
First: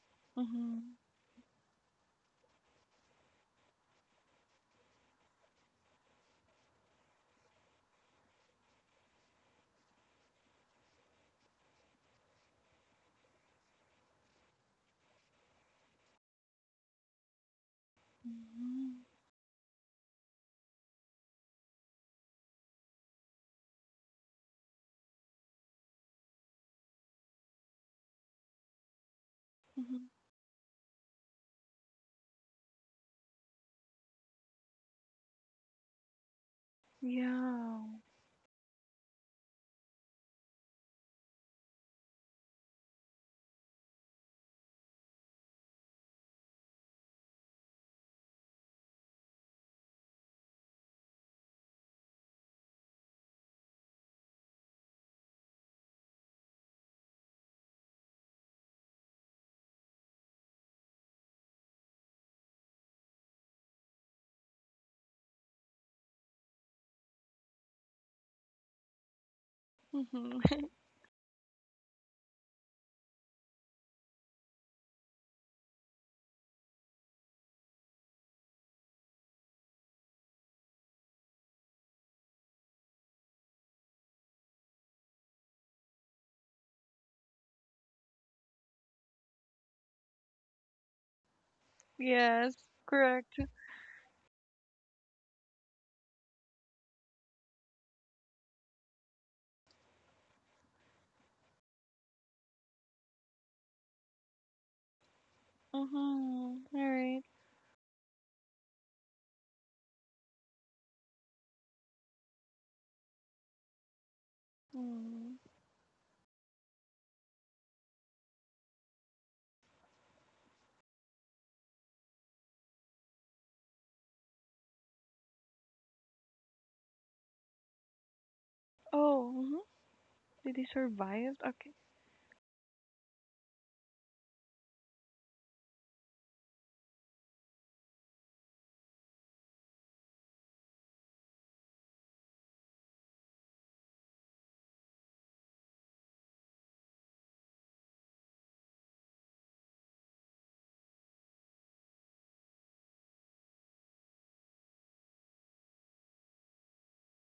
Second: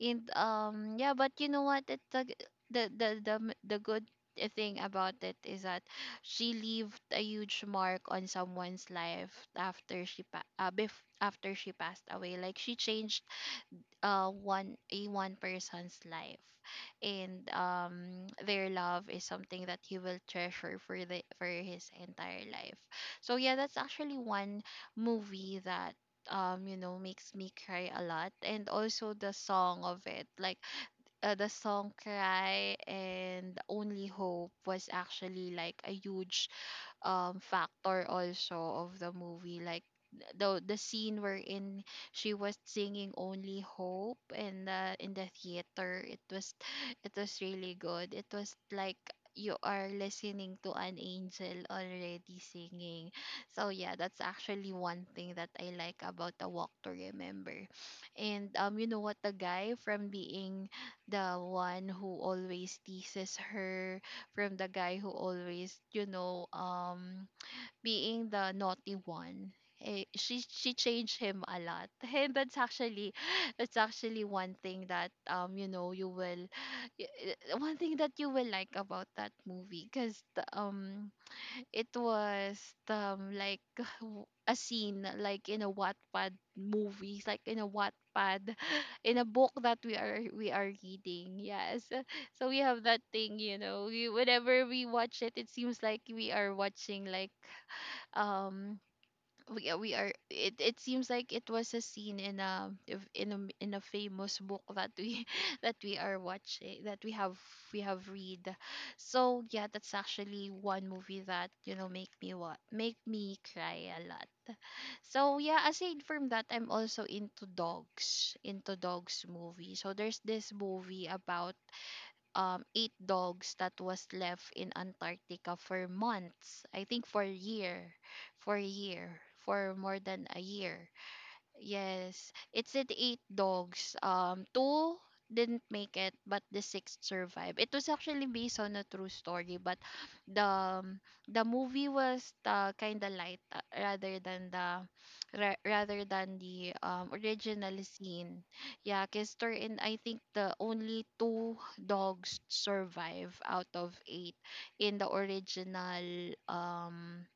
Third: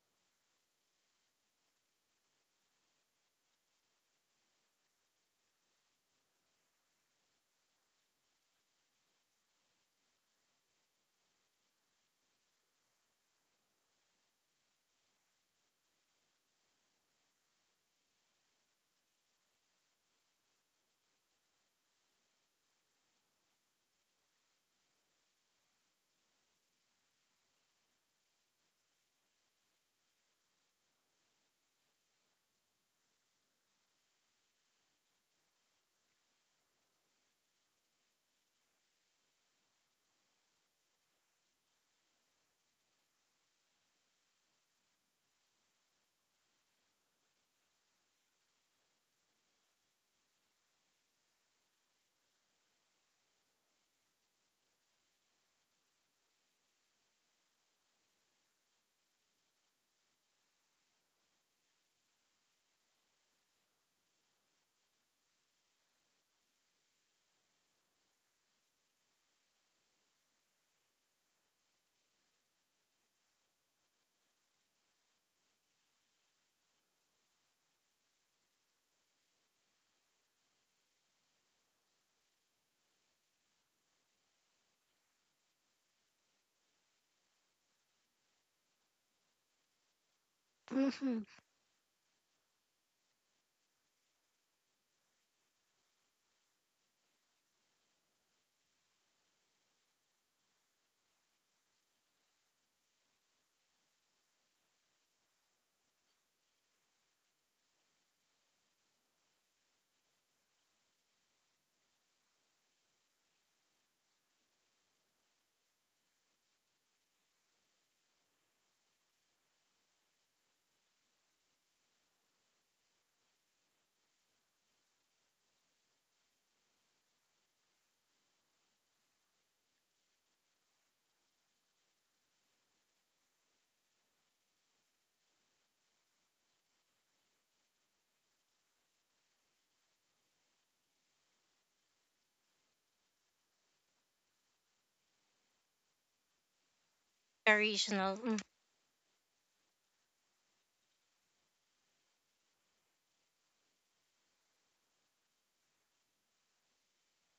Speaker 1: And
Speaker 3: Mhm.
Speaker 1: yeah, but you know what? It the good thing about it is that she left a huge mark on someone's life after after she passed away. Like she changed one person's life, and their
Speaker 3: Mhm,
Speaker 1: love is something that he will treasure for the for his entire life. So yeah, that's actually one movie that, you know, makes me cry a lot. And also the song
Speaker 3: mhm.
Speaker 1: of it, like, the song Cry and Only Hope was actually like a huge
Speaker 3: Yeah.
Speaker 1: factor also of the movie, like the scene wherein she was singing Only Hope in the theater. It was it was really good, it was like you are listening to an angel already singing. So yeah, that's actually one thing that I like about the Walk to Remember. And you know what, the guy from being the one who always teases her, from the guy who always, you know, being the naughty one. She
Speaker 3: Mhm.
Speaker 1: she changed him a lot, and that's actually that's actually one thing that, you know, you will, one thing that you will like about that movie, because um it was like, a scene like in a Wattpad movies, like in a Wattpad, in a book that we are
Speaker 2: Mhm.
Speaker 1: reading. Yes, so
Speaker 3: Yes,
Speaker 1: we have that thing,
Speaker 3: correct.
Speaker 1: you know. We whenever we watch it, it seems like we are watching like, um we are it seems like it was a scene in a if- in a famous book that we that we are
Speaker 3: Mhm.
Speaker 1: watching, that
Speaker 3: Alright.
Speaker 1: we have read. So yeah, that's actually one movie that, you know, make me cry a lot.
Speaker 3: Mm.
Speaker 1: So yeah, aside from that, I'm also into dogs, into dogs movie. So there's this movie about eight dogs that was left in Antarctica for months. I think for a year, for a year,
Speaker 3: Oh, mhm.
Speaker 1: for more than a
Speaker 3: Did he
Speaker 1: year.
Speaker 3: survive? Okay.
Speaker 1: Yes, it's said eight dogs. Two didn't make it, but the sixth survived. It was actually based on a true story, but the um, the movie was, kind of light, rather than the, rather than the, original
Speaker 2: Original. Mm,
Speaker 1: scene. Yeah, because, and I think the only two dogs survive out of eight in the original,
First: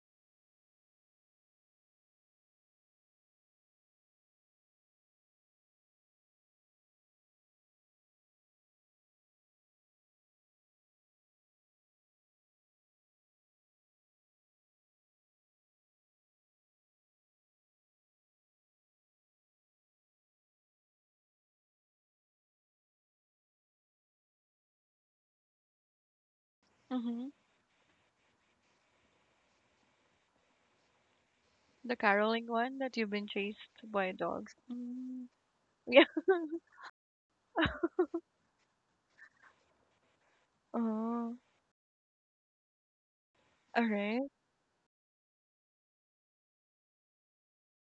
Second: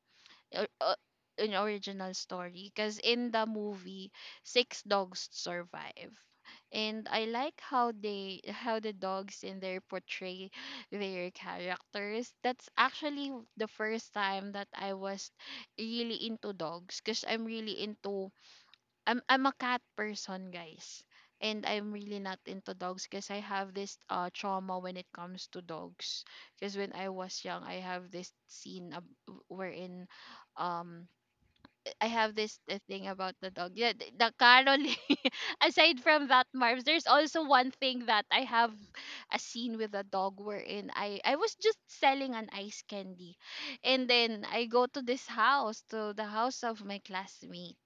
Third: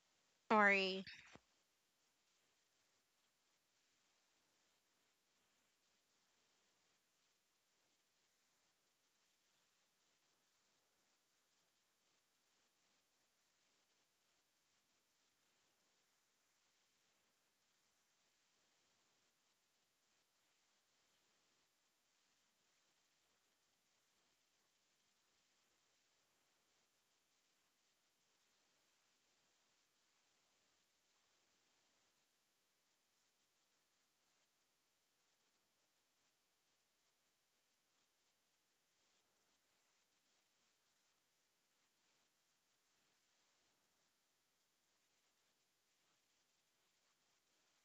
Speaker 1: or- or-
Speaker 2: story.
Speaker 1: an original story, because in the movie six dogs survive, and I like how the dogs in there portray their characters. That's actually the first time that I was really into dogs, because I'm really into I'm a cat person, guys. And I'm really not into dogs because I have this trauma when it comes to dogs. Because when I
Speaker 3: Mhm.
Speaker 1: was young, I have this scene, wherein um
Speaker 3: The
Speaker 1: I have
Speaker 3: caroling
Speaker 1: this
Speaker 3: one that
Speaker 1: thing
Speaker 3: you've been
Speaker 1: about the dog.
Speaker 3: chased
Speaker 1: Yeah,
Speaker 3: by
Speaker 1: the
Speaker 3: dogs.
Speaker 1: Carol.
Speaker 3: Mm.
Speaker 1: Aside
Speaker 3: Yeah.
Speaker 1: from that, Marv's, there's also one thing that I have, a scene with a dog wherein I
Speaker 3: Oh.
Speaker 1: was just selling an ice candy, and
Speaker 3: Alright.
Speaker 1: then I go to this house, to the house of my classmate.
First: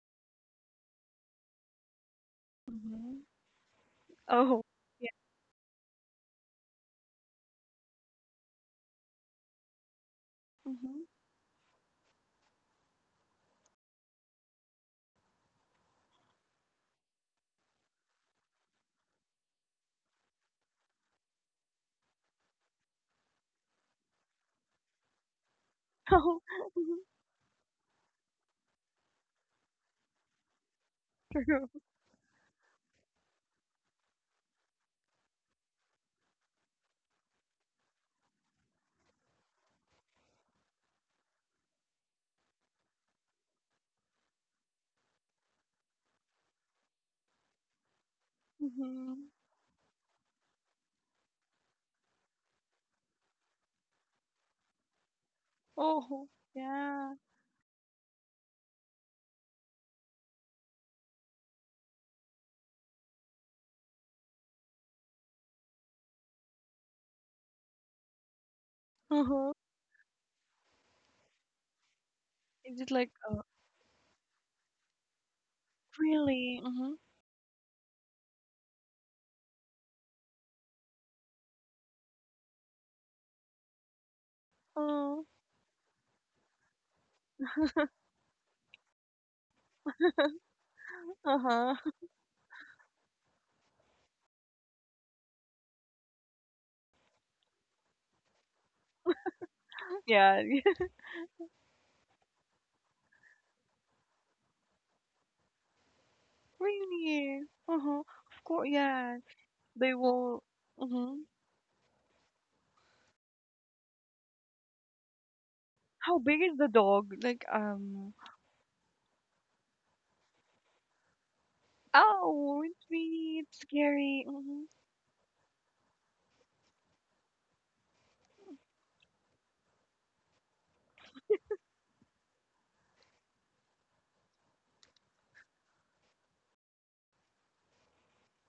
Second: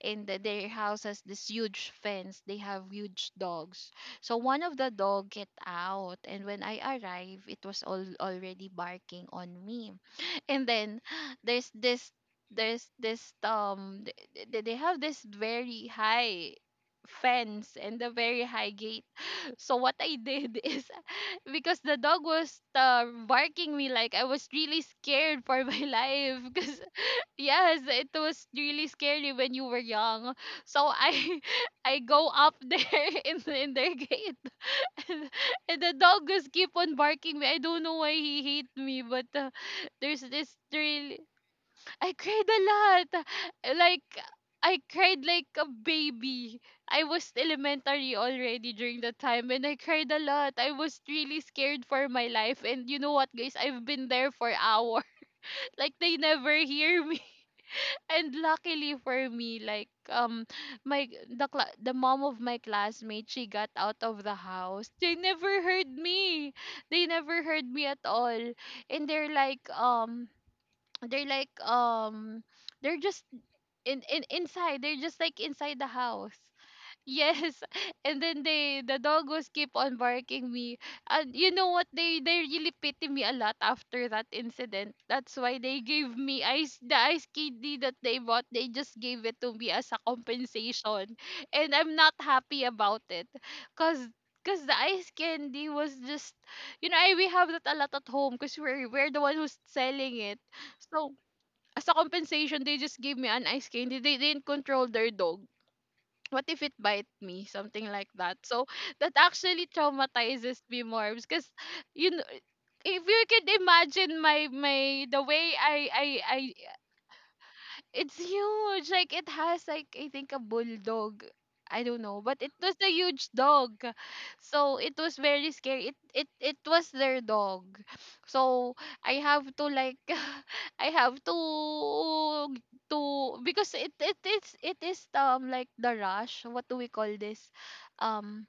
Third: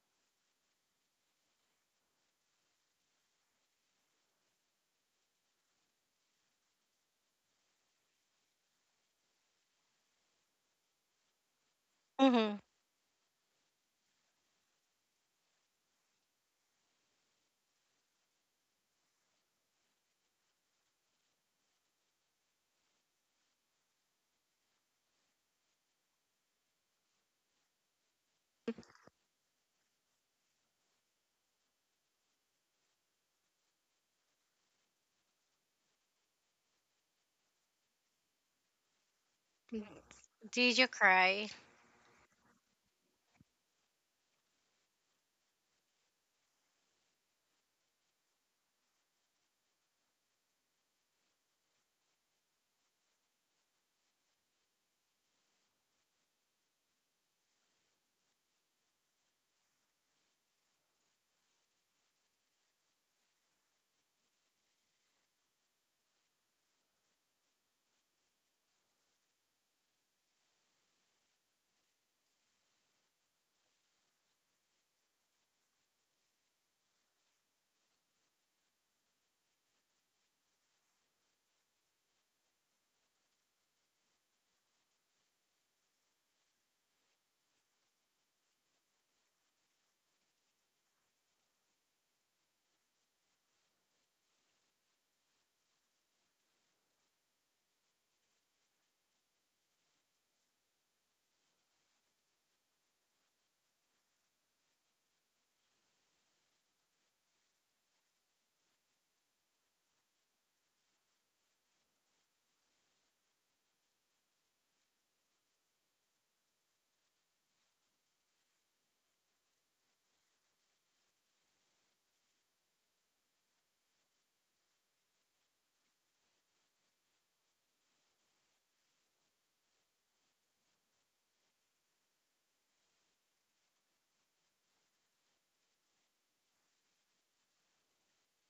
Speaker 1: Their house has this huge fence. They have
Speaker 3: Mhm.
Speaker 1: huge dogs. So one
Speaker 3: Oh.
Speaker 1: of the
Speaker 3: Yeah.
Speaker 1: dog get out, and when I arrive, it was all already barking on me. And then
Speaker 3: Mhm.
Speaker 1: there's this
Speaker 2: Hmm.
Speaker 1: there's this they have this very high fence and a very high gate. So what I did is, because the dog was, barking me, like I was really scared for my
Speaker 3: Oh.
Speaker 1: life because.
Speaker 3: Mhm.
Speaker 1: Yes, it was really scary when you were young. So I
Speaker 3: True.
Speaker 1: I go up there in their gate, and the dog just keep on barking me. I don't know why he hate me, but, there's this
Speaker 2: Did you
Speaker 1: really.
Speaker 2: cry?
Speaker 1: I cried a lot. Like, I cried like a baby. I was elementary already during the
Speaker 3: Mhm.
Speaker 1: time, and I cried a lot. I was really scared for my life, and you know what, guys? I've been there for hours. Like they
Speaker 3: Oh.
Speaker 1: never hear
Speaker 3: Yeah.
Speaker 1: me. And luckily for me, like my the mom of my classmate, she got out of the house. They never heard me at all. And
Speaker 3: Uh-huh.
Speaker 1: they're like
Speaker 3: Is it
Speaker 1: they're
Speaker 3: like
Speaker 1: just, in inside, they're just like inside the house.
Speaker 3: really? Mhm.
Speaker 1: Yes, and then the dog was keep on barking me, and you know what? They really pity me a lot after that incident.
Speaker 3: Oh.
Speaker 1: That's why they gave me, ice the ice candy that they bought. They just gave it to me as a compensation, and
Speaker 3: Uh-huh.
Speaker 1: I'm not happy about it, cause cause the ice candy was just, you know, I we have that a lot at home, cause we're the one who's selling it.
Speaker 3: Yeah.
Speaker 1: So as a compensation, they just gave me an ice candy. They didn't control their dog. What if it bite
Speaker 3: Really?
Speaker 1: me, something
Speaker 3: Uh-huh.
Speaker 1: like that,
Speaker 3: Of
Speaker 1: so
Speaker 3: course,
Speaker 1: that
Speaker 3: yeah.
Speaker 1: actually
Speaker 3: They will.
Speaker 1: traumatizes me more,
Speaker 3: Mm-hmm.
Speaker 1: because you know, if you could imagine my the way,
Speaker 3: How big
Speaker 1: I
Speaker 3: is the dog? Like.
Speaker 1: It's huge. Like it has, like, I think a bulldog. I don't know, but it
Speaker 3: Oh,
Speaker 1: was
Speaker 3: it's
Speaker 1: a huge
Speaker 3: really it's
Speaker 1: dog.
Speaker 3: scary. Mm-hmm.
Speaker 1: So it was very scary. It was their dog. So I have to, like, I have to, because it is, like the rush. What do we call this? Um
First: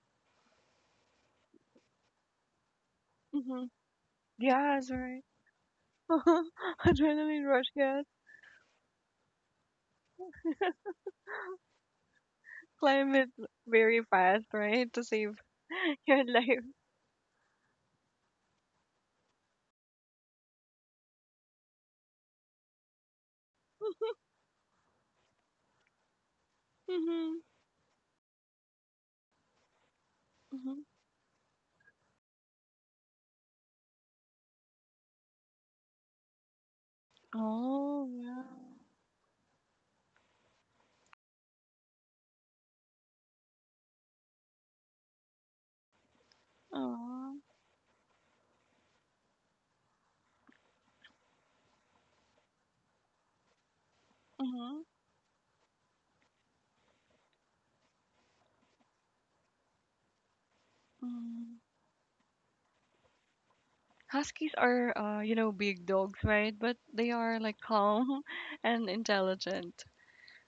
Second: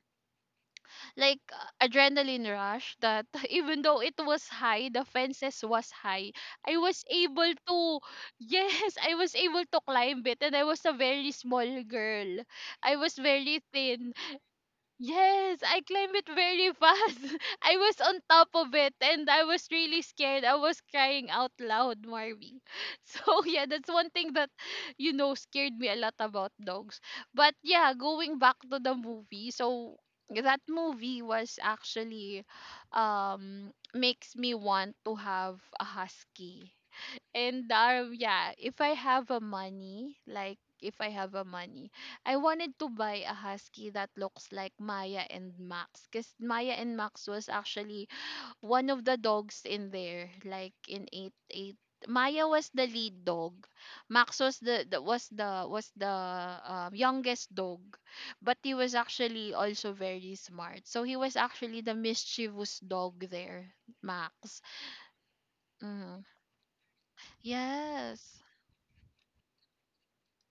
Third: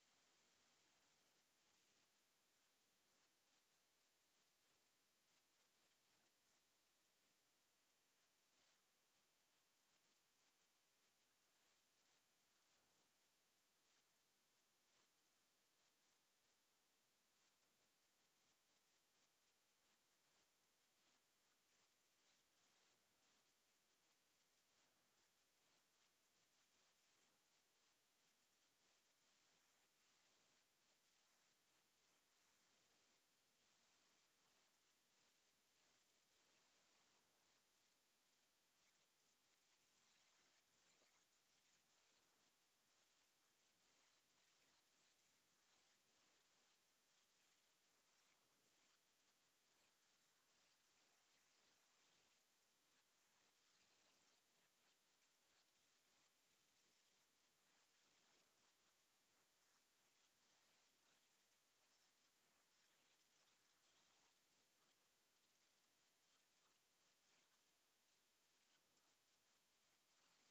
Speaker 1: like, adrenaline rush that,
Speaker 3: Mm-hmm.
Speaker 1: even though it was high,
Speaker 3: Yes,
Speaker 1: the
Speaker 3: right.
Speaker 1: fences was high. I was
Speaker 3: Adrenaline
Speaker 1: able
Speaker 3: rush,
Speaker 1: to,
Speaker 3: yes.
Speaker 1: yes, I was able to climb it, and I was a very small girl. I was
Speaker 3: Climb it
Speaker 1: very
Speaker 3: very
Speaker 1: thin.
Speaker 3: fast, right? To save
Speaker 1: Yes, I climbed it
Speaker 3: your life.
Speaker 1: very fast. I was on top of it and I was really scared. I was crying out loud, Marvy. So, yeah, that's one thing that scared me a lot about dogs.
Speaker 3: Mm-hmm.
Speaker 1: But yeah, going back to the movie. So, that
Speaker 3: Mm-hmm.
Speaker 1: movie was actually makes me want to have a husky. And
Speaker 3: Oh,
Speaker 1: uh,
Speaker 3: yeah.
Speaker 1: yeah, if I have a money, I wanted to buy a husky that looks like Maya and Max. Because Maya and Max
Speaker 3: Oh.
Speaker 1: was actually one of the dogs in there, like in eight eight. Maya was the lead dog. Max was
Speaker 3: Mm-hmm.
Speaker 1: the youngest dog, but he was actually also very smart. So he was
Speaker 3: Mm.
Speaker 1: actually the mischievous dog there,
Speaker 3: Huskies
Speaker 1: Max.
Speaker 3: are, you know, big
Speaker 1: Hmm.
Speaker 3: dogs, right? But they are like calm
Speaker 1: Yes.
Speaker 3: and intelligent.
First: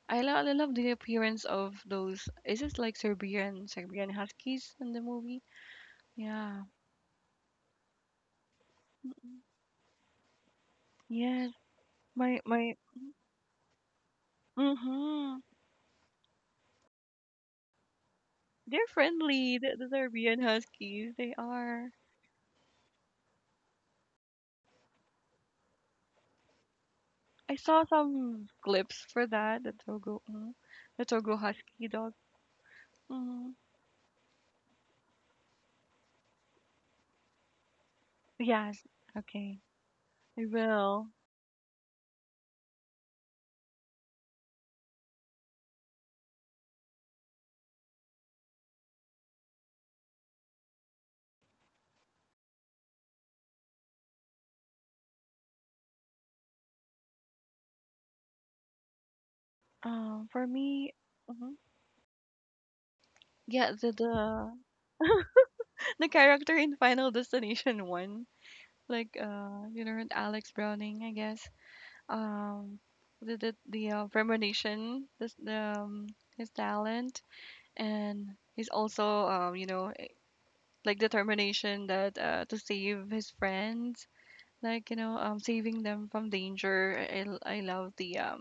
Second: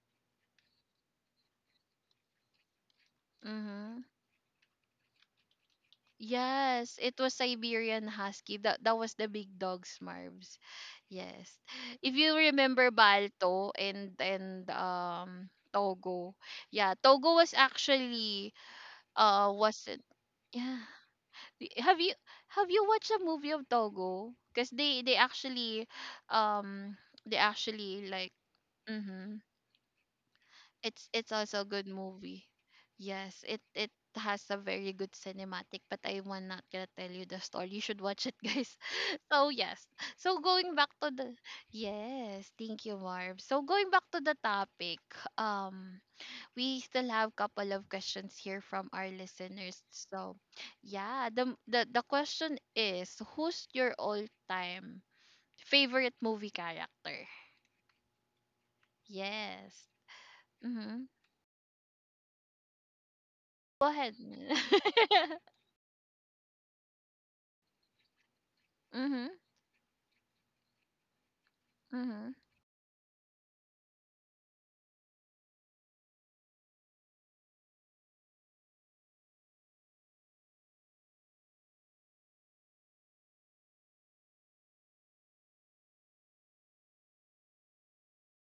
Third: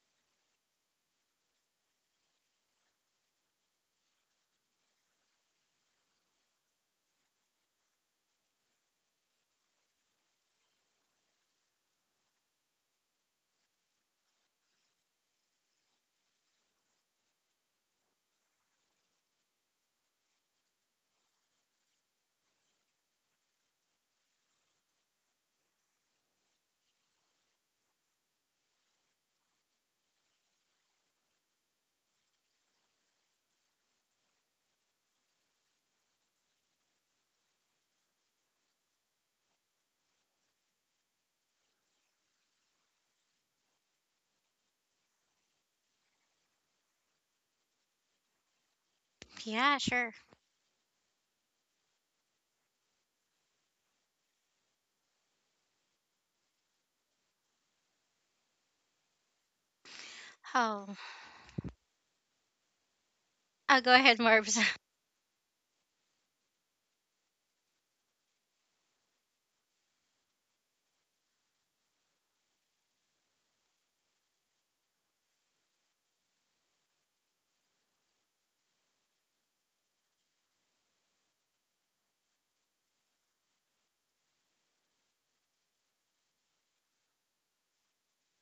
Speaker 3: I love the appearance of those. Is it like
Speaker 1: Mm-hmm.
Speaker 3: Serbian Huskies in the movie? Yeah.
Speaker 1: Yes, it was Siberian Husky. That was the big dogs, Marv's.
Speaker 3: Yes.
Speaker 1: Yes. If you
Speaker 3: My my.
Speaker 1: remember Balto and and
Speaker 3: Mm-hmm.
Speaker 1: um Togo. Yeah, Togo was actually
Speaker 3: They're friendly. The
Speaker 1: wasn't,
Speaker 3: Serbian
Speaker 1: yeah.
Speaker 3: Huskies. They
Speaker 1: Y-
Speaker 3: are.
Speaker 1: Have you have you watched a movie of Togo? Because they actually um they
Speaker 3: I saw
Speaker 1: actually like
Speaker 3: some clips for
Speaker 1: mhm
Speaker 3: that. The Togo. Mm, the
Speaker 1: it's
Speaker 3: Togo
Speaker 1: also a
Speaker 3: Husky
Speaker 1: good
Speaker 3: dog.
Speaker 1: movie. Yes,
Speaker 3: Mm-hmm.
Speaker 1: it has a very good cinematic, but I am not gonna tell you the story. You should watch it,
Speaker 3: Yes.
Speaker 1: guys. So
Speaker 3: Okay.
Speaker 1: yes. So
Speaker 3: I
Speaker 1: going back
Speaker 3: will.
Speaker 1: to the yes, thank you, Marv. So going back to the topic, um, we still have couple of questions here from our
Speaker 2: Yeah,
Speaker 1: listeners.
Speaker 2: sure.
Speaker 1: So yeah, the question is, who's your all time favorite movie character? Yes.
Speaker 3: For me.
Speaker 2: Oh,
Speaker 1: Mm-hmm.
Speaker 3: Mm-hmm. Yeah.
Speaker 2: I'll
Speaker 1: Go
Speaker 2: go
Speaker 1: ahead.
Speaker 2: ahead,
Speaker 3: The
Speaker 2: Marbs.
Speaker 3: the character in Final Destination one. Like
Speaker 1: Mhm.
Speaker 3: you know, Alex Browning, I guess,
Speaker 1: Mhm.
Speaker 3: um the the determination, this his talent, and he's also, you know, determination that to save his friends, like, you know, saving them from danger. I love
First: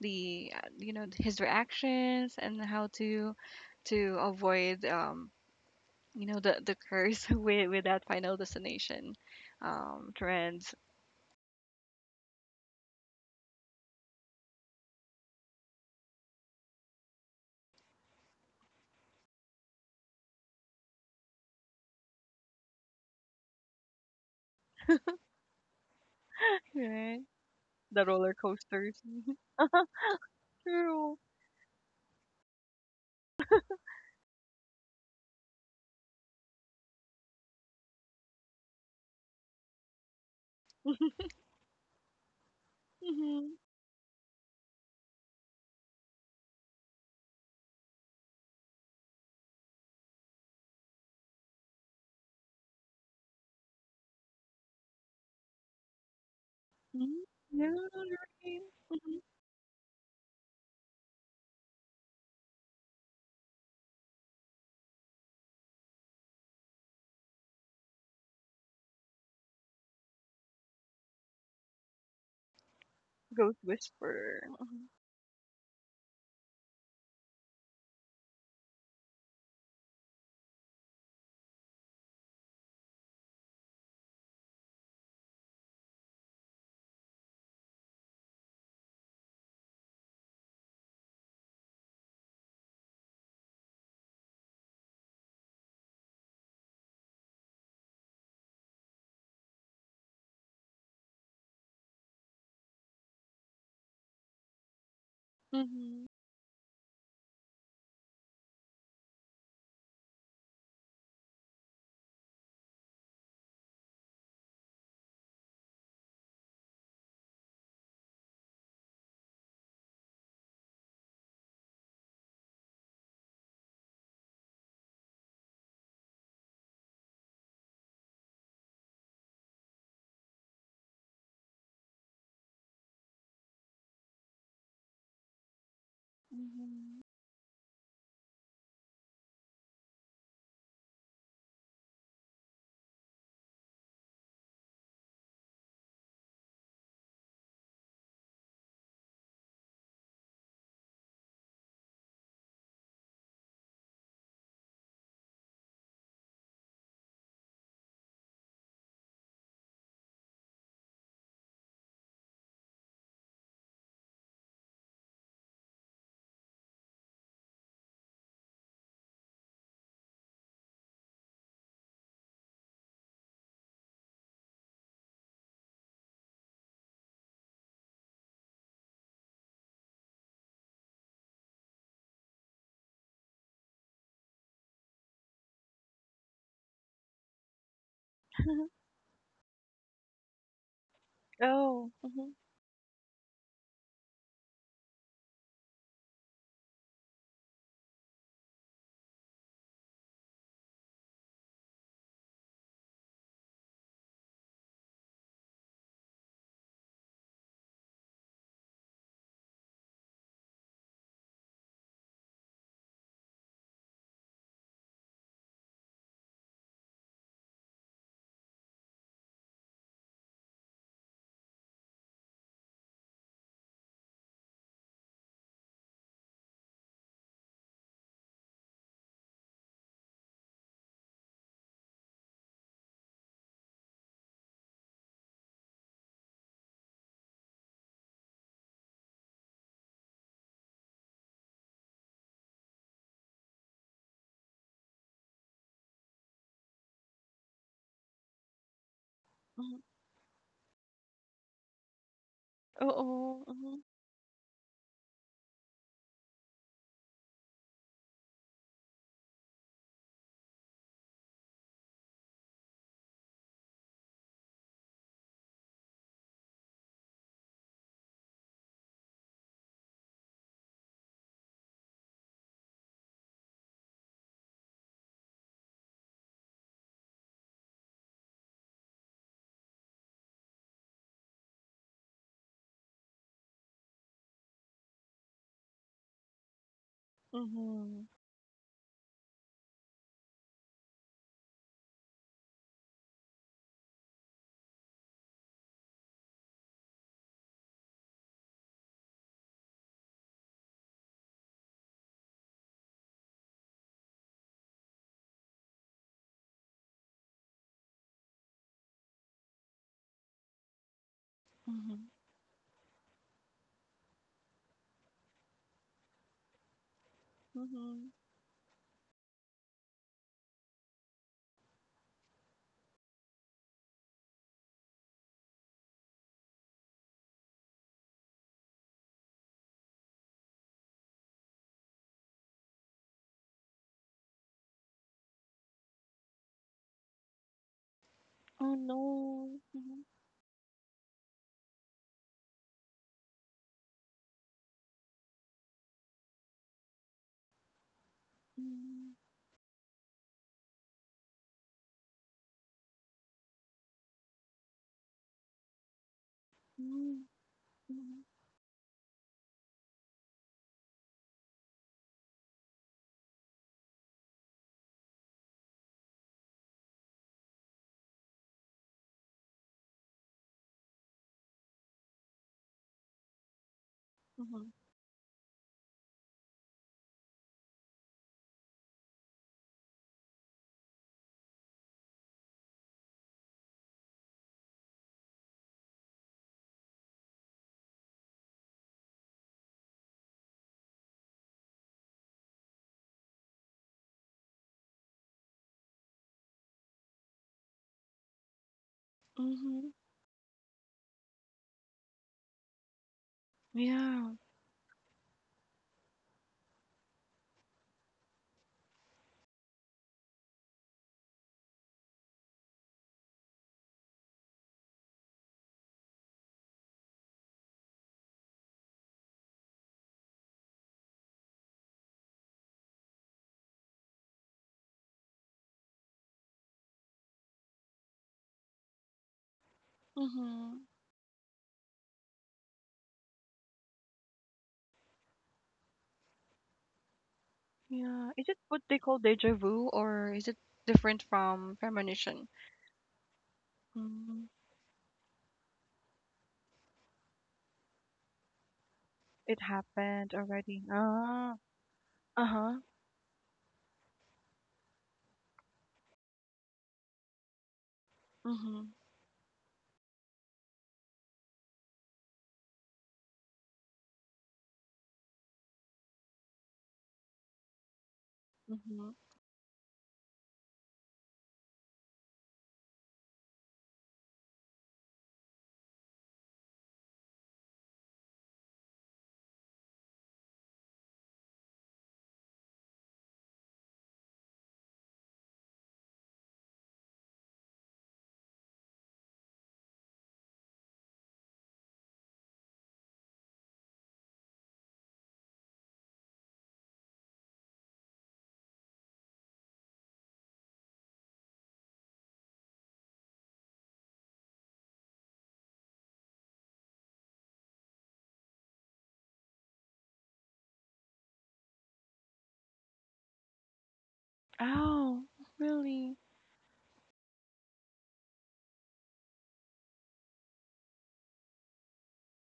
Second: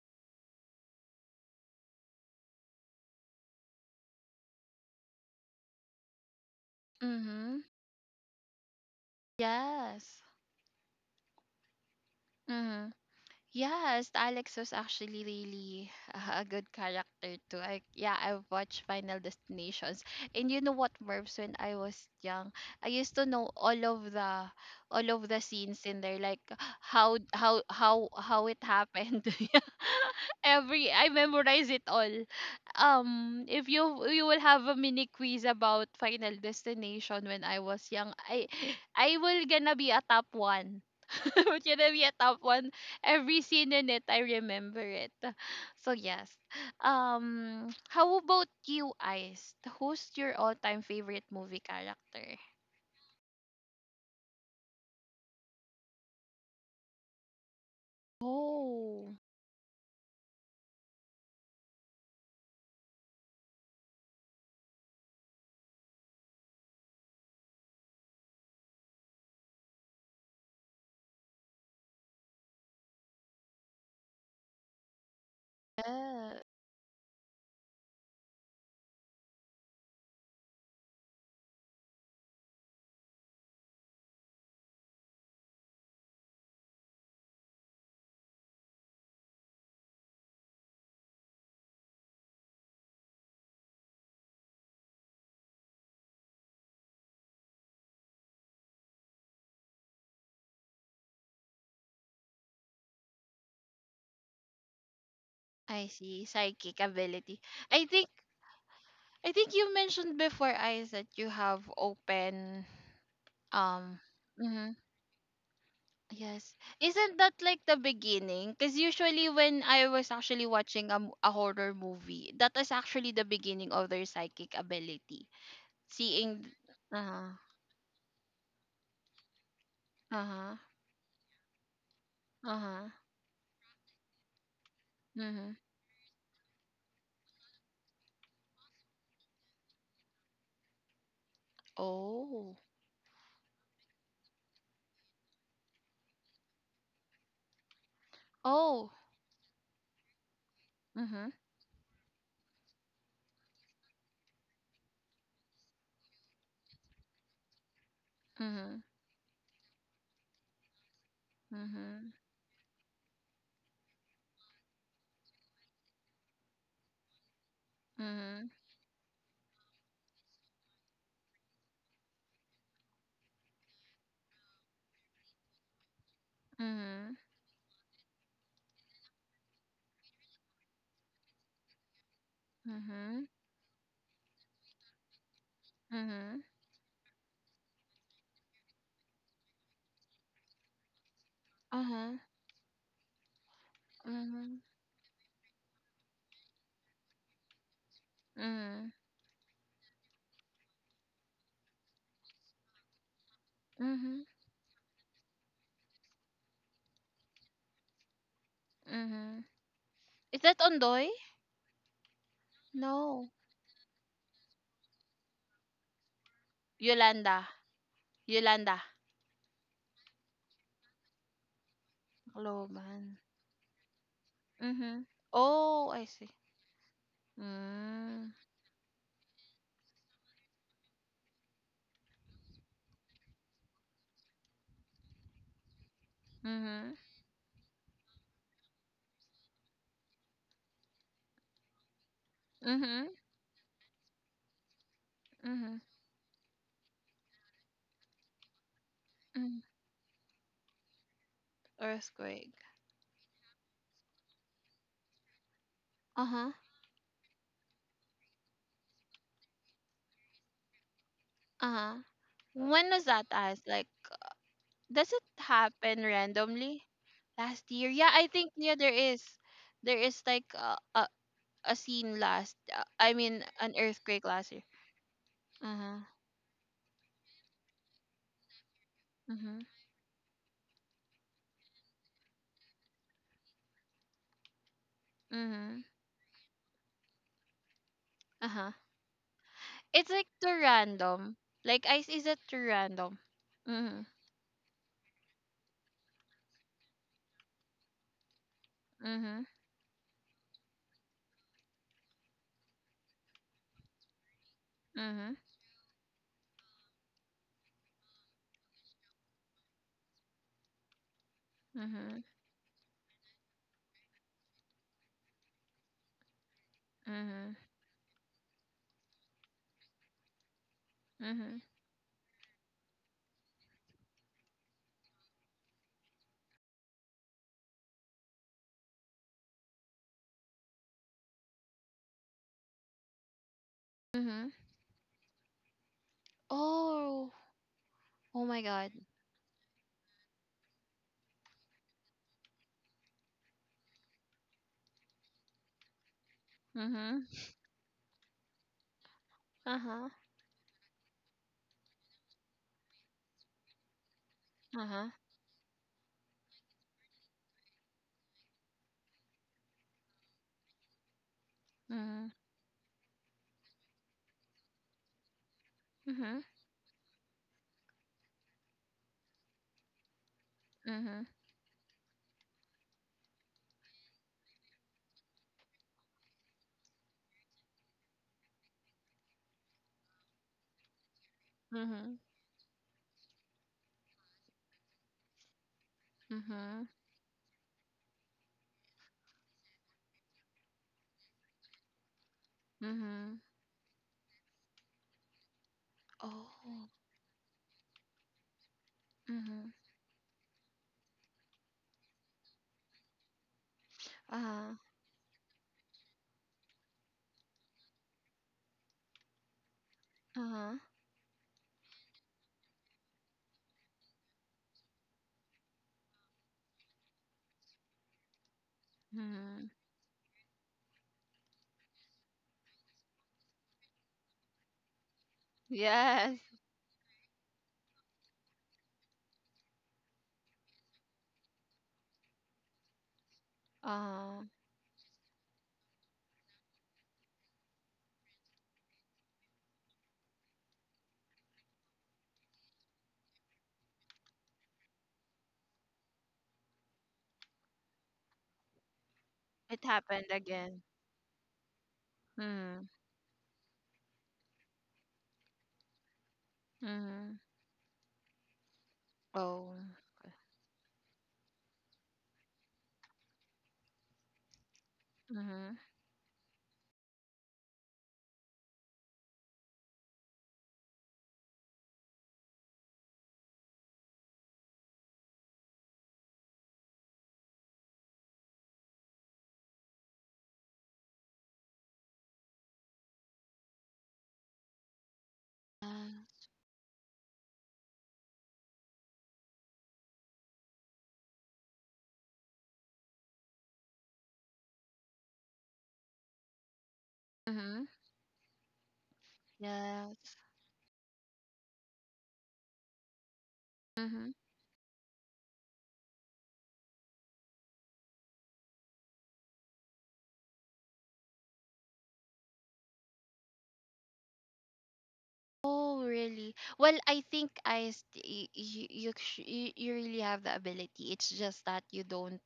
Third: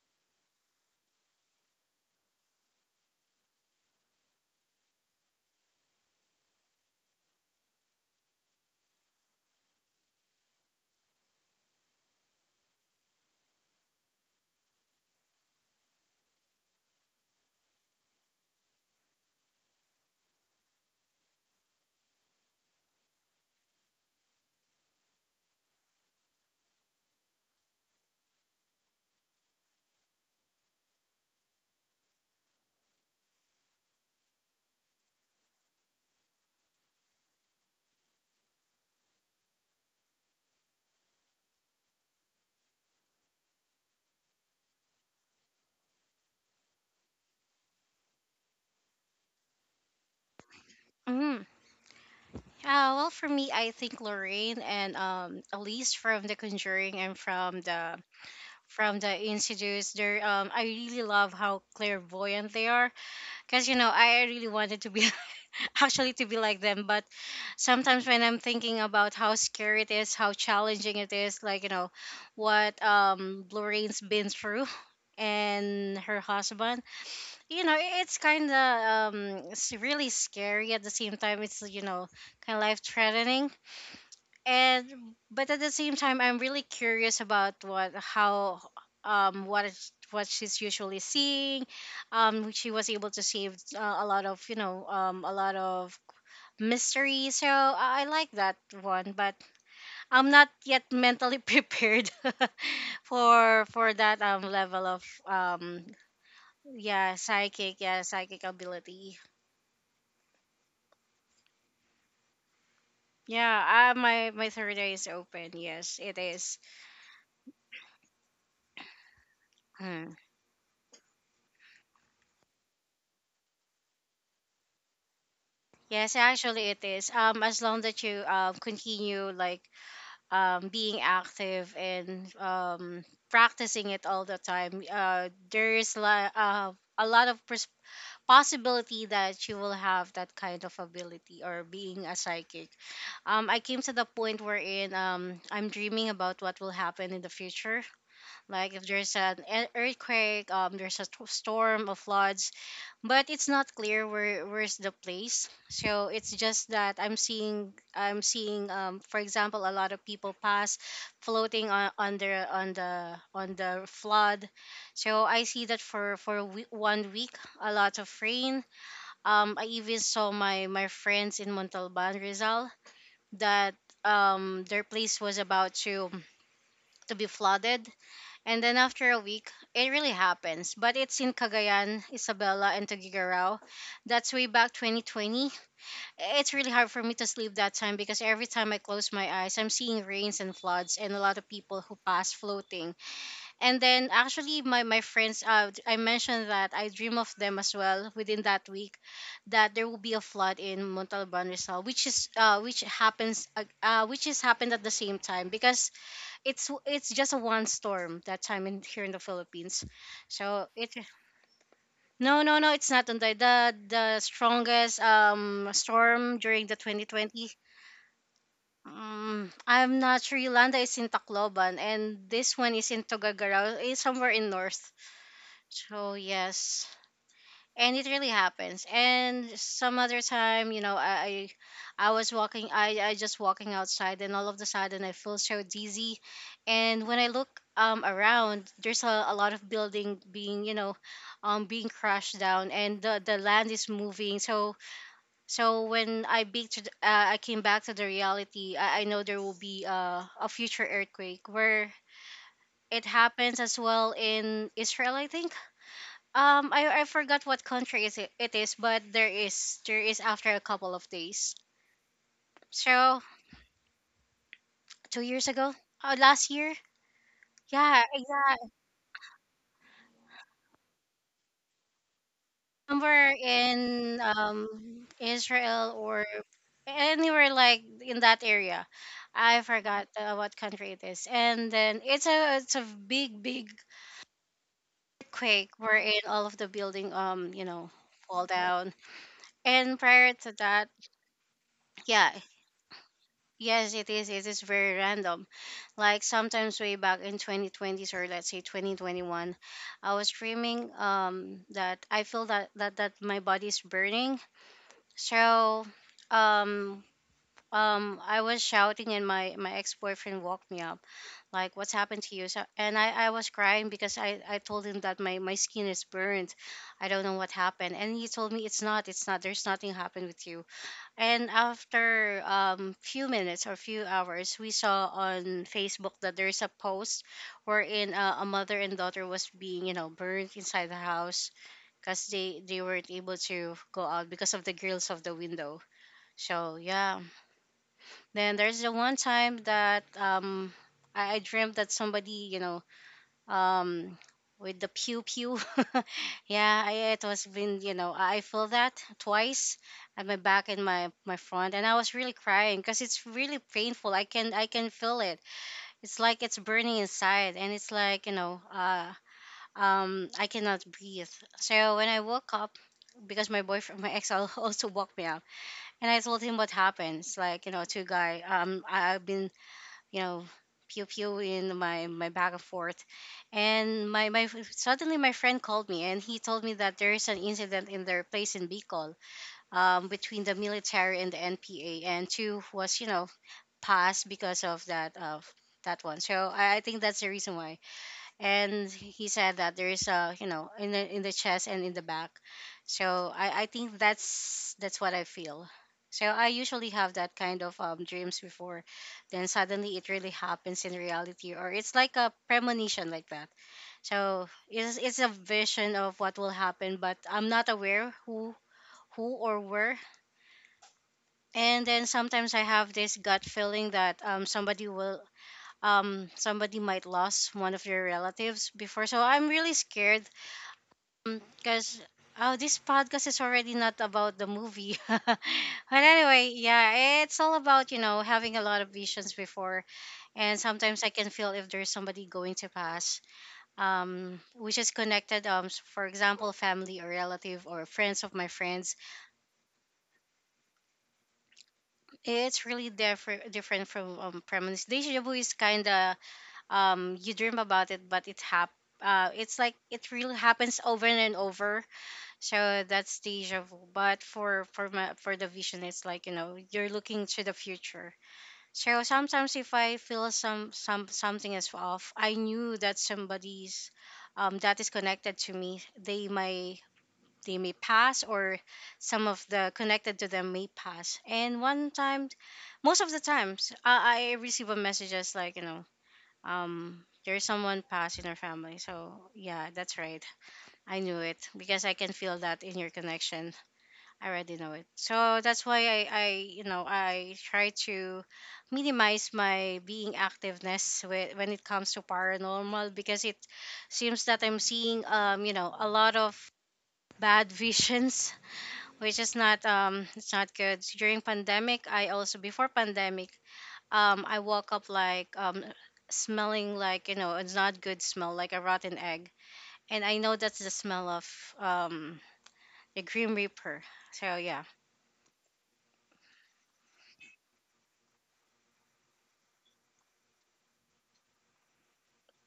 Speaker 3: the you know, his reactions and how to avoid, you know, the curse
Speaker 1: Mhm.
Speaker 3: with that final destination
Speaker 1: Yes.
Speaker 3: trends,
Speaker 1: Mhm. Yes, Alex was actually really a good character too. I, yeah, I watched Final Destinations. And you know what, Mervs, when I was young, I used to know all of the scenes in there, like how
Speaker 3: right,
Speaker 1: how
Speaker 3: the
Speaker 1: how
Speaker 3: roller
Speaker 1: how it
Speaker 3: coasters.
Speaker 1: happened. Yeah. Every I
Speaker 3: true.
Speaker 1: memorize it all. If you will have a mini quiz about Final Destination when I was young, I will gonna be a top one. We're gonna be a top one, every
Speaker 3: Hmm.
Speaker 1: scene in it, I remember it. So yes. How about you, Ice? Who's your all-time favorite
Speaker 2: Mm.
Speaker 1: movie character?
Speaker 2: Well, for me, I think Lorraine and Elise from The Conjuring and
Speaker 3: Mm, yeah, right.
Speaker 2: from the
Speaker 1: Oh,
Speaker 3: Mhm.
Speaker 2: Institutes. They're I really love how clairvoyant they are. Cause I really wanted to be actually to be like them, but sometimes when I'm thinking about how scary it is, how challenging it is, like you know, what
Speaker 3: Ghost
Speaker 2: Lorraine's been
Speaker 3: whisperer.
Speaker 2: through
Speaker 3: Mhm.
Speaker 2: and her
Speaker 1: yeah.
Speaker 2: husband, you know, it's kind of it's really scary at the same time. It's you know kind of life threatening, and but at the same time, I'm really curious about what how what is what she's usually seeing. She was able to save a lot of you know a lot of mystery. So I like that one, but I'm not yet mentally prepared for that level of
Speaker 1: I
Speaker 3: Mhm.
Speaker 1: see. Psychic
Speaker 2: yeah,
Speaker 1: ability.
Speaker 2: psychic,
Speaker 1: I think
Speaker 2: psychic ability.
Speaker 1: I think you mentioned before, Ice, that you have open
Speaker 2: Yeah,
Speaker 1: um
Speaker 2: my
Speaker 1: hmm.
Speaker 2: third eye is open. Yes, it
Speaker 1: Yes.
Speaker 2: is.
Speaker 1: Isn't that like the beginning? Because usually when I was
Speaker 2: Hmm.
Speaker 1: actually watching a horror movie, that is actually the beginning of their psychic ability.
Speaker 2: Yes,
Speaker 1: Seeing
Speaker 2: actually, it is.
Speaker 1: uh-huh.
Speaker 2: As long that you continue like
Speaker 1: Uh-huh.
Speaker 2: being active and
Speaker 1: Uh-huh.
Speaker 2: practicing it all the time,
Speaker 1: Mhm.
Speaker 2: there is
Speaker 3: Mhm.
Speaker 2: a lot of possibility that she will have that kind of ability or being a
Speaker 1: Oh.
Speaker 2: psychic. I came to the point wherein, I'm dreaming about what will happen in the future. Like if
Speaker 1: Oh.
Speaker 2: there's an earthquake, there's a
Speaker 1: Mhm.
Speaker 2: storm, of floods, but it's not clear where's the place. So it's just that I'm seeing,
Speaker 1: Mhm.
Speaker 2: for example, a lot of people pass floating
Speaker 1: Mhm.
Speaker 2: on the on the on the flood. So I see that for a 1 week a lot of
Speaker 1: Mhm.
Speaker 2: rain. I even saw my friends in Montalban, Rizal, that their place was about to
Speaker 1: Mhm.
Speaker 2: be flooded, and then after a week, it really happens. But it's in Cagayan, Isabela, and
Speaker 1: Mhm.
Speaker 2: Tagigaraw. That's way back 2020.
Speaker 1: Mhm.
Speaker 2: It's really hard for me to sleep that time because every time I close my eyes, I'm seeing rains and floods and a lot of people
Speaker 3: Oh.
Speaker 2: who
Speaker 1: Uh-huh.
Speaker 2: pass
Speaker 3: Mhm.
Speaker 2: floating. And then
Speaker 1: Mhm.
Speaker 2: actually my friends I mentioned that I dream of them as well within that
Speaker 1: Mhm.
Speaker 2: week, that there will be a flood in Montalban Rizal, which is which happens,
Speaker 1: Mhm.
Speaker 2: which is happened at the same time, because it's just a one storm that time in here in the
Speaker 1: Mhm.
Speaker 2: Philippines.
Speaker 1: Is that
Speaker 2: So it,
Speaker 1: Ondoy?
Speaker 2: no it's not on
Speaker 1: No.
Speaker 2: the strongest storm during the
Speaker 1: Yolanda.
Speaker 2: 2020.
Speaker 1: Yolanda.
Speaker 2: I'm not sure. Yolanda is in Tacloban, and this one is in
Speaker 1: Loban.
Speaker 2: Tugagarao, is somewhere in north.
Speaker 1: Mhm. Oh, I
Speaker 2: So
Speaker 1: see.
Speaker 2: yes, and it really
Speaker 1: Mm.
Speaker 2: happens. And some other time, you know, I was walking, I just walking outside, and all of the sudden I feel so dizzy,
Speaker 1: Mhm.
Speaker 2: and when I look around, there's a lot of building being you know being crushed down, and
Speaker 1: Mhm.
Speaker 2: the land is moving. So
Speaker 1: Mhm.
Speaker 2: when I big to the, I came back to the reality, I know there will
Speaker 1: Mhm.
Speaker 3: Mhm.
Speaker 2: be a future earthquake where.
Speaker 1: Earthquake.
Speaker 2: It
Speaker 3: Oo.
Speaker 2: happens as
Speaker 3: Mhm.
Speaker 2: well in Israel, I think.
Speaker 1: Uh-huh.
Speaker 2: I forgot what country it is, but there is after a couple of days.
Speaker 1: Uh-huh. When was
Speaker 2: So
Speaker 1: that as like, does
Speaker 2: two
Speaker 1: it
Speaker 2: years ago,
Speaker 1: happen
Speaker 2: last year,
Speaker 1: randomly? Last year,
Speaker 2: yeah,
Speaker 1: yeah. I think,
Speaker 2: yeah,
Speaker 1: yeah, there is, there is like a scene last I
Speaker 2: somewhere
Speaker 1: mean an
Speaker 2: in
Speaker 1: earthquake last year.
Speaker 2: Israel
Speaker 1: Uh-huh.
Speaker 2: or anywhere like in that area. I
Speaker 1: Mm-hmm.
Speaker 2: forgot what country it is, and then it's a big earthquake
Speaker 1: Mm-hmm.
Speaker 2: wherein all of the building you know
Speaker 3: Mhm.
Speaker 2: fall
Speaker 1: Uh-huh.
Speaker 2: down. And
Speaker 1: It's like
Speaker 2: prior to
Speaker 1: too
Speaker 2: that,
Speaker 1: random. Like, Ice, is
Speaker 2: yeah,
Speaker 1: it too random?
Speaker 2: yes,
Speaker 1: Mm-hmm.
Speaker 2: it is. It is very random. Like sometimes way back in 2020s, or let's say
Speaker 1: Mm-hmm.
Speaker 2: 2021, I was dreaming that I feel that my body's burning.
Speaker 1: Mm-hmm.
Speaker 2: So um I was shouting and my ex-boyfriend woke me up like what's
Speaker 3: Mhm.
Speaker 1: Mm-hmm.
Speaker 2: happened to you? So, and I was crying because I told him that my skin is burnt. I don't know what
Speaker 1: Mm-hmm.
Speaker 2: happened,
Speaker 3: Mhm.
Speaker 2: and he told me it's not, there's nothing happened with you. And
Speaker 1: Mm-hmm.
Speaker 2: after few minutes or few hours, we saw on Facebook that there's a post wherein, a mother and daughter was being you know burnt inside the house, because they weren't able to go out
Speaker 1: Mm-hmm.
Speaker 2: because of the grills of the window. So yeah.
Speaker 1: Oh. Oh
Speaker 2: Then
Speaker 1: my
Speaker 3: Oh,
Speaker 2: there's the
Speaker 1: god.
Speaker 2: one time
Speaker 3: no.
Speaker 2: that
Speaker 3: Mhm.
Speaker 2: I dreamt that somebody you know um with the pew pew. Yeah, I, it
Speaker 1: Mm-hmm.
Speaker 2: was been you know I feel that
Speaker 3: Mhm.
Speaker 2: twice
Speaker 1: Uh-huh.
Speaker 2: at my back and my front, and I was really crying because it's really painful. I can
Speaker 1: Uh-huh.
Speaker 2: feel it. It's like it's burning inside, and it's
Speaker 3: Mhm.
Speaker 2: like you know I cannot breathe. So when I
Speaker 1: Mm-hmm.
Speaker 2: woke up, because my boyfriend, my also woke me up, and I
Speaker 1: Mm-hmm.
Speaker 2: told him what happened. It's like you know two guy, I've been you know, pew
Speaker 1: Mm-hmm.
Speaker 2: pew in my back and forth, and my
Speaker 3: Mhm. Mhm.
Speaker 2: suddenly my friend called me and he told me that there is an incident in their place in Bicol, between the military and the NPA,
Speaker 1: Mm-hmm.
Speaker 2: and two was you know passed because of that one. So I think that's the reason why. And he said that there is a, you know, in the chest and in the back. So
Speaker 1: Mm-hmm.
Speaker 2: I think that's what I feel. So I usually
Speaker 1: Oh.
Speaker 2: have that kind of, dreams before, then
Speaker 1: Mm-hmm.
Speaker 3: Mhm.
Speaker 2: suddenly it really happens in reality, or it's like a premonition like that.
Speaker 3: Yeah.
Speaker 2: So
Speaker 1: Uh-huh.
Speaker 2: it's a vision of what will happen, but I'm not aware who or where.
Speaker 1: Uh-huh.
Speaker 2: And then sometimes I have this gut feeling that somebody will somebody might lost one of their relatives before, so I'm
Speaker 1: Mm-hmm.
Speaker 2: really scared because, oh, this podcast is already not about the movie. But
Speaker 1: Yes.
Speaker 2: anyway, yeah, it's all about you know having a lot of visions before, and
Speaker 3: Mhm.
Speaker 2: sometimes I can feel if there's somebody going to pass,
Speaker 1: Uh,
Speaker 2: which is connected. For example, family or relative or friends
Speaker 3: Yeah.
Speaker 2: of my
Speaker 3: Is it what
Speaker 2: friends.
Speaker 3: they call deja vu, or is it different from premonition?
Speaker 2: It's really different from,
Speaker 3: Mm,
Speaker 2: premonition. Deja vu is kind of, you dream about it, but it hap. It's
Speaker 3: it
Speaker 2: like
Speaker 1: it
Speaker 2: it
Speaker 1: happened
Speaker 3: happened
Speaker 2: really happens
Speaker 3: already.
Speaker 1: again.
Speaker 2: over and
Speaker 3: Ah.
Speaker 2: over. So
Speaker 3: Uh-huh.
Speaker 1: Mm.
Speaker 2: that's deja vu. But for for the vision, it's like you know you're looking
Speaker 1: Mm-hmm.
Speaker 2: to the future.
Speaker 3: Mm-hmm.
Speaker 2: So sometimes if
Speaker 1: Oh.
Speaker 2: I feel something is off, I knew that somebody's, that is connected to
Speaker 1: Mm-hmm.
Speaker 2: me. They may pass, or
Speaker 3: Mm-hmm.
Speaker 2: some of the connected to them may pass. And one time, most of the times, I receive a message as like you know there's someone passed in our family. So yeah, that's right. I knew it because I can feel that in your connection. I already know it. So that's
Speaker 1: Uh,
Speaker 2: why I you know, I try to minimize my being activeness with, when it comes to paranormal, because it seems that I'm seeing, you know, a lot of bad
Speaker 1: mm-hmm.
Speaker 2: visions, which is not, it's
Speaker 1: Yes.
Speaker 2: not good. During pandemic, I also before pandemic,
Speaker 1: Mm-hmm.
Speaker 2: I woke up like, smelling like, you know, it's not good smell, like a rotten egg, and I know that's the smell of, um, the Grim Reaper. So yeah.
Speaker 3: Oh,
Speaker 1: Oh,
Speaker 3: really?
Speaker 1: really? Well, I think I you really have the ability. It's just that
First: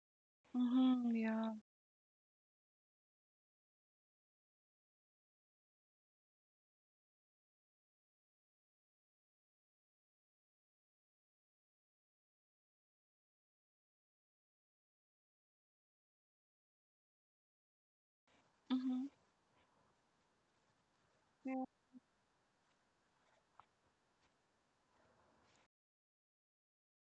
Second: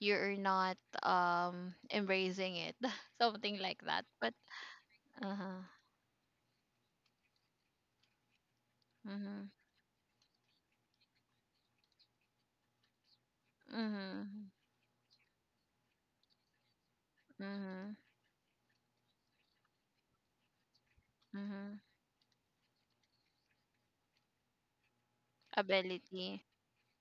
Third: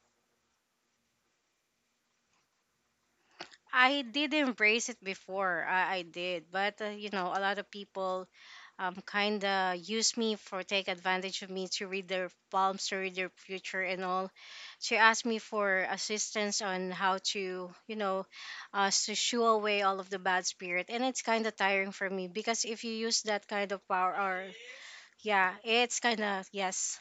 Speaker 1: you're not
Speaker 3: Mm-hmm, yeah.
Speaker 1: embracing it. Something like
Speaker 2: I
Speaker 1: that. But
Speaker 2: did embrace it
Speaker 1: uh-huh.
Speaker 2: before. I did, but you know, a lot of people kind
Speaker 1: Mm-hmm.
Speaker 2: of use me for take advantage of me to read their palms, to read their future and all.
Speaker 1: Mm-hmm.
Speaker 2: She asked me for assistance on how to,
Speaker 1: Mm-hmm.
Speaker 2: you know,
Speaker 3: Mm-hmm.
Speaker 2: to shoo away all of the bad spirit, and it's kind of
Speaker 3: Yeah,
Speaker 1: Mm-hmm.
Speaker 2: tiring for me because if you use that kind of power, or yeah, it's kind
Speaker 1: Ability.
Speaker 2: of yes.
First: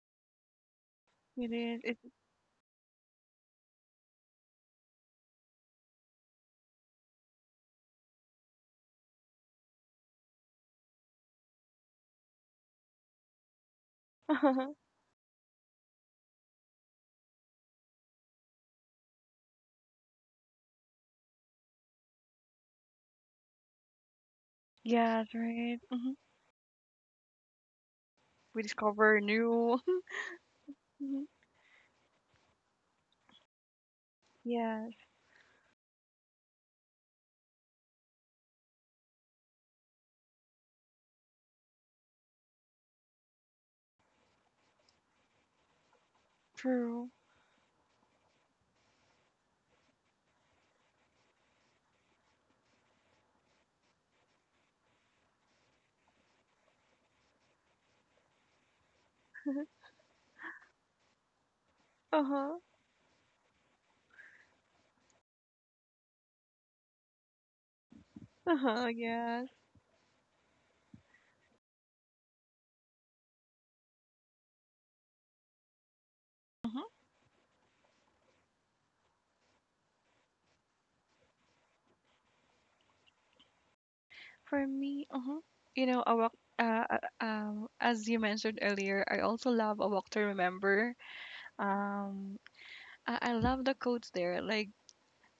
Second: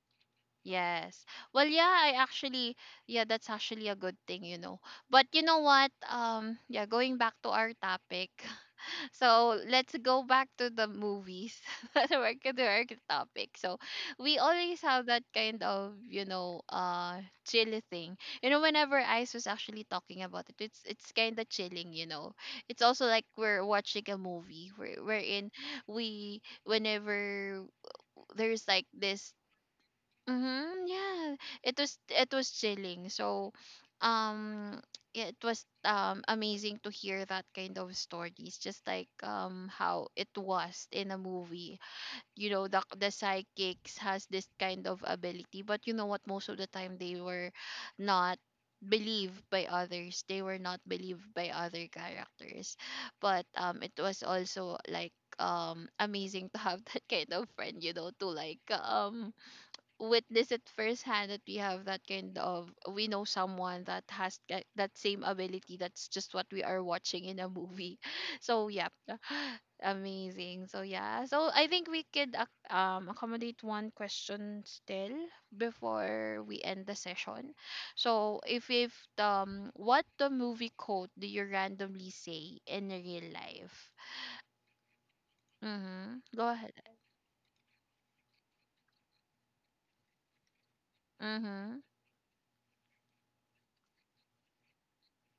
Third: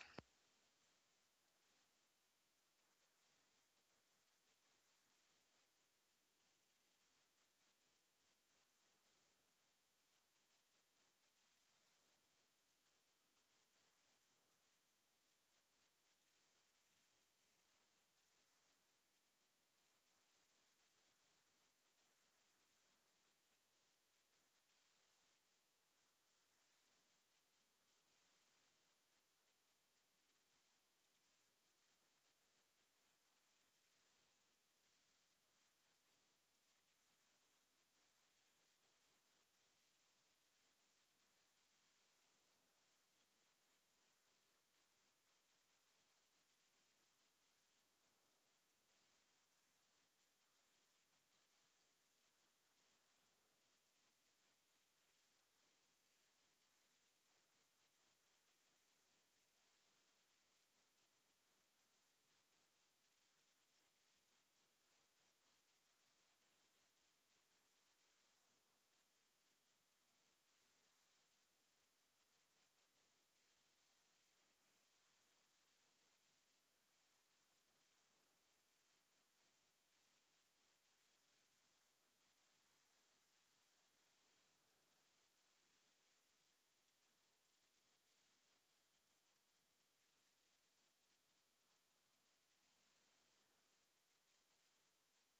Speaker 1: Yes.
Speaker 3: it
Speaker 1: Well,
Speaker 3: is.
Speaker 1: yeah,
Speaker 3: It's
Speaker 1: I actually, yeah, that's actually a good thing, you know. But you know what? Yeah, going back to our topic. So let's go back to the movies. Back to our topic. So we always have that kind of, you know, chill thing. You know, whenever Ice was actually talking about it, it's kind of chilling, you know. It's also like we're watching a movie.
Speaker 3: yes, right. Mm-hmm.
Speaker 1: Whenever
Speaker 3: We
Speaker 1: there's like
Speaker 3: discover
Speaker 1: this
Speaker 3: new.
Speaker 1: mm-hmm.
Speaker 3: Mm-hmm.
Speaker 1: Yeah, it was chilling. So, um,
Speaker 3: Yes,
Speaker 1: yeah, it was amazing to hear that kind of stories, just like how it was in a movie. You know, the psychics has this kind of ability, but you know what? Most of the time,
Speaker 3: true.
Speaker 1: they were not believed by others. They were not believed by other characters, but it was also like amazing to have that kind of friend. You know, to like witness it firsthand that we have that kind
Speaker 3: Uh-huh.
Speaker 1: of, we know someone that has that, that same ability, that's just what we are watching in a movie. So
Speaker 3: Uh-huh,
Speaker 1: yeah.
Speaker 3: yes.
Speaker 1: Amazing. So yeah, so I think we could accommodate one question still before we end
Speaker 3: Mm-hmm.
Speaker 1: the session. So if what the movie quote do you randomly say in real life?
Speaker 3: For me, uh-huh. You know, a
Speaker 1: Mm-hmm,
Speaker 3: walk
Speaker 1: go ahead.
Speaker 3: as you mentioned earlier, I also love a walk to remember.
Speaker 1: Mm-hmm.
Speaker 3: Um I love the quotes there, like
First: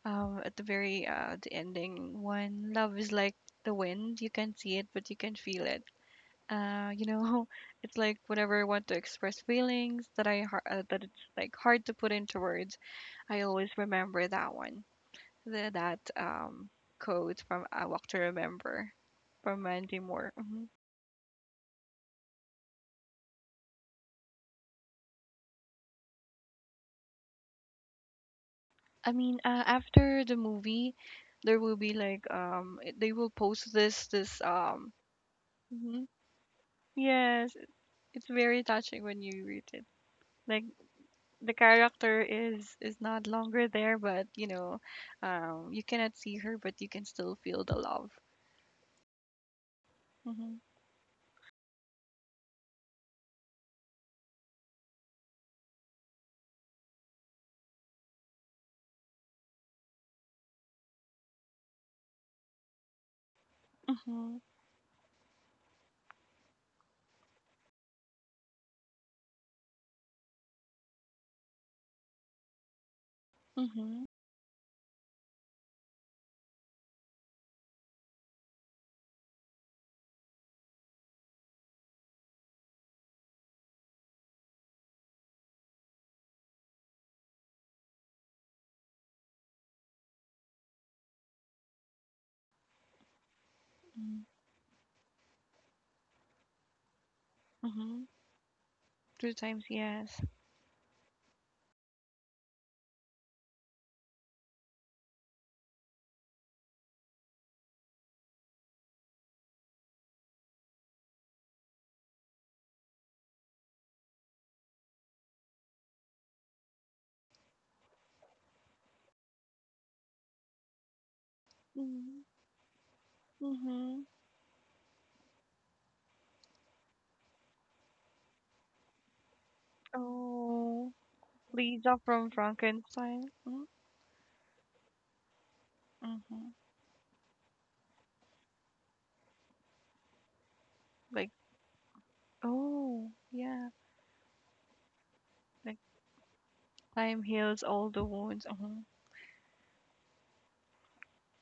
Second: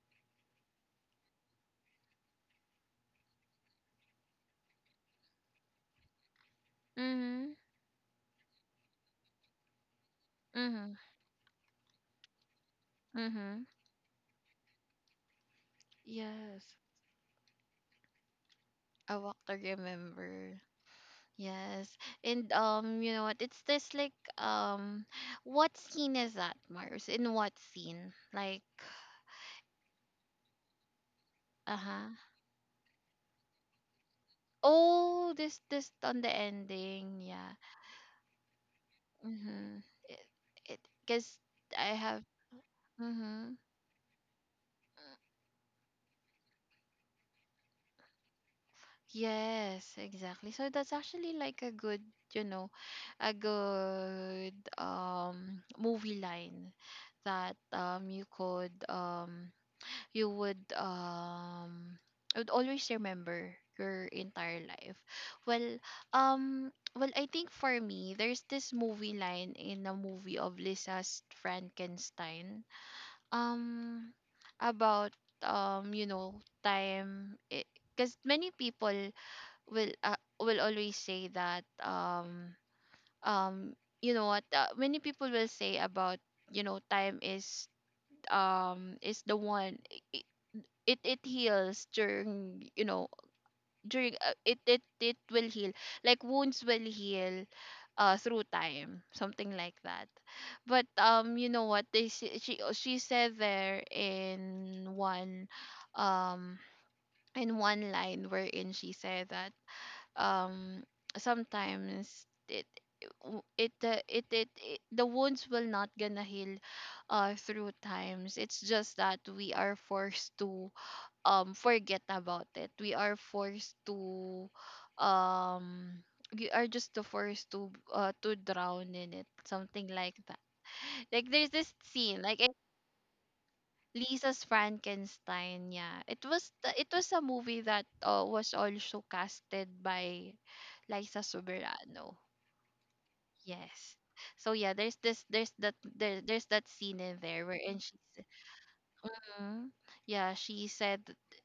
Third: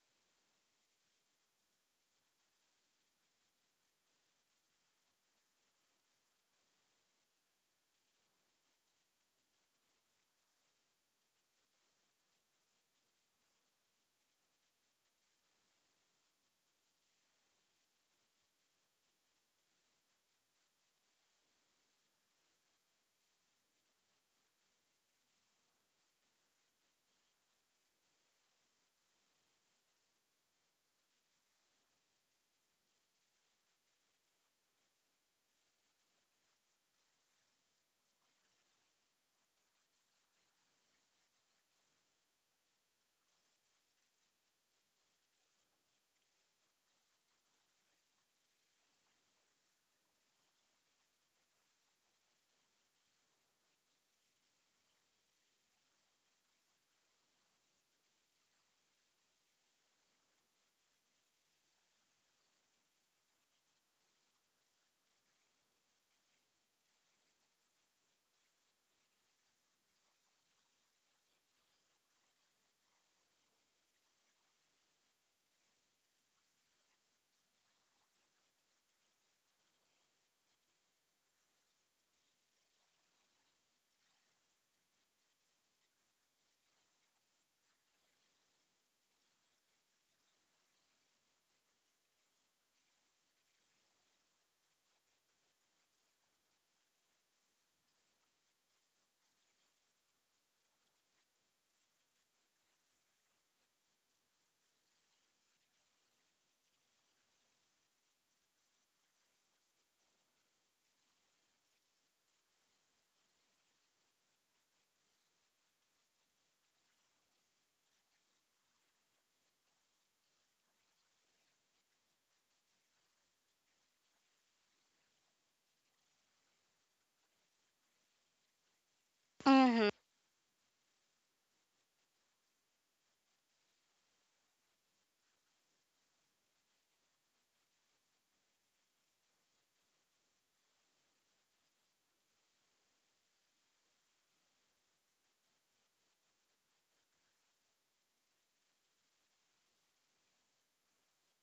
Speaker 3: at the very the ending one, love is like the wind, you can see it but you can feel it. You know,
Speaker 1: Mm-hmm.
Speaker 3: it's like whenever I want to express feelings
Speaker 1: Mm-hmm.
Speaker 3: that it's like hard to put into words, I
Speaker 1: Mm-hmm.
Speaker 3: always remember that one. The, that
Speaker 1: Yes.
Speaker 3: quote from A Walk to Remember
Speaker 1: A Walk to
Speaker 3: from Mandy Moore.
Speaker 1: Remember.
Speaker 3: Hmm.
Speaker 1: Yes. And you know what? It's this like what scene is that, Mars? In what scene? Like
Speaker 3: I mean, after the movie, there will be
Speaker 1: uh-huh.
Speaker 3: like they will post this, um.
Speaker 1: Oh, this
Speaker 3: Mhm.
Speaker 1: on the ending, yeah.
Speaker 3: Yes, it- it's very touching when you read
Speaker 1: Mm-hmm.
Speaker 3: it.
Speaker 1: It
Speaker 3: Like
Speaker 1: it because
Speaker 3: the
Speaker 1: I
Speaker 3: character
Speaker 1: have
Speaker 3: is not
Speaker 1: mm-hmm.
Speaker 3: longer there, but you know, you cannot see her, but you can still feel the love.
Speaker 1: Yes, exactly.
Speaker 3: Mm-hmm.
Speaker 1: So that's actually like a good, you know, a good movie line that you could you would I would always remember your
Speaker 3: Mm-hmm.
Speaker 1: entire life. Well, um well, I think for me there's this movie line in a movie of Lisa's Frankenstein.
Speaker 3: Mm-hmm.
Speaker 1: Um about you know, time, because many people will always say that um you know what, many people will say about, you know, time is the one, it heals during, you know, during it will heal, like wounds will heal
Speaker 3: Mm-hmm.
Speaker 1: through time,
Speaker 3: Two
Speaker 1: something
Speaker 3: times,
Speaker 1: like that.
Speaker 3: yes.
Speaker 1: But you know what they s- she said there um in one line wherein she said that um sometimes it w- it it, it it the wounds will not gonna heal through times, it's just that we are forced to forget
Speaker 3: Mm-hmm.
Speaker 1: about it. We are forced
Speaker 3: Mm-hmm.
Speaker 1: to um we are just the forced to drown in it. Something
Speaker 2: Mm-hmm.
Speaker 1: like that.
Speaker 3: Oh,
Speaker 1: Like there's this
Speaker 3: Lisa
Speaker 1: scene,
Speaker 3: from
Speaker 1: like in
Speaker 3: Frankenstein. Mm-hmm.
Speaker 1: Lisa's Frankenstein, yeah. It
Speaker 3: Mm-hmm.
Speaker 1: was the, it was a movie that was also casted by Liza
Speaker 3: Like,
Speaker 1: Soberano.
Speaker 3: oh, yeah.
Speaker 1: Yes. So yeah, there's this there's that
Speaker 3: Like
Speaker 1: there, there's that scene in
Speaker 3: time
Speaker 1: there
Speaker 3: heals
Speaker 1: wherein
Speaker 3: all
Speaker 1: she's
Speaker 3: the wounds. Uh-huh.
Speaker 1: mm. Yeah,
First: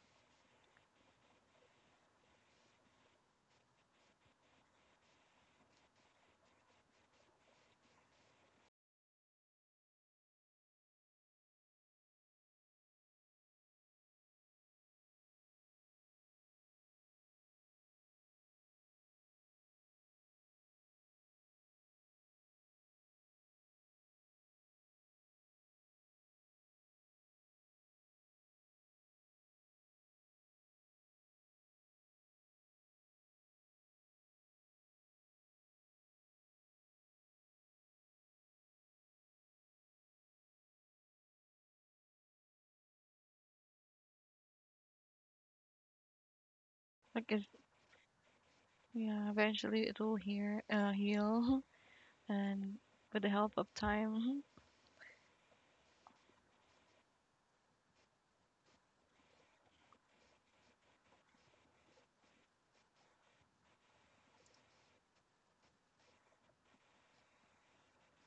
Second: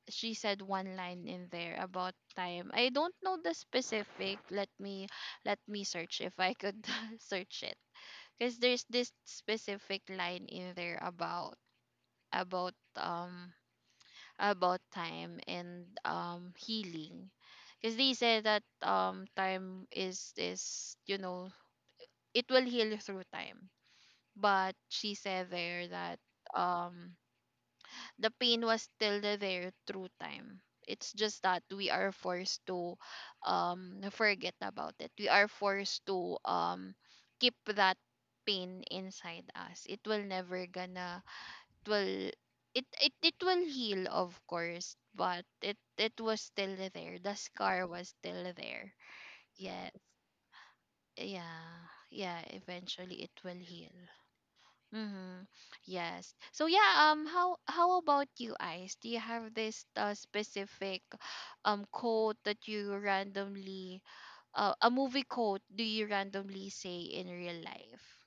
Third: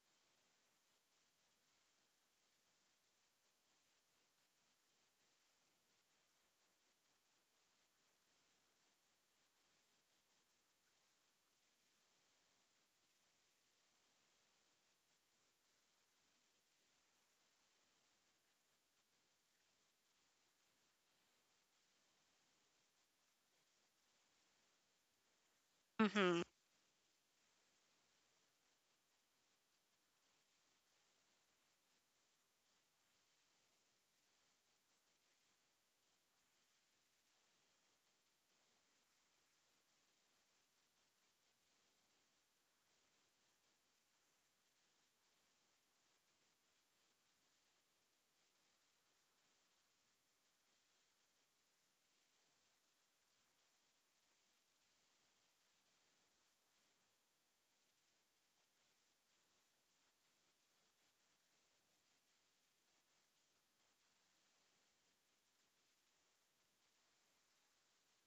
Speaker 1: she said one line in there about time. I don't know the specific. Let me search if I could search it. Cuz there's this specific line in there about about um about time and healing. Cuz they said that time is, you know, it will heal through time. But she said there that
Speaker 2: Mm-hmm.
Speaker 1: um the pain was still there through time. It's just that we are forced to forget about it. We are forced to keep that pain inside us. It will never gonna, it will, it will heal of course, but it was still there.
Speaker 3: Like,
Speaker 1: The
Speaker 3: it's,
Speaker 1: scar was still there.
Speaker 3: yeah. Eventually,
Speaker 1: Yes.
Speaker 3: it will heal.
Speaker 1: Yeah. Yeah,
Speaker 3: And with
Speaker 1: eventually
Speaker 3: the
Speaker 1: it
Speaker 3: help
Speaker 1: will
Speaker 3: of
Speaker 1: heal.
Speaker 3: time. Mm-hmm.
Speaker 1: Mm-hmm. Yes. So yeah, how about you, Ice? Do you have this specific quote that you randomly a movie quote do you randomly say in real life?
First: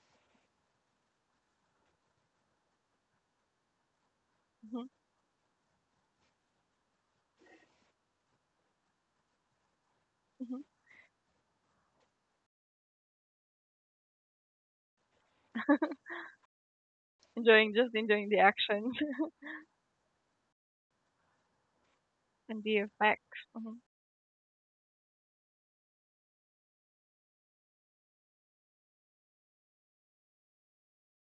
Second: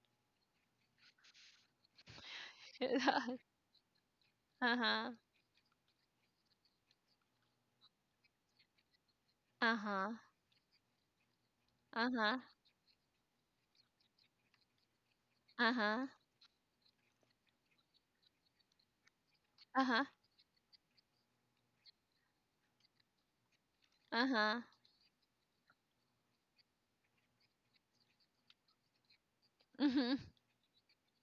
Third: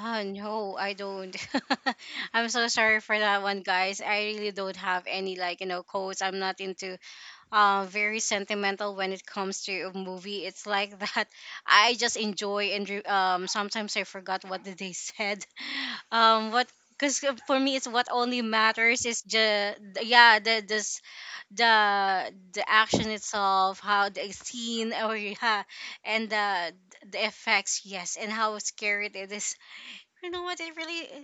Speaker 2: Ah, no, I don't. I'm so sorry for
Speaker 1: Uh-huh.
Speaker 2: that one, guys. I really don't
Speaker 3: Mm-hmm.
Speaker 2: have
Speaker 1: Uh-huh.
Speaker 2: any like, you know, quotes. I'm not into very sentimental when it comes to a movie.
Speaker 3: Mm-hmm.
Speaker 2: It's like that. I just
Speaker 1: Uh-huh.
Speaker 2: enjoy and sometimes I forgot what did they said.
Speaker 1: Uh-huh.
Speaker 2: What because for
Speaker 3: Enjoying,
Speaker 2: me it's
Speaker 3: just
Speaker 2: what
Speaker 3: enjoying the
Speaker 2: only
Speaker 3: action
Speaker 2: matters is
Speaker 1: Uh-huh.
Speaker 2: yeah the
Speaker 3: and the
Speaker 2: action
Speaker 3: effects. Mhm.
Speaker 2: itself, how the
Speaker 1: Uh-huh.
Speaker 2: scene, or yeah, and the effects, yes, and how scary it is.
Speaker 1: Mhm.
Speaker 2: You know what? I really eh,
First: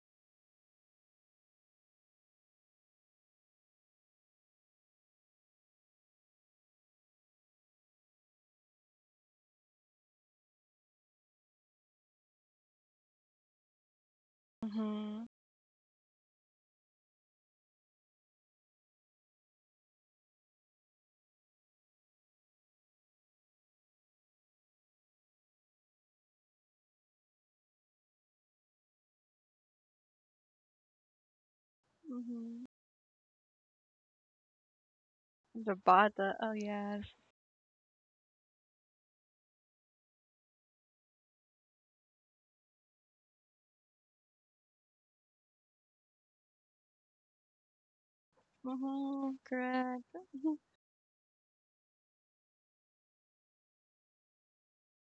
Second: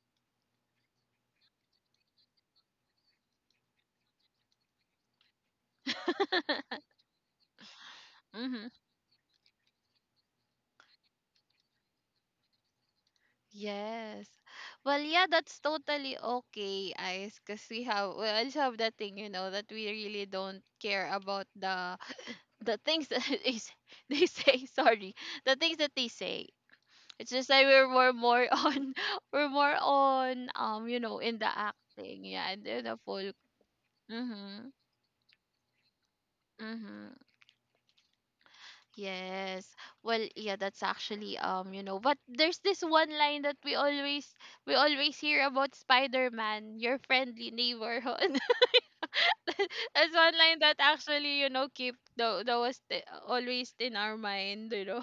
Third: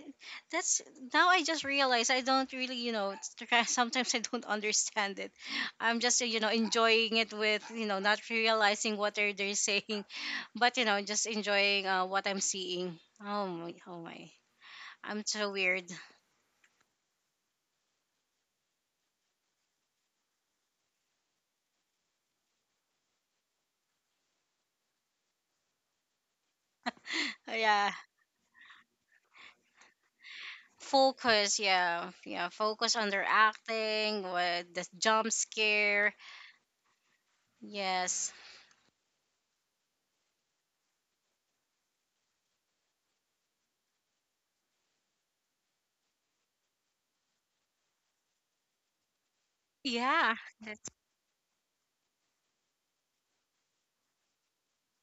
Speaker 2: that's now I just realized I don't really you know sometimes I don't understand it. I'm just you know enjoying it with you know not
Speaker 1: Mm-hmm.
Speaker 2: realizing what they're saying, but you know just enjoying what I'm seeing. Oh
Speaker 1: Yes.
Speaker 2: my,
Speaker 1: Well,
Speaker 2: I'm
Speaker 1: yeah,
Speaker 3: Mhm.
Speaker 2: so
Speaker 1: that's
Speaker 2: weird.
Speaker 1: totally okay, Ice, because we have, we also have that thing, you know, that we really don't care about the things that they say sorry, the things that they say. It's just like we're
Speaker 2: Yeah,
Speaker 1: more on we're more on you know, in the
Speaker 2: focus.
Speaker 1: acting,
Speaker 2: Yeah,
Speaker 1: yeah, and
Speaker 3: Mhm.
Speaker 1: in
Speaker 2: focus
Speaker 1: the
Speaker 2: on their
Speaker 1: full
Speaker 2: acting,
Speaker 1: mm-hmm.
Speaker 2: with the jump
Speaker 3: The
Speaker 2: scare.
Speaker 3: bata. Oh yes.
Speaker 1: Mm-hmm.
Speaker 2: Yes.
Speaker 1: Yes. Well, yeah, that's actually you know, but there's this one line that we always, we always hear about Spider-Man, your friendly neighborhood.
Speaker 3: Mhm. Correct.
Speaker 1: That's
Speaker 2: Yeah,
Speaker 1: one line
Speaker 3: Mhm.
Speaker 1: that
Speaker 2: that's
Speaker 1: actually, you know, keep the that was always in our mind, you know.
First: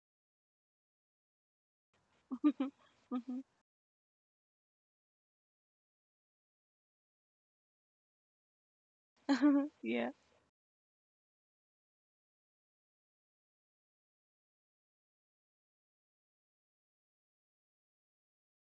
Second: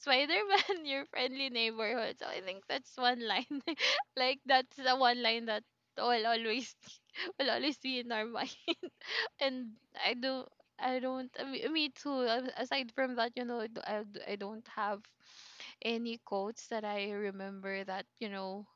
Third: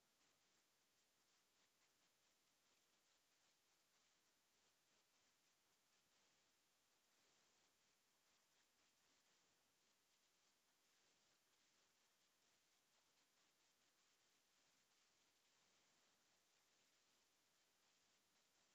Speaker 1: Spider-Man, your friendly neighborhood. So I think
Speaker 3: Mhm.
Speaker 1: that's one line. Like that's the one line that will always will always be in our mind. And
Speaker 3: Yeah.
Speaker 1: I do I don't I mean, me too. Aside from that, you know, I, do- I d- I don't have any quotes that I remember that, you know,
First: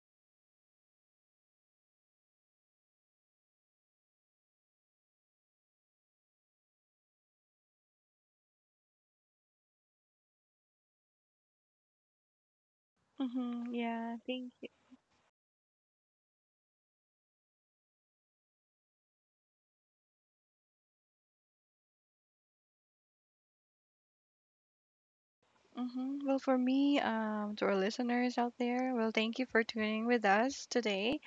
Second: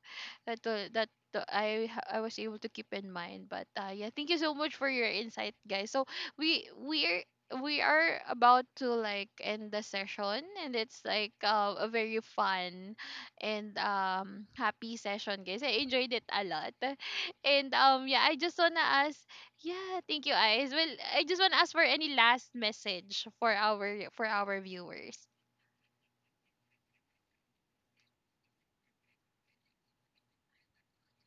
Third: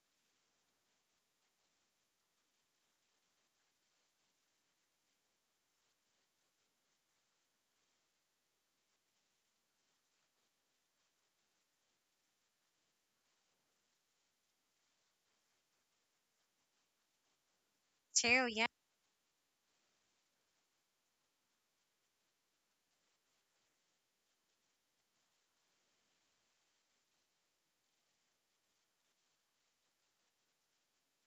Speaker 1: that will, that the- I ha- I was able to keep in mind. But yeah, thank you so much for your insight, guys. So we we are we are about to like end the session, and it's like a very fun and
Speaker 3: Mm-hmm. Yeah, thank you.
Speaker 1: happy session, guys. I enjoyed it a lot. And yeah, I
Speaker 2: true.
Speaker 1: just wanna ask, yeah, thank you guys. Well, I just wanna ask for any last message for our viewers.
Speaker 3: Mm-hmm. Well, for me, to our listeners out there, well, thank you for tuning with us today.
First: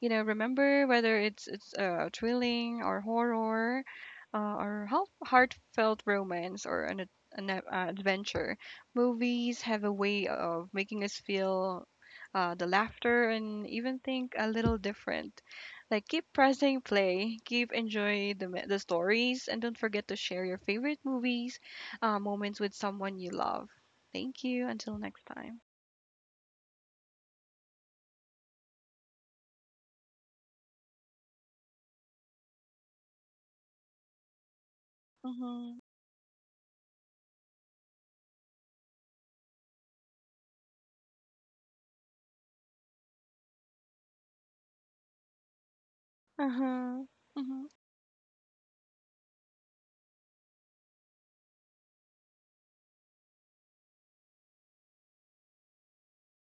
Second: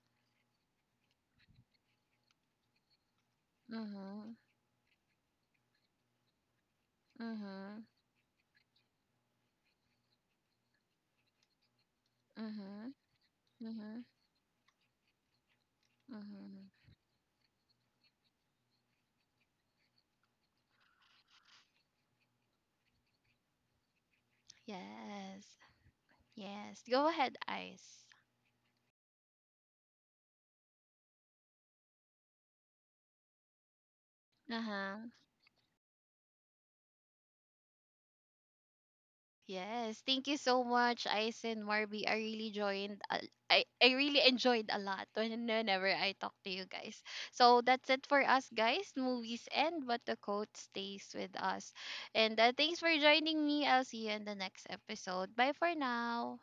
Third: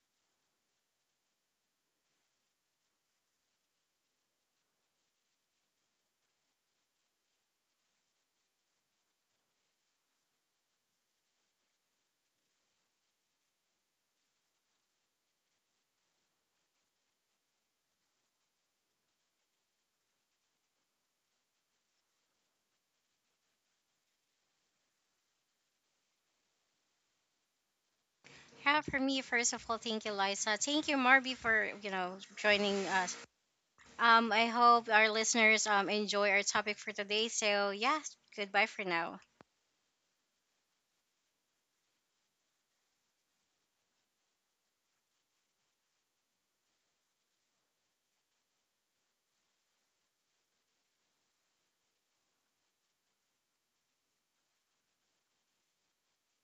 Speaker 3: You know, remember, whether it's thrilling or horror,
Speaker 1: Mm-hmm.
Speaker 3: heartfelt romance or
Speaker 1: Mm-hmm.
Speaker 3: adventure, movies have a way of making us feel, the
Speaker 1: Mm-hmm.
Speaker 3: laughter and even
Speaker 1: Mm-hmm.
Speaker 3: think a little different. Like keep pressing
Speaker 1: Mm-hmm.
Speaker 3: play, keep enjoy the, the stories, and don't forget to share your favorite movies, moments with someone you love. Thank you, until next
Speaker 1: Yes.
Speaker 3: time.
Speaker 1: Yes. Go ahead, Ice.
Speaker 2: Yeah, for me, first of all, thank you, Liza. Thank you, Marby, for you know joining us. I hope
Speaker 1: Uh-huh.
Speaker 2: our listeners
Speaker 3: Mm-hmm.
Speaker 2: enjoy our topic for today. So yeah, goodbye for now.
Speaker 1: Yes. Thank you so much, Ice and Marby. I really joined I really enjoyed a lot when- whenever I talk to you guys.
Speaker 3: Uh-huh.
Speaker 1: So
Speaker 3: Mm-hmm.
Speaker 1: that's it for us, guys. Movies end, but the quote stays with us. And thanks for joining me. I'll see you in the next episode. Bye for now.